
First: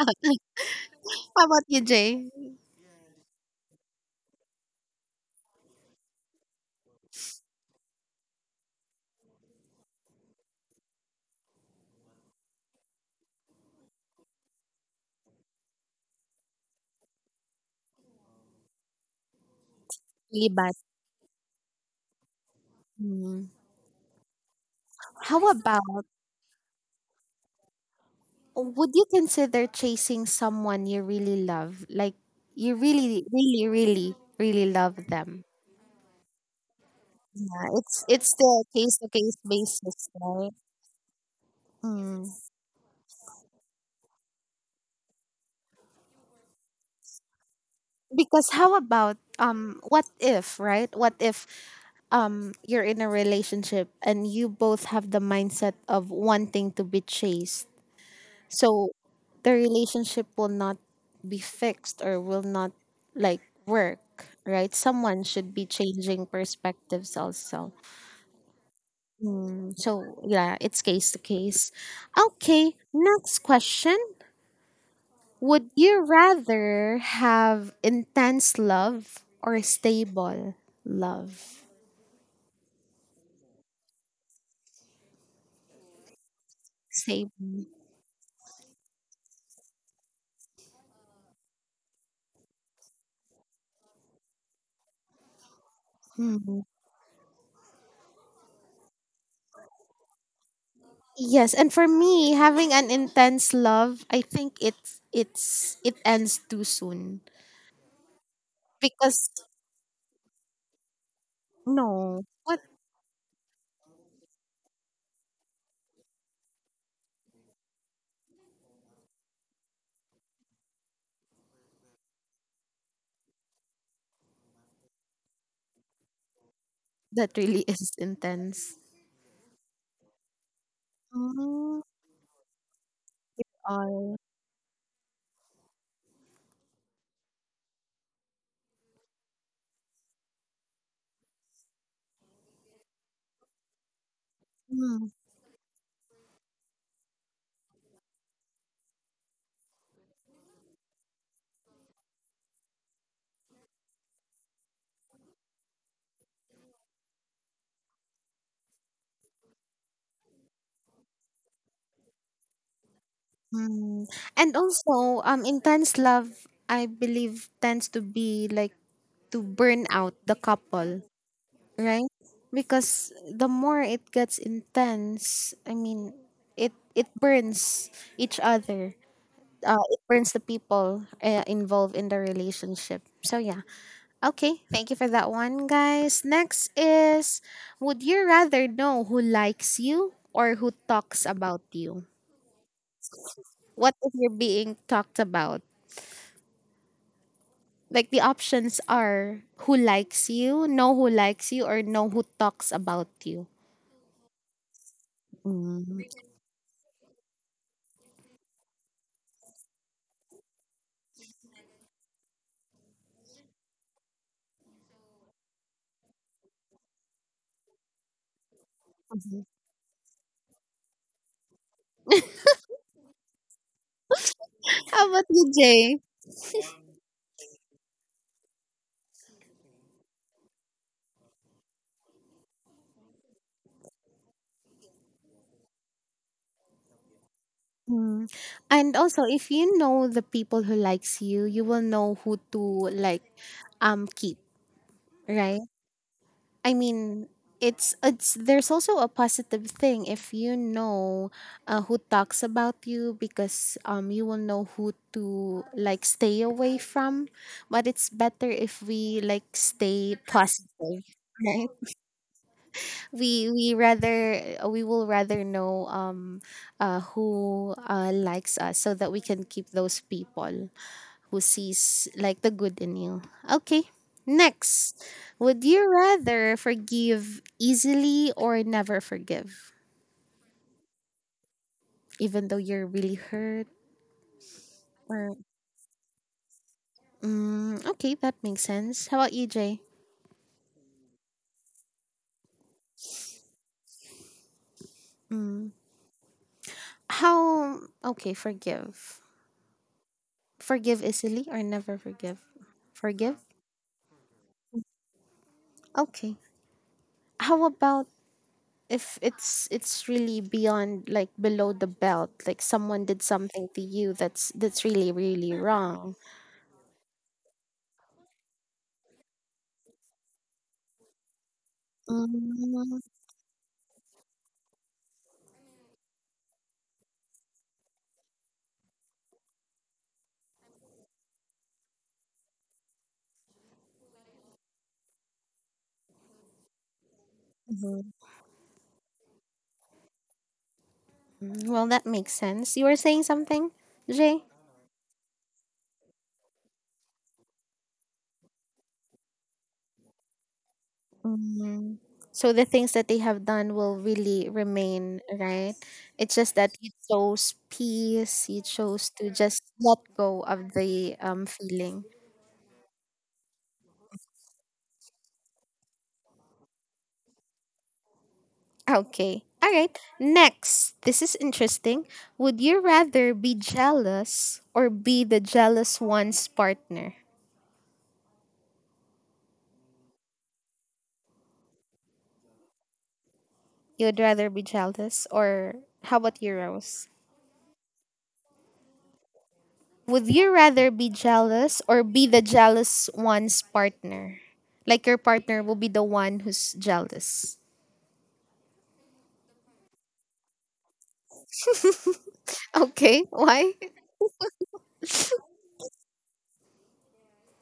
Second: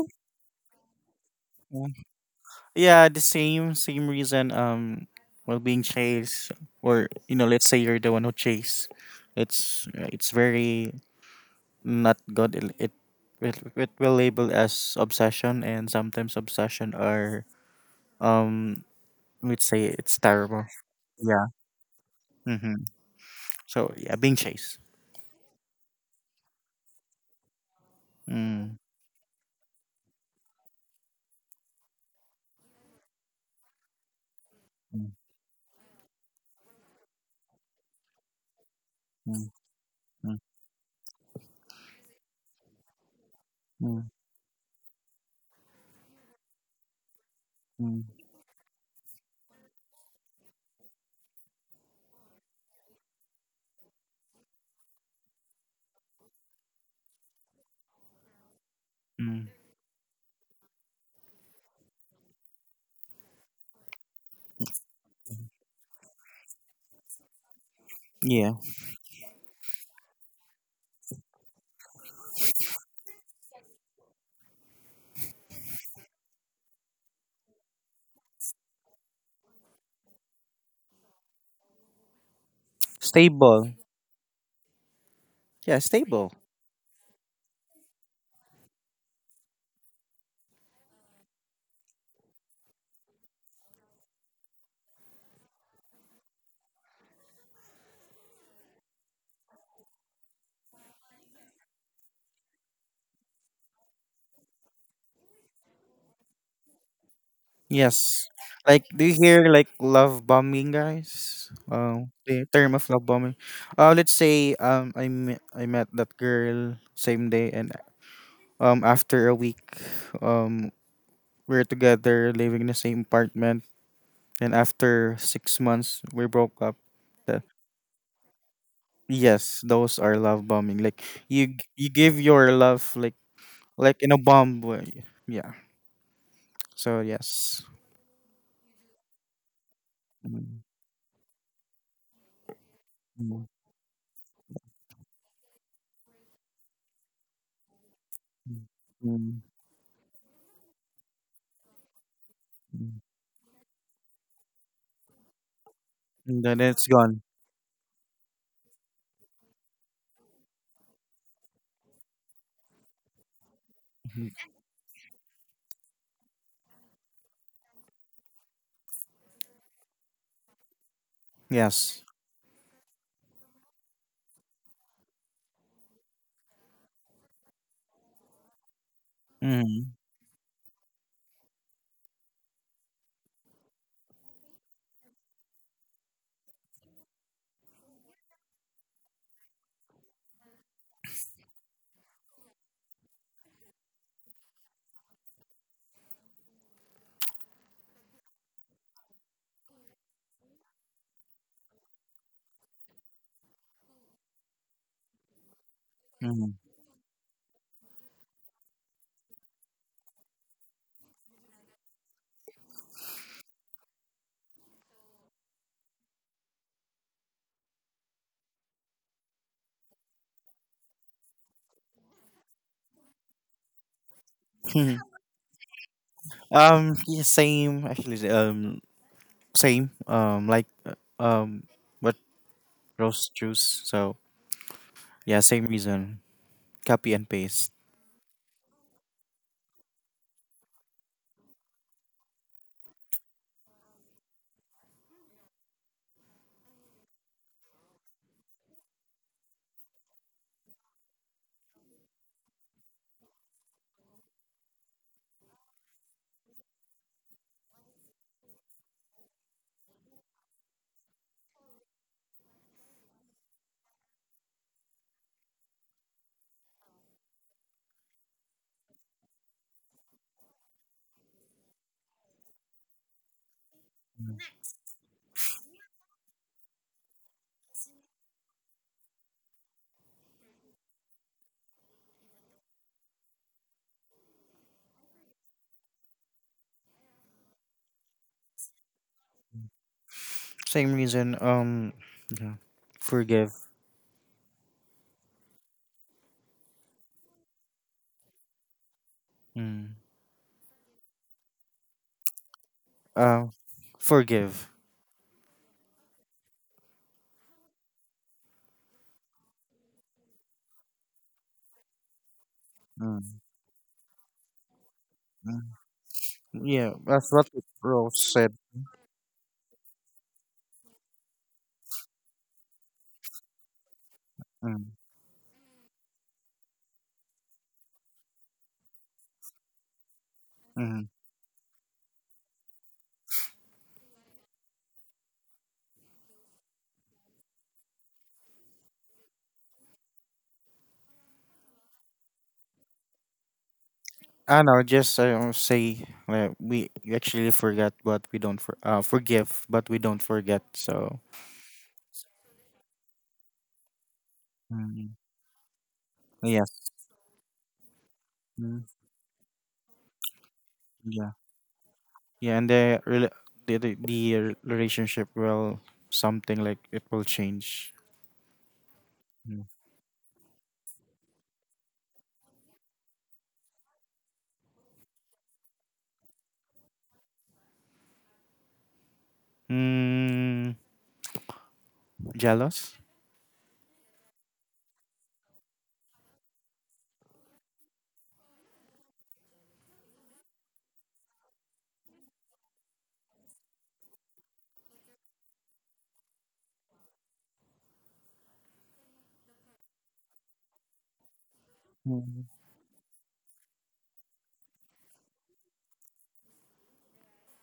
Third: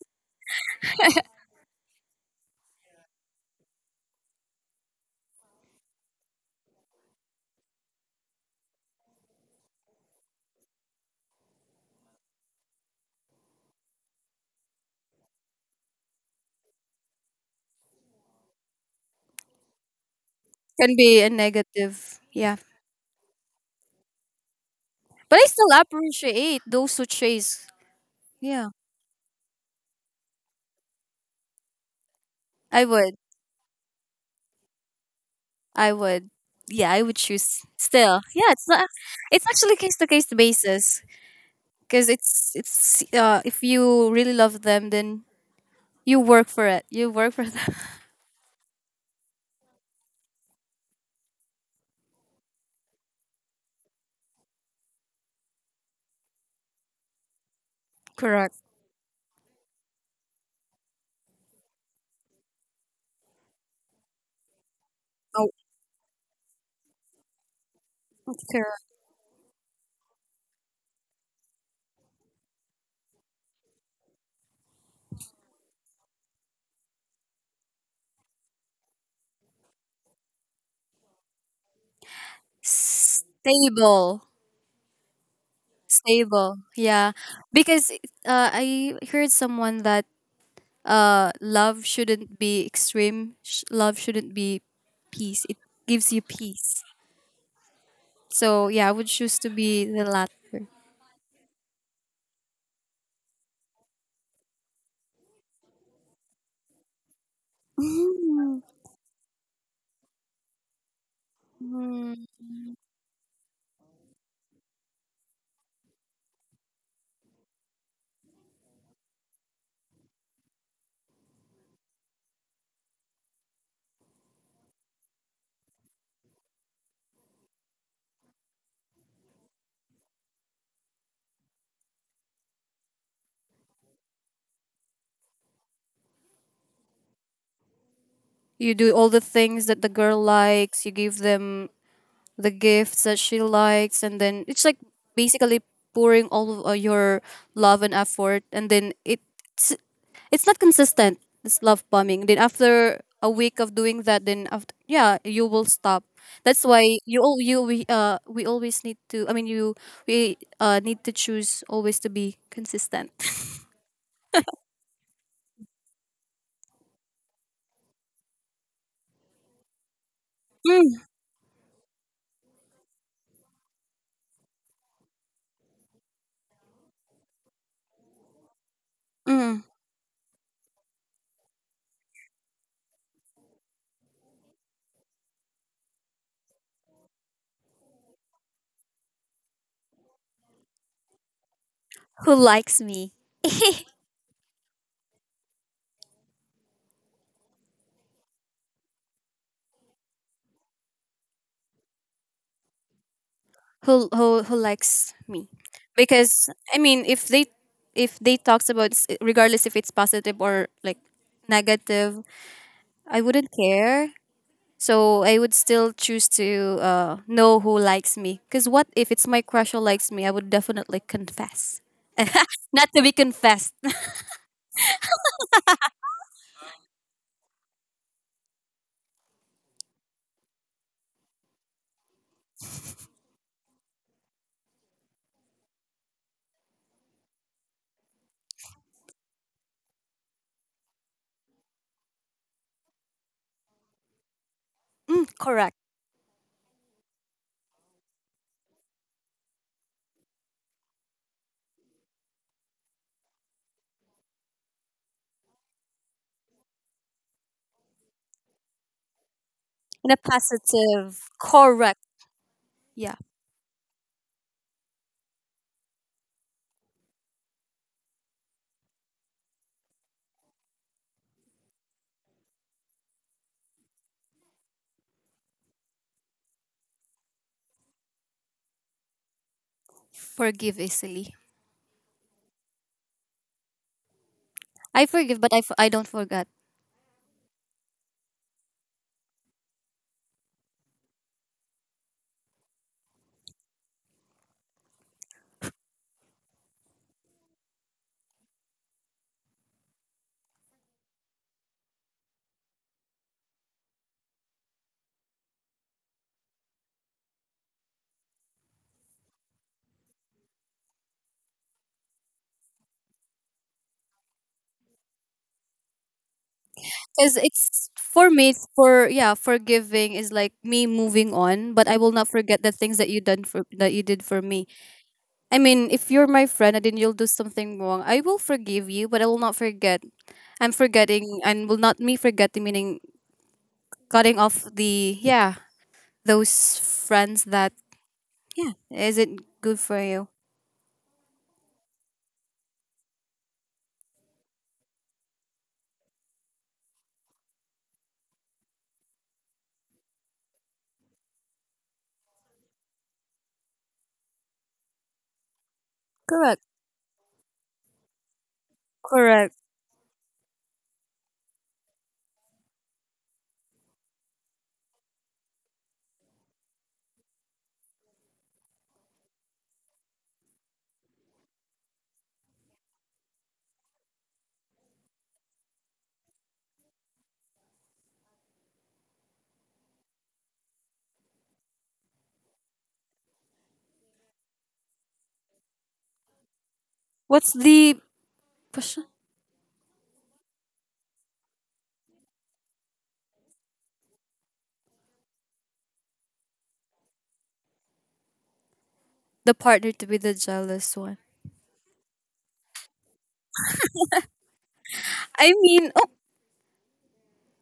How about you, Jay? Yeah, the same same reason. Well, being chased, or you know, let's say you're the one who chase. It's very not good. It will label as obsession, and sometimes obsession are um let's say it's Really terrible. bad. can be a Yeah. negative. Yeah, Mm-hmm. Mm. So yeah, being chased. but I How still about appreciate those who chase. Yeah, Mm, would you consider chasing someone you really love? Like you I would. really, really, really, really love mm, them. I would. Yeah, I would choose Yeah, it's still. it's Yeah, still it's not, case to case it's mm, actually case to basis, case mm, right? basis because Mm. it's if mm, you really love them, then you work for it. You work for them. mm, Because how about what if, right? What if you're in a relationship and you both have the mindset of wanting to be chased? Correct. So mm. the relationship will not be fixed or will not like work, right? Someone Oh, should be changing perspectives also. Yeah. correct. Mm, so yeah, it's case to case. Okay, next question. Would you rather have intense love or stable love? Stable. Stable. Yeah, stable. Stable. Yeah. Stable. Because, I heard someone that, love shouldn't be extreme. Love shouldn't be peace. It gives you Hmm. peace. So yeah, I would choose to be the latter. Yes, and for me, having an intense love, I think it's it ends too soon Yes. Mm. Like, do you because hear like love bombing, guys? No, Mm. The what? term of love bombing. Let's say um I met that girl same day and after a week um we're together living in the same apartment and after 6 months we broke up. That Th- really is intense. yes, those are love bombing. Like Mm, you give your love like in a all. bomb way. Yeah. So yes. You do all the things that the girl Mm, likes. You give them the gifts that she mm, likes, and then it's like basically pouring all of, your love and effort, and then it mm, it's not consistent, this love bombing. Then mm. after a week of doing that, then after, yeah, you will stop. And then That's it's why you gone. all you we always need to, I mean, you we need to choose always to be consistent. Mm-hmm. Mm-hmm. And also, intense love, I believe, tends to be like to burn out the Mm, couple, Yes. right? Because the more it gets intense, I mean, it burns each other. mm. Mm. It burns the people involved in the relationship. So yeah. Okay, thank you for that one, guys. Next is would you rather know who likes you or who talks about you? Who likes me. What if you're being talked about? Like the options are who likes you, know who likes you, or know who talks about you. Who likes me, Mm-hmm. because Mm. I mean, if they, if they talks about regardless if it's positive or like negative, I wouldn't care. So I would still choose to, know who likes me. Because what if it's my crush who likes me? I would definitely confess. Not to be confessed. How about you, Jay? um. Yeah, same. Actually. Same. Like. Um. What rose juice? So yeah. Same reason. Copy and paste. Mm. And also, if you know the people who likes you, you will know who to like keep, right? Correct. I mean, it's there's also a positive thing if you know who talks about you because you will know who to like stay away from, but it's better if we like In a stay positive. positive. Right. Correct. Yeah. We rather we will rather know who likes us so that we can keep those people who sees like the good in you. Okay. Next, would you rather forgive easily or never forgive, Forgive easily. even though you're really hurt? I Or forgive, but I don't forget. mm, okay, that makes sense. How about you, Jay? Same reason. Yeah. Forgive. Mm, how okay? Forgive, Mm. forgive easily or never forgive. Forgive. Uh. Forgive. Okay. How about if it's really beyond like below the belt, like someone Mm. did something to you that's really really Mm. wrong. Yeah. That's Because what it's Rose for me, said. it's for, yeah, forgiving is like me moving on, but I will Mm, not forget the things mhm. that you did for me. Mm. I mean, if you're my friend and then you'll do something wrong, I will forgive you, but I will not forget. I'm Mm. forgetting and will not me forgetting meaning cutting off the, yeah, those friends that, yeah, isn't good for you. Mm, well, that makes sense. You were saying something, Jay? I know. Just say we actually forgot, but we don't for, forgive, but we don't forget. So. Mm. So the things that they have done will really Mm. remain, right? It's just Correct. that you chose peace. You Mm, chose to Correct. just let go of the yeah, feeling. yeah, and the relationship will something like it will change. Okay. Mm. All right. Next, this is interesting. Would you rather be jealous or be the jealous one's partner? Mm, jealous? You'd rather be jealous or how about you, Rose? What's the question? Would you rather be jealous or be the jealous one's partner? Like your partner will be the one who's jealous. The partner to be the jealous one. Mm, Okay, why? I mean, oh,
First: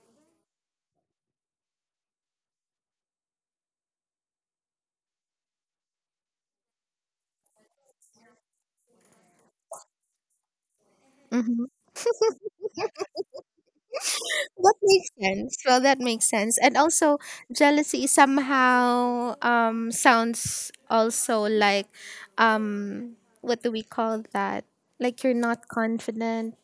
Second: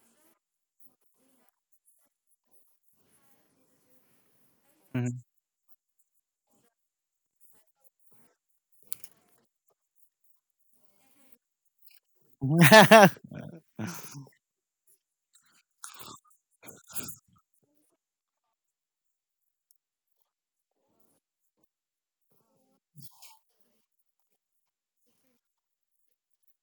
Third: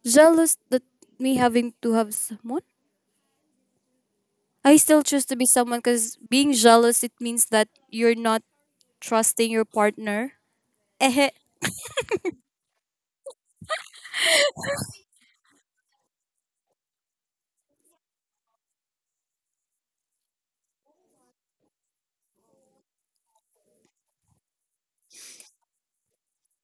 jealous that me having to have someone. I still mhm. choose to be someone because being jealous it means that you're not trusting your partner. Eh. Hmm. That makes sense. Well, that makes sense. And also, jealousy somehow sounds also like what do we call that? Like you're not confident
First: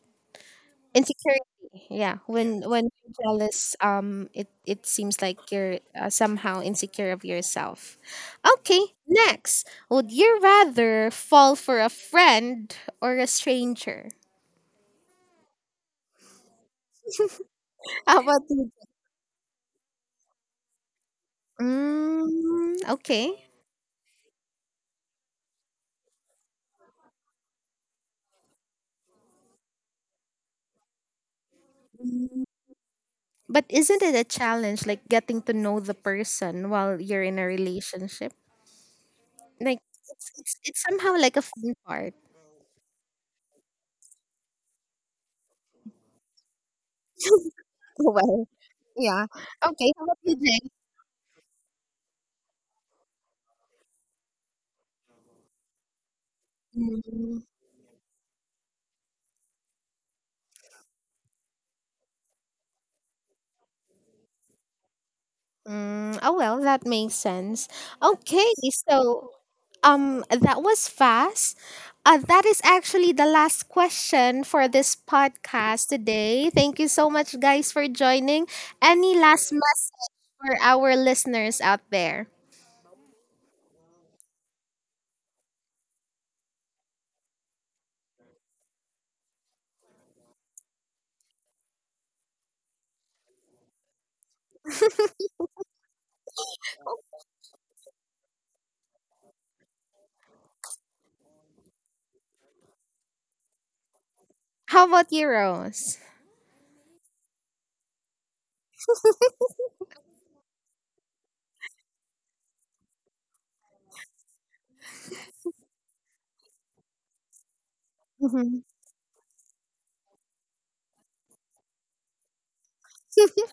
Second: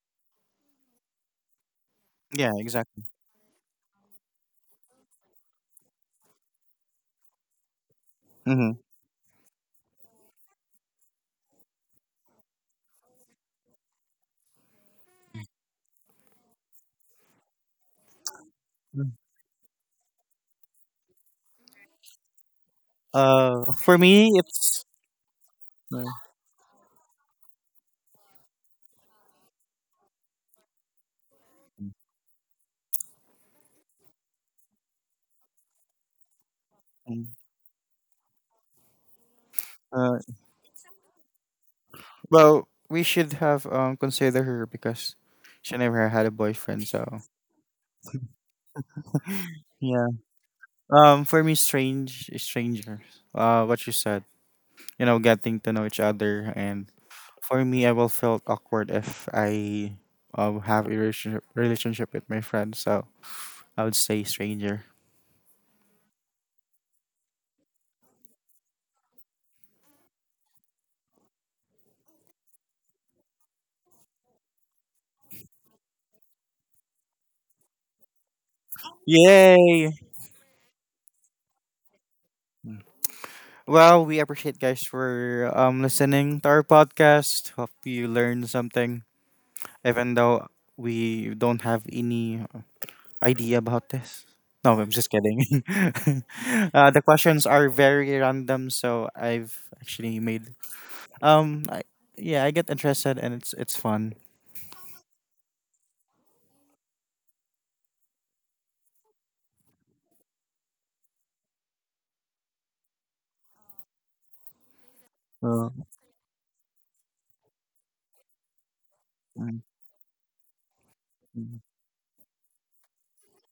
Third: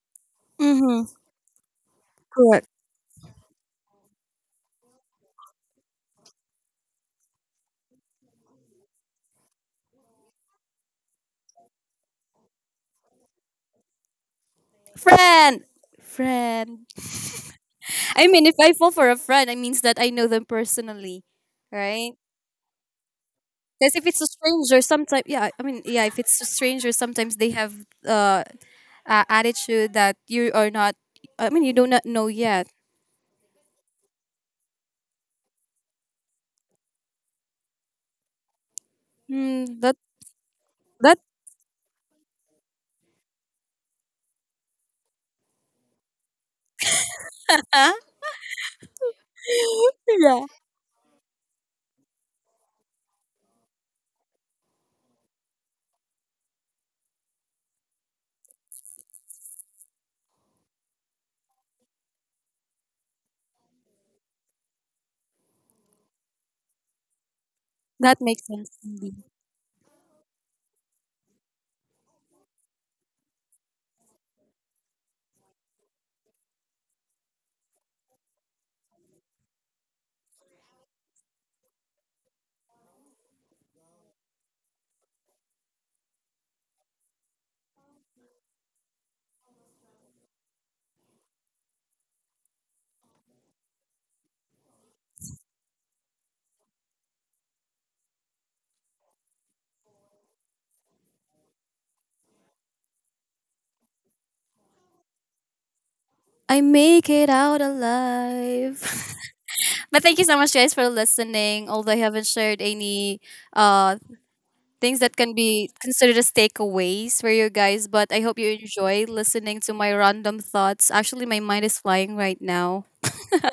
Mm-hmm. insecurity yeah Yeah, when exactly. you're jealous it it seems like you're somehow insecure of yourself. hmm Okay, next, would you rather fall for a friend or a stranger? Friend! Friend. How I about mean, if you? I fall for a friend, it means that I know them personally, right? Mm, okay. Because for if it's a me, stranger, it's sometimes, yeah, I mean, yeah, if uh, it's a stranger, sometimes they have, uh, a attitude that you are not, I mean, you do not know Mm, yet. but isn't it a challenge like getting to know the person while you're mm, in a relationship like Mm, that, uh, it's somehow that, like a fun part? well, we should have consider her because she never had a boyfriend. So huh? Well, yeah. Okay, how yeah, about you, Yeah. Jay? For me, strangers. What you said, you know, getting to know each other and Mm. for me, I will felt awkward if I have a relationship relationship with my friend, so I would say stranger. Mm, oh well, that makes sense. That makes Okay, sense to me. so that was fast. That is actually the last question for this podcast today. Thank you so much guys for joining. Any last Yay! message for our listeners out there? Well, we appreciate guys for listening to our podcast. Hope you learned something, even though we don't have any idea about this. No, I'm just kidding. The questions are very random, so I've actually made um I, yeah I get interested and it's fun. How about you, Rose? I make it out alive. But thank you so much, guys, for listening. Although I haven't shared any, uh, things that can Uh, be considered as takeaways for you guys. But I hope you Mhm. enjoy listening mm, to my random thoughts. Actually, my mm. mind is flying right now.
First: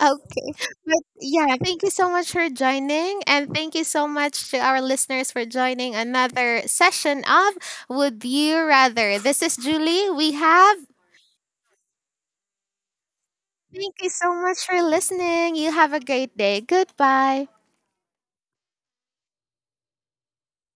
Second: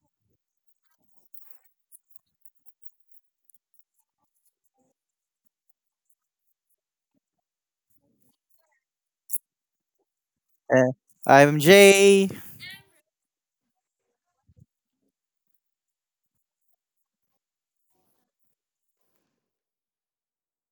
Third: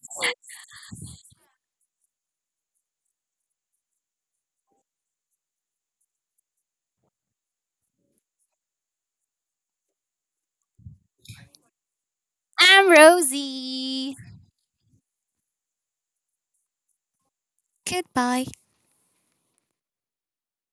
Okay. But yeah, thank you so much for joining. And thank you so much to our listeners for joining another session of Would You Rather. This is Julie. We have. Uh, I'm Jay. I'm Thank you Rosie. so much for listening. You have a great day. Goodbye. Goodbye.